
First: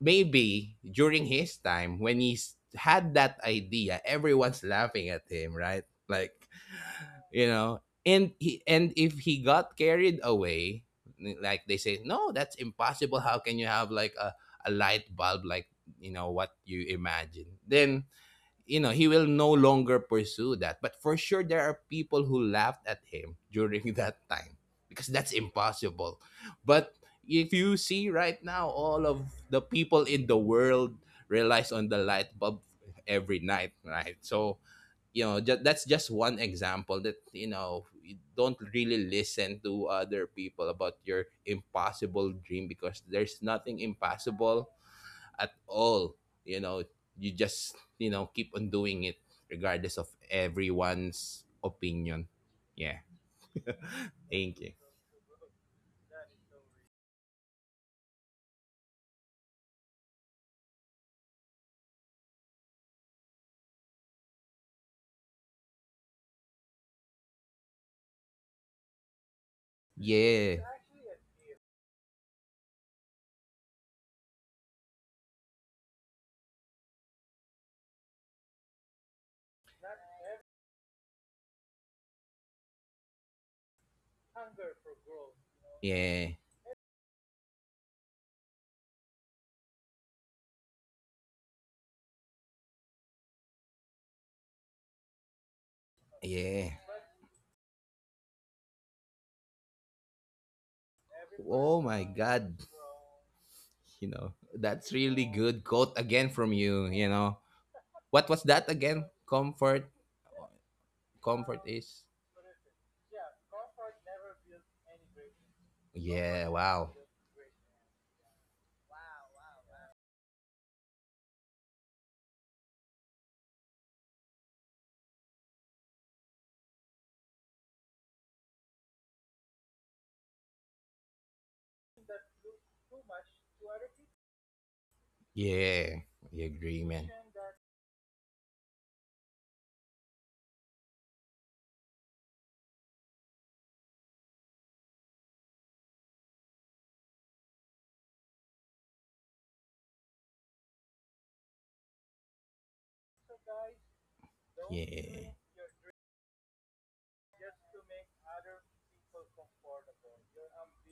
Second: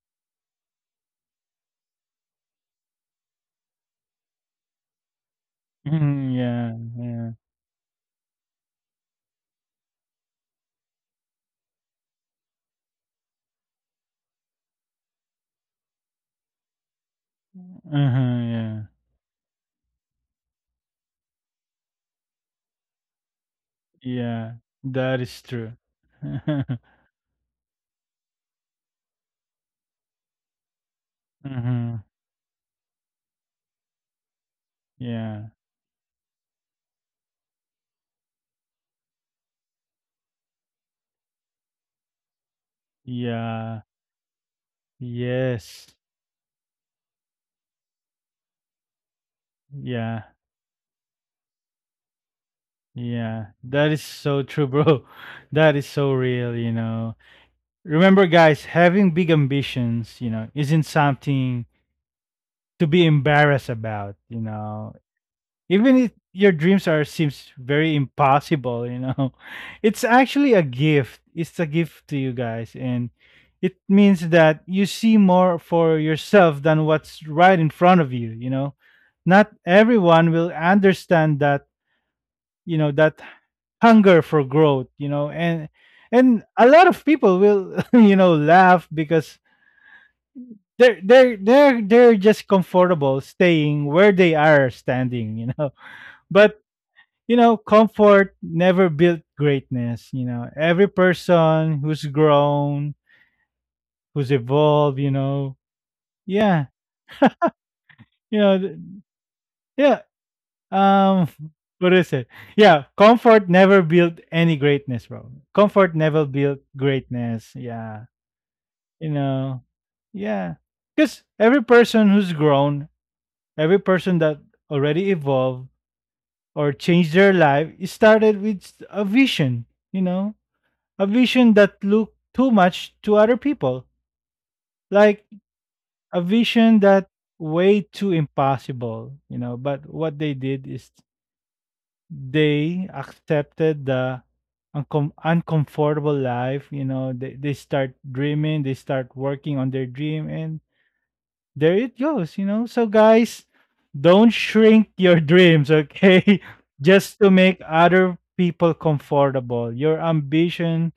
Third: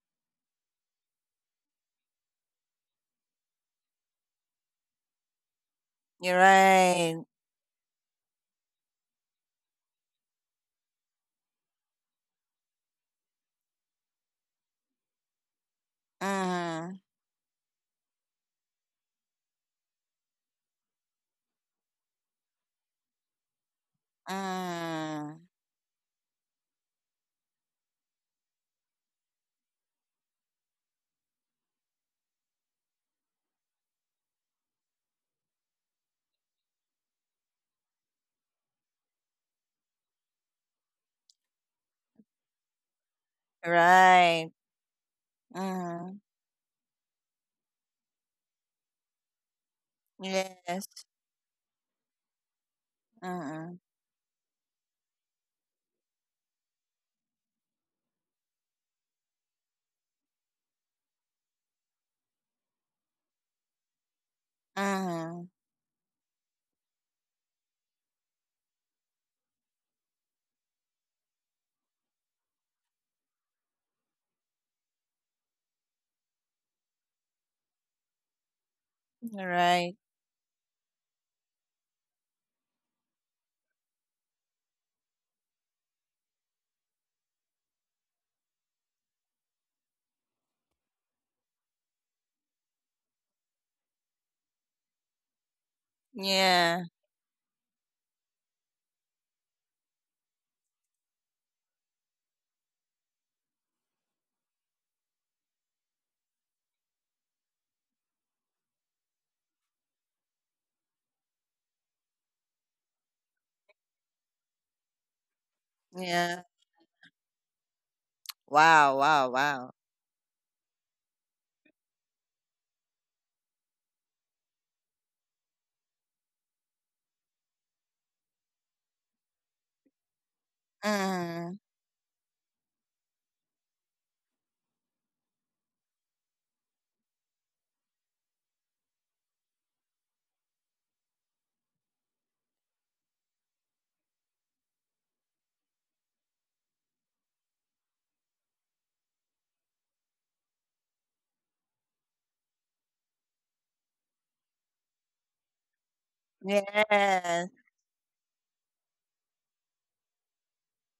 Maybe during his time, when he had that idea, everyone's laughing at him, right? Like,
<laughs>
You're
Yeah,
right.
yeah.
you know, and he, and if he got carried away, like they say, no, that's impossible. How can you have like a light bulb like, you know, what you
Mm.
imagine? Then,
Uh-huh, yeah.
you know, he will no longer pursue that. But for sure, there are people who laughed at him during <laughs> that
Yeah,
time because
that
that's
Mm.
is true.
impossible.
<laughs>
But if you see right now, all of the people in the world relies on the
Uh-huh.
light bulb every night, right? So, you know,
Yeah,
that's just one example that, you know, you don't really listen to other people about your impossible dream because there's nothing
yeah,
Right.
impossible at
yes,
all.
Mm.
You know, you just, you know, keep on doing it regardless of
yeah.
Yes.
everyone's opinion. Yeah.
Yeah,
Mm.
that is
<laughs>
so
Thank
true,
you.
bro. <laughs> That is so real, you know. Remember, guys, having big ambitions, you know, isn't something to be embarrassed about, you know.
Mm.
Even if your dreams are seems very impossible, you know, <laughs> it's actually a
Yeah.
gift. It's a gift to you, guys, and it means that you see more for yourself than what's right in front of you, you know. Not
Right.
everyone will understand that, you know, that hunger for growth, you know. and
Yeah.
and a lot of people will <laughs> laugh because they're just comfortable staying where they are standing, you know. <laughs> But
Yeah.
Yeah.
you know, comfort never built greatness. You know, every person
Oh
who's
my God.
grown,
You
who's
know, that's
evolved, you
really
know.
good quote again from
Yeah.
you. You know, what
you
was
know
that
th-
again? Comfort.
yeah. um
Comfort
<laughs> what
is.
is it? Yeah, comfort never built any greatness, bro. Comfort never
Yeah.
Yeah.
built
Wow.
greatness. Yeah.
Wow.
You
Wow.
know?
Wow.
Yeah. Because every person who's grown, every person that already evolved or changed their life, it started with a vision, you know, a vision
Mm.
that looked too much to other people, like
Yeah.
a
I
vision
agree,
that
man.
way too impossible, you know. But what they did is they accepted the uncomfortable life, you know. They start dreaming, they start working on their dream, and there it goes, you know. So guys, don't shrink your
Yeah.
dreams, okay? <laughs> Just to
Yes.
make other people comfortable. Your ambition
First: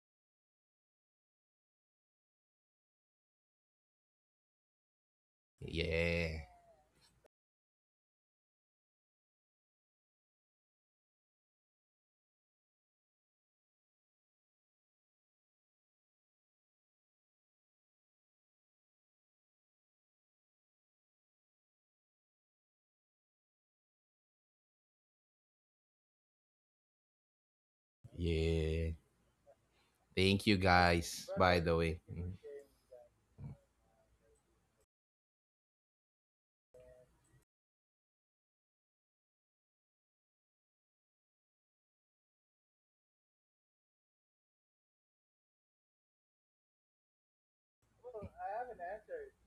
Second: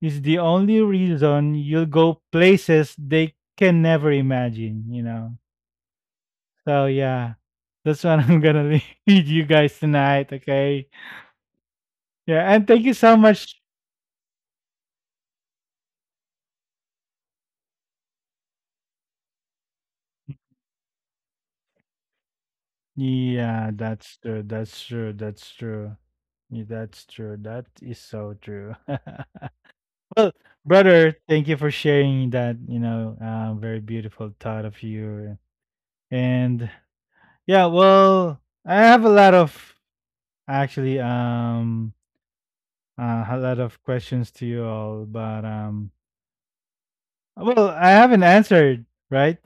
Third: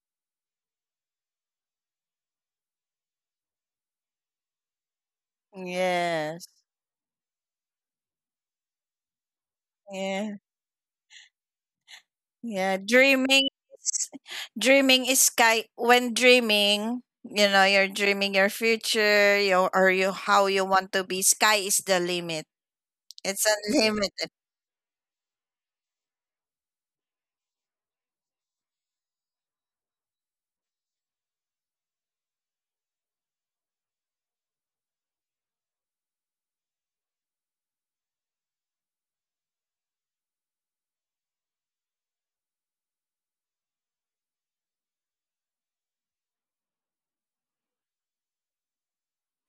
is the only reason you'll go places they can never imagine, you know.
Yeah.
Yes.
So yeah, that's what I'm gonna <laughs> lead you guys tonight,
Yeah.
okay? Yeah, and
Yeah.
thank you so
Dreaming
much.
is- dreaming is sky. When dreaming, you know, you're dreaming your future, you, or you how you want to be. Sky is the limit. It's
Yeah, that's
unlimited.
true. That's true. That's true. Yeah, that's true. That is so true.
Yeah.
<laughs> Well,
Thank you
brother,
guys,
thank you
by
for
the way.
sharing
Mhm.
that, you know, very beautiful thought of you. And yeah, well, I have a lot of actually a lot of questions to you all, but well, I haven't answered, right?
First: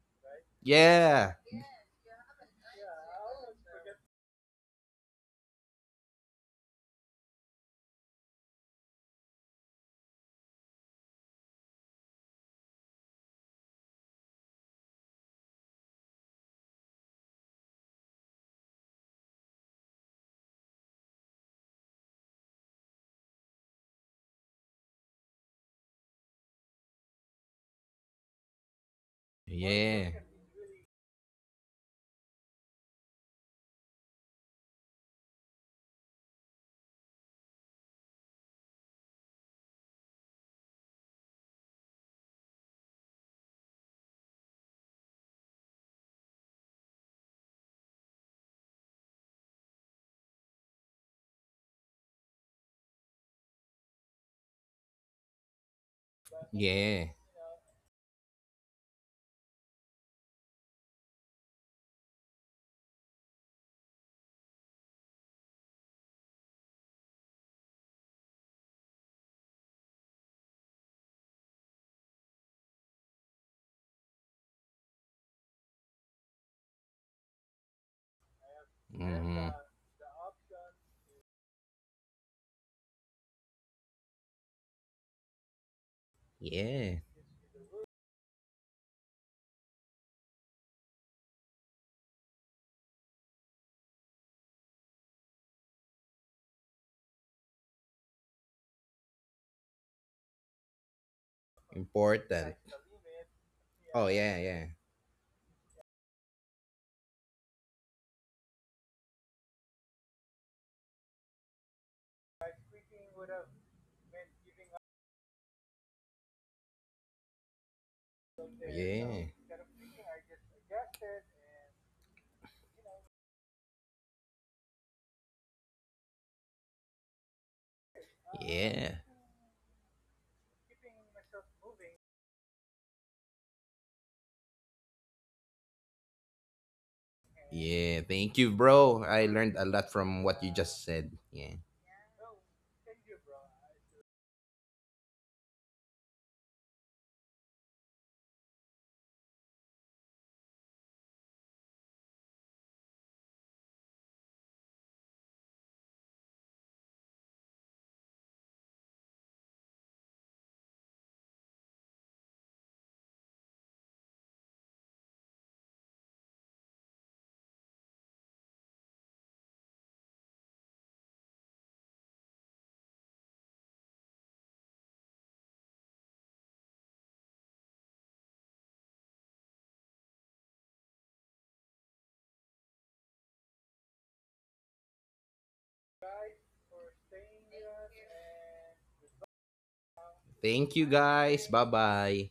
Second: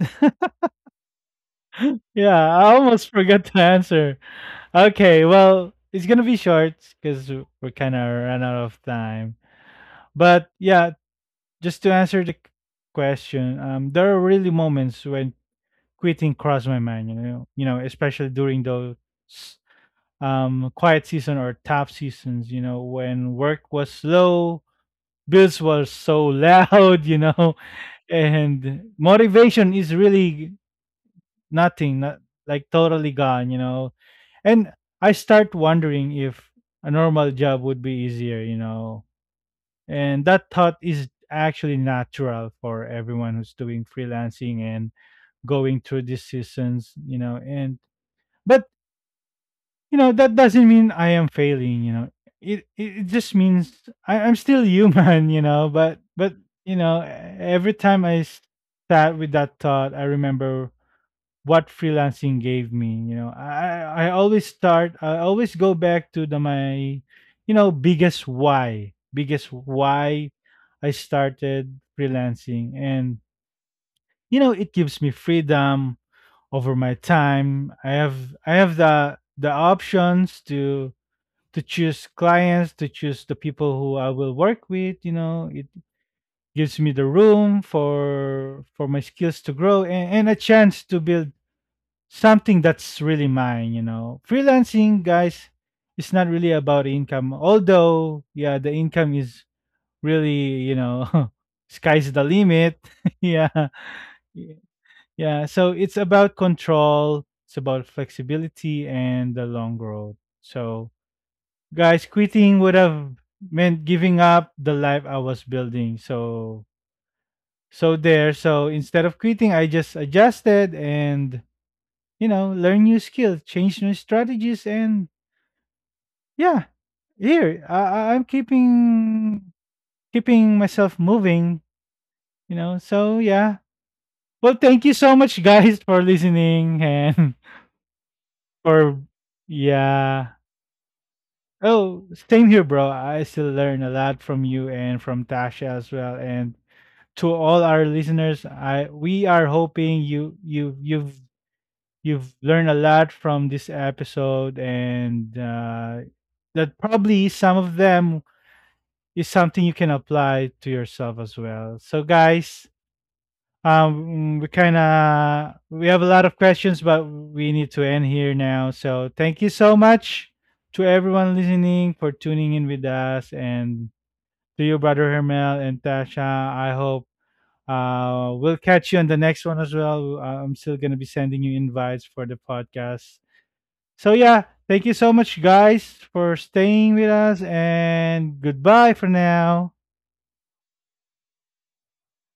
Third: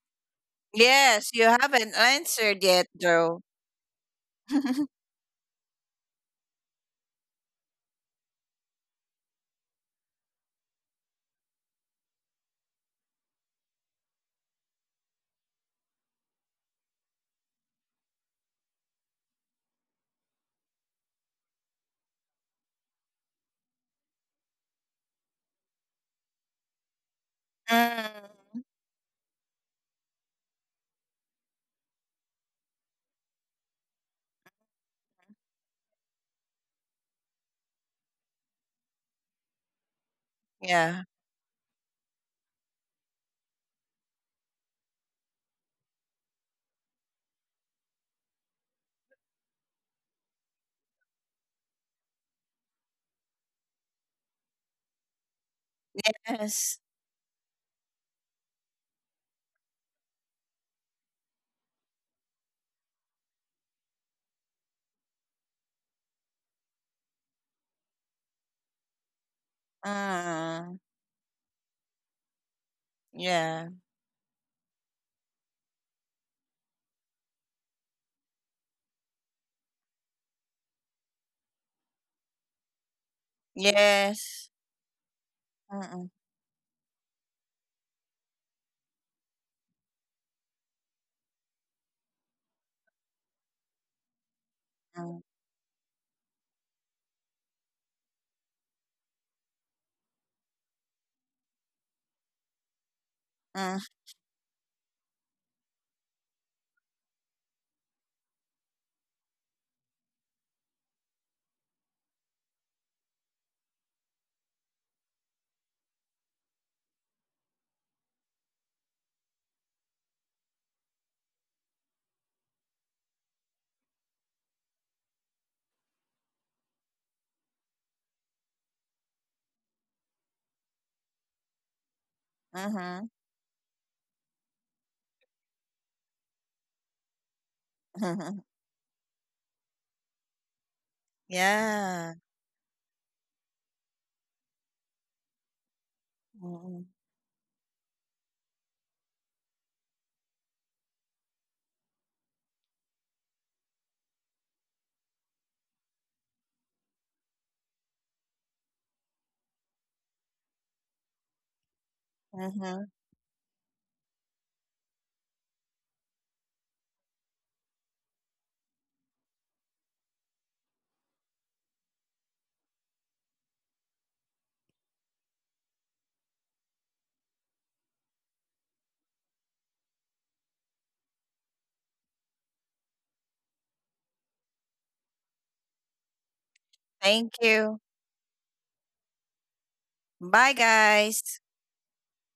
Yes,
Yeah.
you haven't
<laughs> Yeah,
answered
I
yet,
almost
though.
forgot to answer.
<laughs>
Okay, well, it's going to be short cuz we're kind of run out of time. But yeah, just to answer the question, there are really moments when quitting crossed my mind. You know, especially during those quiet season or tough seasons. You know, when work was slow, bills were so <laughs> loud. You know,
Mm,
and motivation is
Yeah.
really nothing, not like totally gone. You know, and I start wondering if a normal job would be easier. You know, and that thought
yeah.
is actually natural for everyone who's doing freelancing and going through these seasons. You know, and but you know that doesn't mean I am failing, you know. It just means I'm still human. <laughs> You know, but you
Yes.
know,
Yeah.
every time sat with that thought, I remember what freelancing gave me, you know. I always start, I always go back to the my, you know, biggest why. Biggest why
Mm.
I started freelancing. And
Yeah.
you know, it gives me freedom over my time. I have, I have the
Hmm.
options to choose clients, to choose the people who I will
Yes.
work with. You know, it
Mm.
gives me
Yeah.
the room for my skills to grow, and a chance to build something that's really mine. You know, freelancing,
Mm.
guys, it's not really about income. Although, yeah, the income is really, you know, <laughs> sky's the
Important.
limit. <laughs> Yeah,
Mm.
Oh, yeah, yeah.
yeah. So it's about control. It's about flexibility and the long road. So guys, quitting would have meant giving up the life I was building. So, so there. So instead of
Yeah.
quitting, I just adjusted and, you know, learn new skills, change new strategies, and yeah, here I, I'm
Yeah.
keeping, keeping myself moving. You know,
Mm-hmm.
so yeah. Well, thank you so much, guys, for listening and
Yeah. Thank you,
<laughs>
<laughs> for
bro. I learned a lot from
yeah.
what you just said. Yeah.
Oh,
Yeah.
same here, bro. I still learn a lot from you and from Tasha as well. And to all our listeners, I we are hoping you've learned a lot from this episode, and that probably some of them is something you can apply to yourself as well. So guys,
Mm-hmm.
we kind of we have a lot of questions, but we need to end here now. So, thank you so much to everyone listening for tuning in with us, and to you, brother Hermel and Tasha. I hope we'll catch you on the next one as well. I'm still going to be sending you invites for the podcast. So, yeah, thank you so much, guys, for staying with
Thank
us,
you.
and goodbye for now.
Bye,
Thank you
guys.
guys. Bye bye.